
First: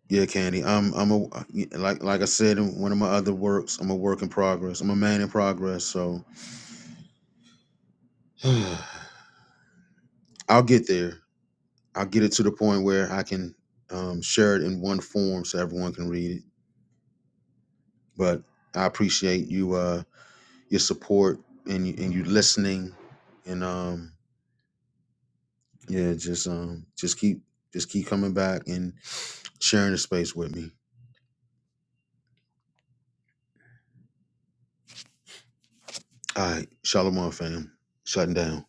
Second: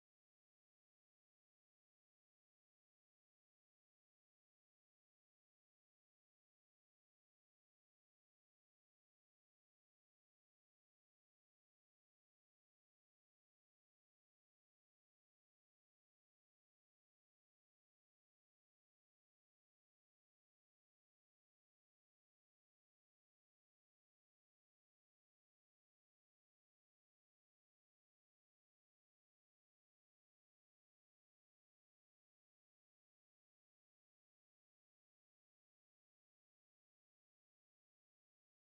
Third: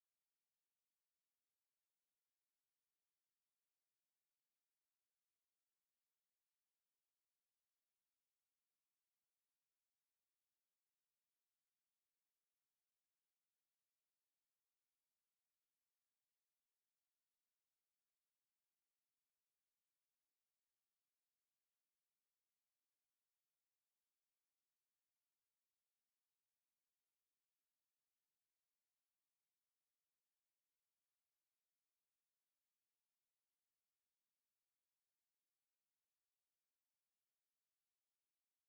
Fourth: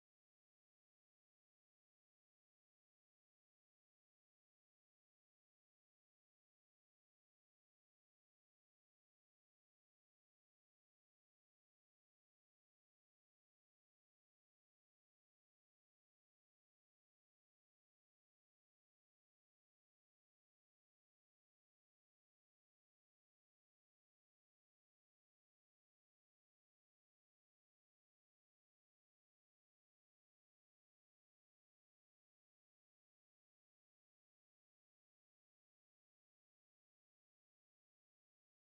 [SPEAKER 2] Yeah, Candy. I'm I'm a yeah, like like I said in one of my other works, I'm a work in progress. I'm a man in progress. So I'll get there. I'll get it to the point where I can um, share it in one form so everyone can read it. But I appreciate you uh your support and you and you listening and um yeah, just um just keep just keep coming back and sharing the space with me. All right, Shalom fam. Shutting down.